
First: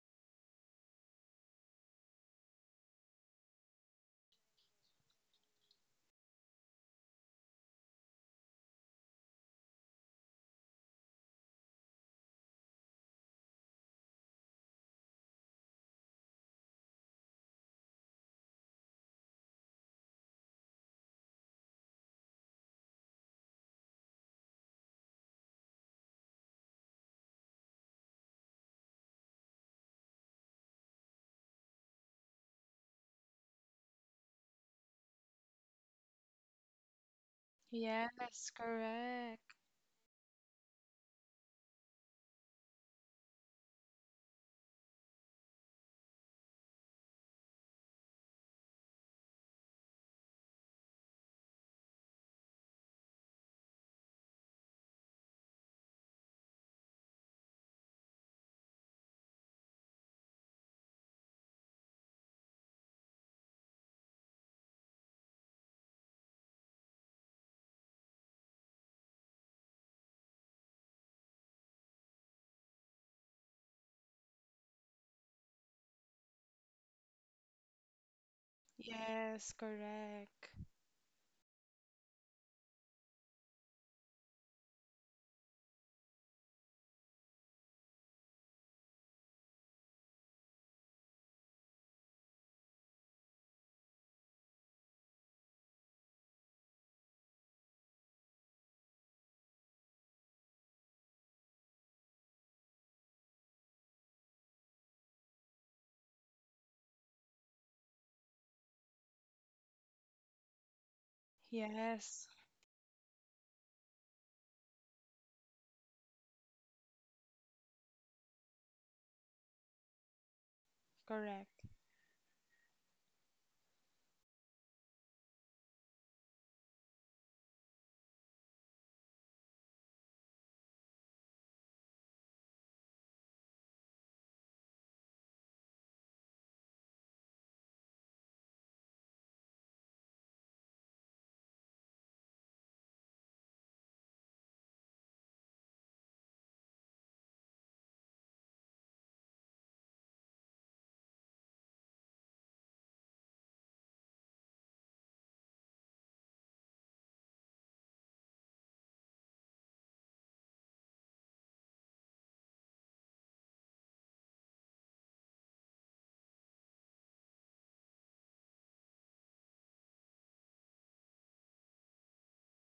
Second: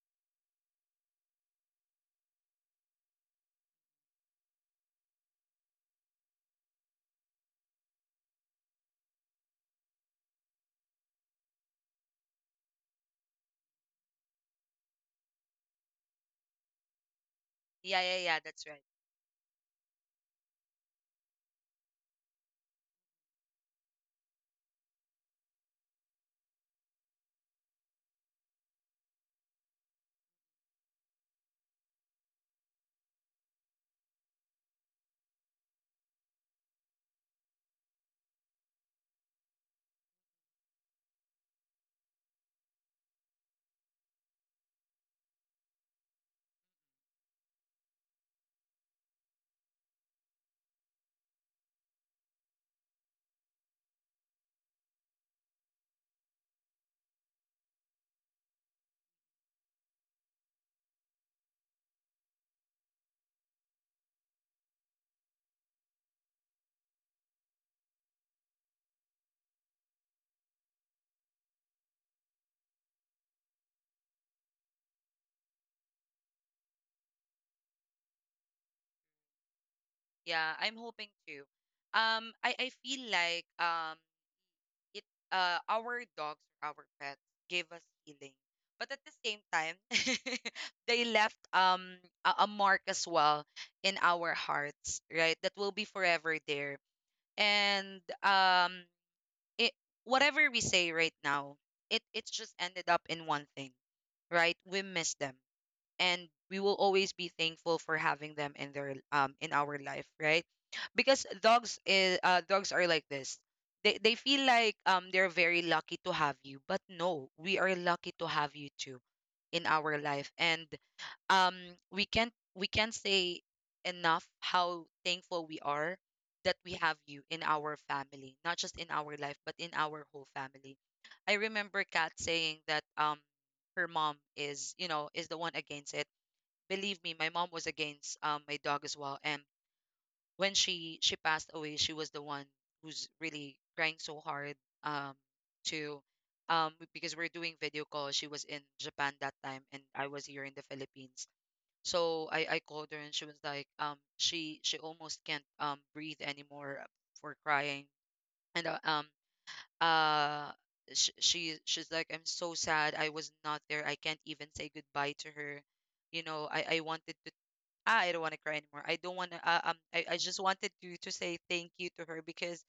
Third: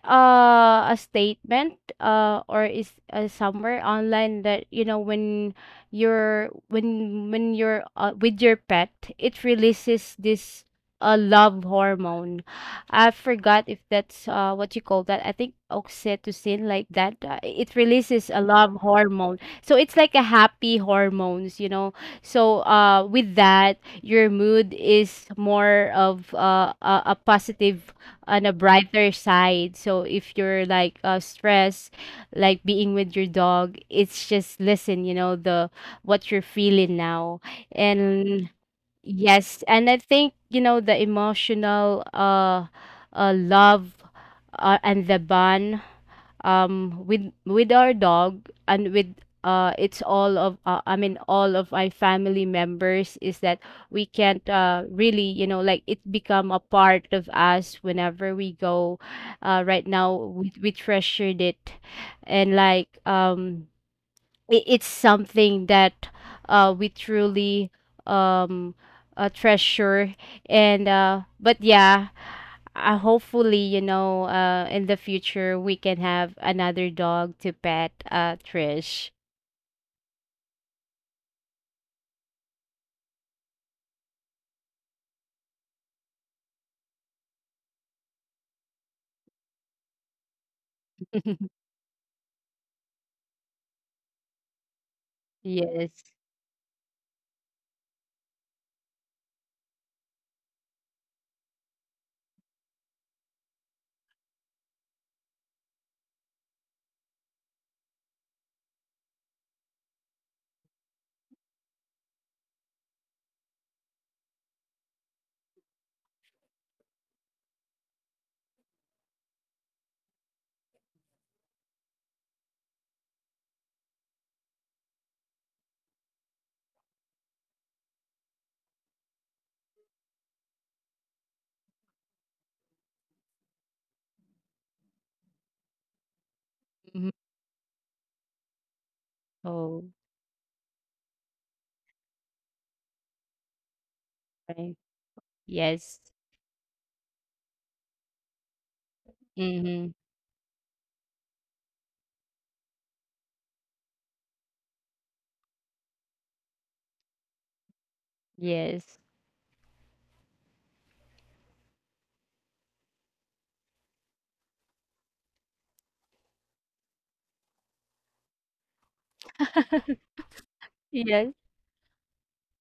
B: uh, a statement, uh, or is uh, somewhere online that, you know, when you're when when you're uh, with your pet, it releases this uh, love hormone. I forgot if that's, uh, what you call that. I think oxytocin, like that. Uh, it
A: Yeah, yeah,
B: releases
A: yeah,
B: a
A: that's
B: love
A: right.
B: hormone, so it's like a happy hormones, you know. So uh, with that, your mood is more of uh, a, a positive on a brighter side. So if you're like, uh, stressed, like being with your dog, it's just listen, you know, the what you're feeling now. And
C: Yes, correct.
B: yes, and I think, you know, the emotional, uh, uh love uh, and the bond um with with our dog and with uh it's all of, uh, I mean all of my family members, is that we can't uh really, you know, like it become a part of us whenever we go. uh right now we, we treasured it, and like um it, it's something that, uh, we truly um, uh, treasure. And uh, but yeah, uh, hopefully, you know, uh, in the future we can have another dog to pet, uh, Trish.
C: Yes, correct.
A: Yeah, I'm hoping to. Um, I, I feel like um it uh our dogs or our pets gave us healing, but at the same time, they left um a, a mark as well in our hearts, right? That will be
B: Yes.
A: forever there. And um it whatever we say right now, it it's just ended up in one thing, right? We miss them, and we will always be thankful for having them in their um in our life, right? Because dogs is
C: Yes,
A: uh dogs are like this. They they feel like um they're very lucky to have you, but no, we are lucky to have you too in our life. And um
C: correct.
A: we can't we can't say enough how thankful we are that we have you in our family, not just in our life but in our whole family. I remember Kat saying that um her mom is, you know is the one against it. Believe me,
B: Mhm.
A: my mom was against um, my dog as well. And
B: Oh,
A: when she she passed away, she was the one who's really crying so hard
B: right.
A: um, to
B: Yes.
A: um, because we're doing video call. She was in Japan that time, and
B: Hmm.
A: I was here in the Philippines. So I, I called her, and she was like, um, she she almost can't um, breathe anymore for crying, and uh,
B: Yes.
A: um uh she, she she's like, I'm so sad. I was not there. I can't even say goodbye to her. You know, I, I wanted to, ah, I don't want to cry anymore. I don't want to. Uh, um, I, I just wanted to to say
B: Yes.
A: thank you to her because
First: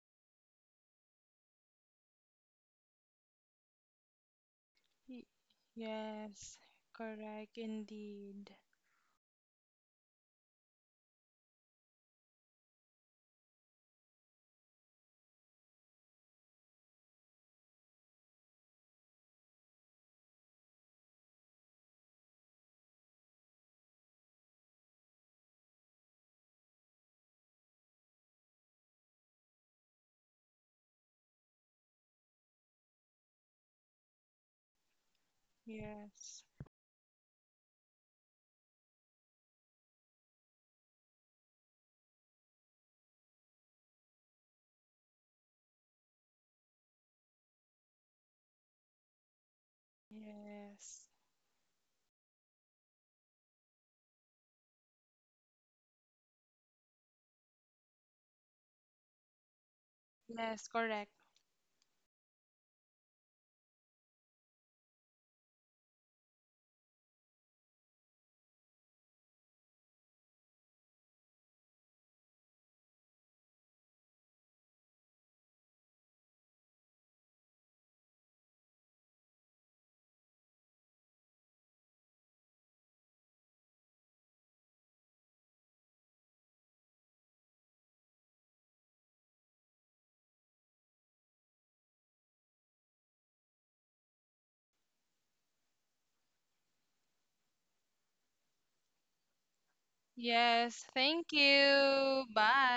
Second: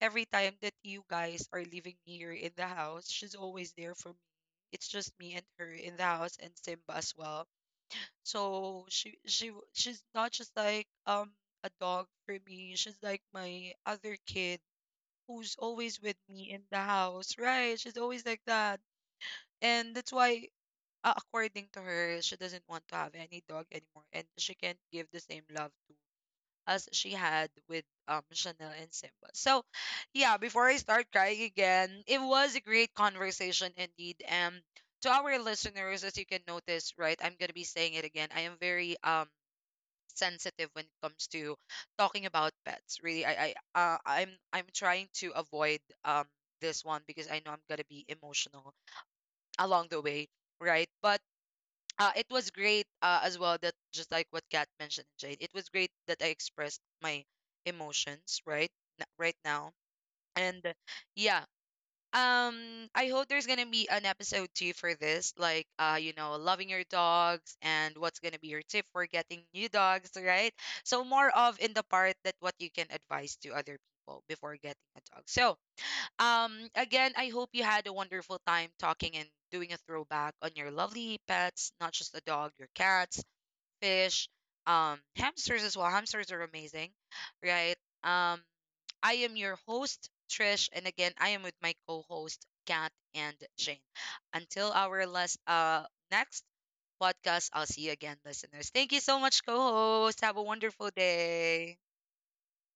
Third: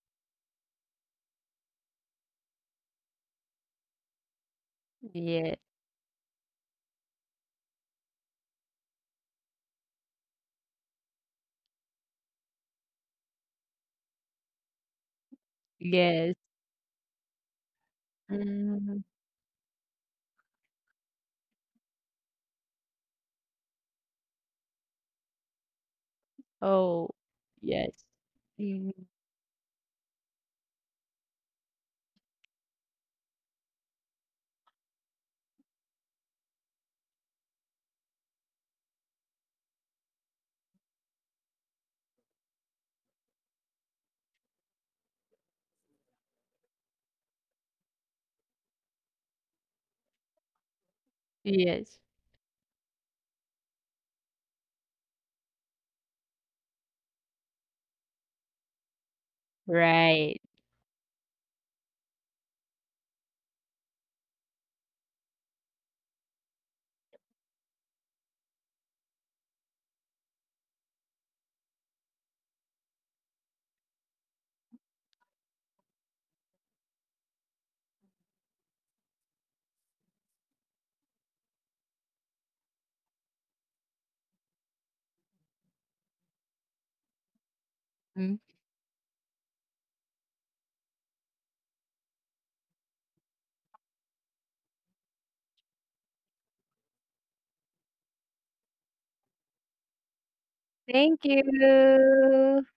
A: every time that you guys are leaving me here in the house, she's always there for me. It's just
C: Y-
A: me and
B: Yeah.
A: her in the house, and
C: Yes,
A: Simba as well.
C: correct indeed.
A: So she she w- she's not just like um a dog for me. She's like my other kid who's always with
B: Yes.
A: me in the house, right? She's always like that,
B: Mhm.
A: and that's why. Uh, according to her, she doesn't want to have any dog anymore, and she can't give the same love as
B: Oh.
A: she had with
B: Yes.
A: um Chanel and
B: Mhm.
A: Simba. So yeah, before I start crying again, it was a great conversation indeed. And to our listeners, as you can
C: Yes.
A: notice, right, I'm gonna be saying it again. I am very um sensitive when it comes to talking about pets. Really, I I uh, I'm I'm trying to avoid um this one because I know I'm gonna be emotional along the way, right?
C: Yes.
A: But
B: Yes.
A: uh, it was great uh, as well that, just like what Kat mentioned, Jade, it was great that I expressed my emotions right n- right now.
B: Right.
A: And
C: Yes, correct.
A: yeah, um, I hope there's gonna be an episode two for this, like uh, you know, loving your dogs and what's gonna be your tip for getting new dogs, right? So more of in the part that what you can advise to other people before getting a dog. So um, again, I hope you had a wonderful time talking and doing a throwback on your lovely pets, not just the dog, your cats, fish, um, hamsters as well. Hamsters are amazing, right?
B: Mm-hmm.
A: Um, I am your host, Trish, and again, I am with my co-host, Kat and Jane. Until our last uh next podcast, I'll see you again, listeners. Thank you so much, co-host. Have a
C: Yes.
A: wonderful
B: Thank
C: Thank
A: day.
C: you.
B: you.
C: Bye.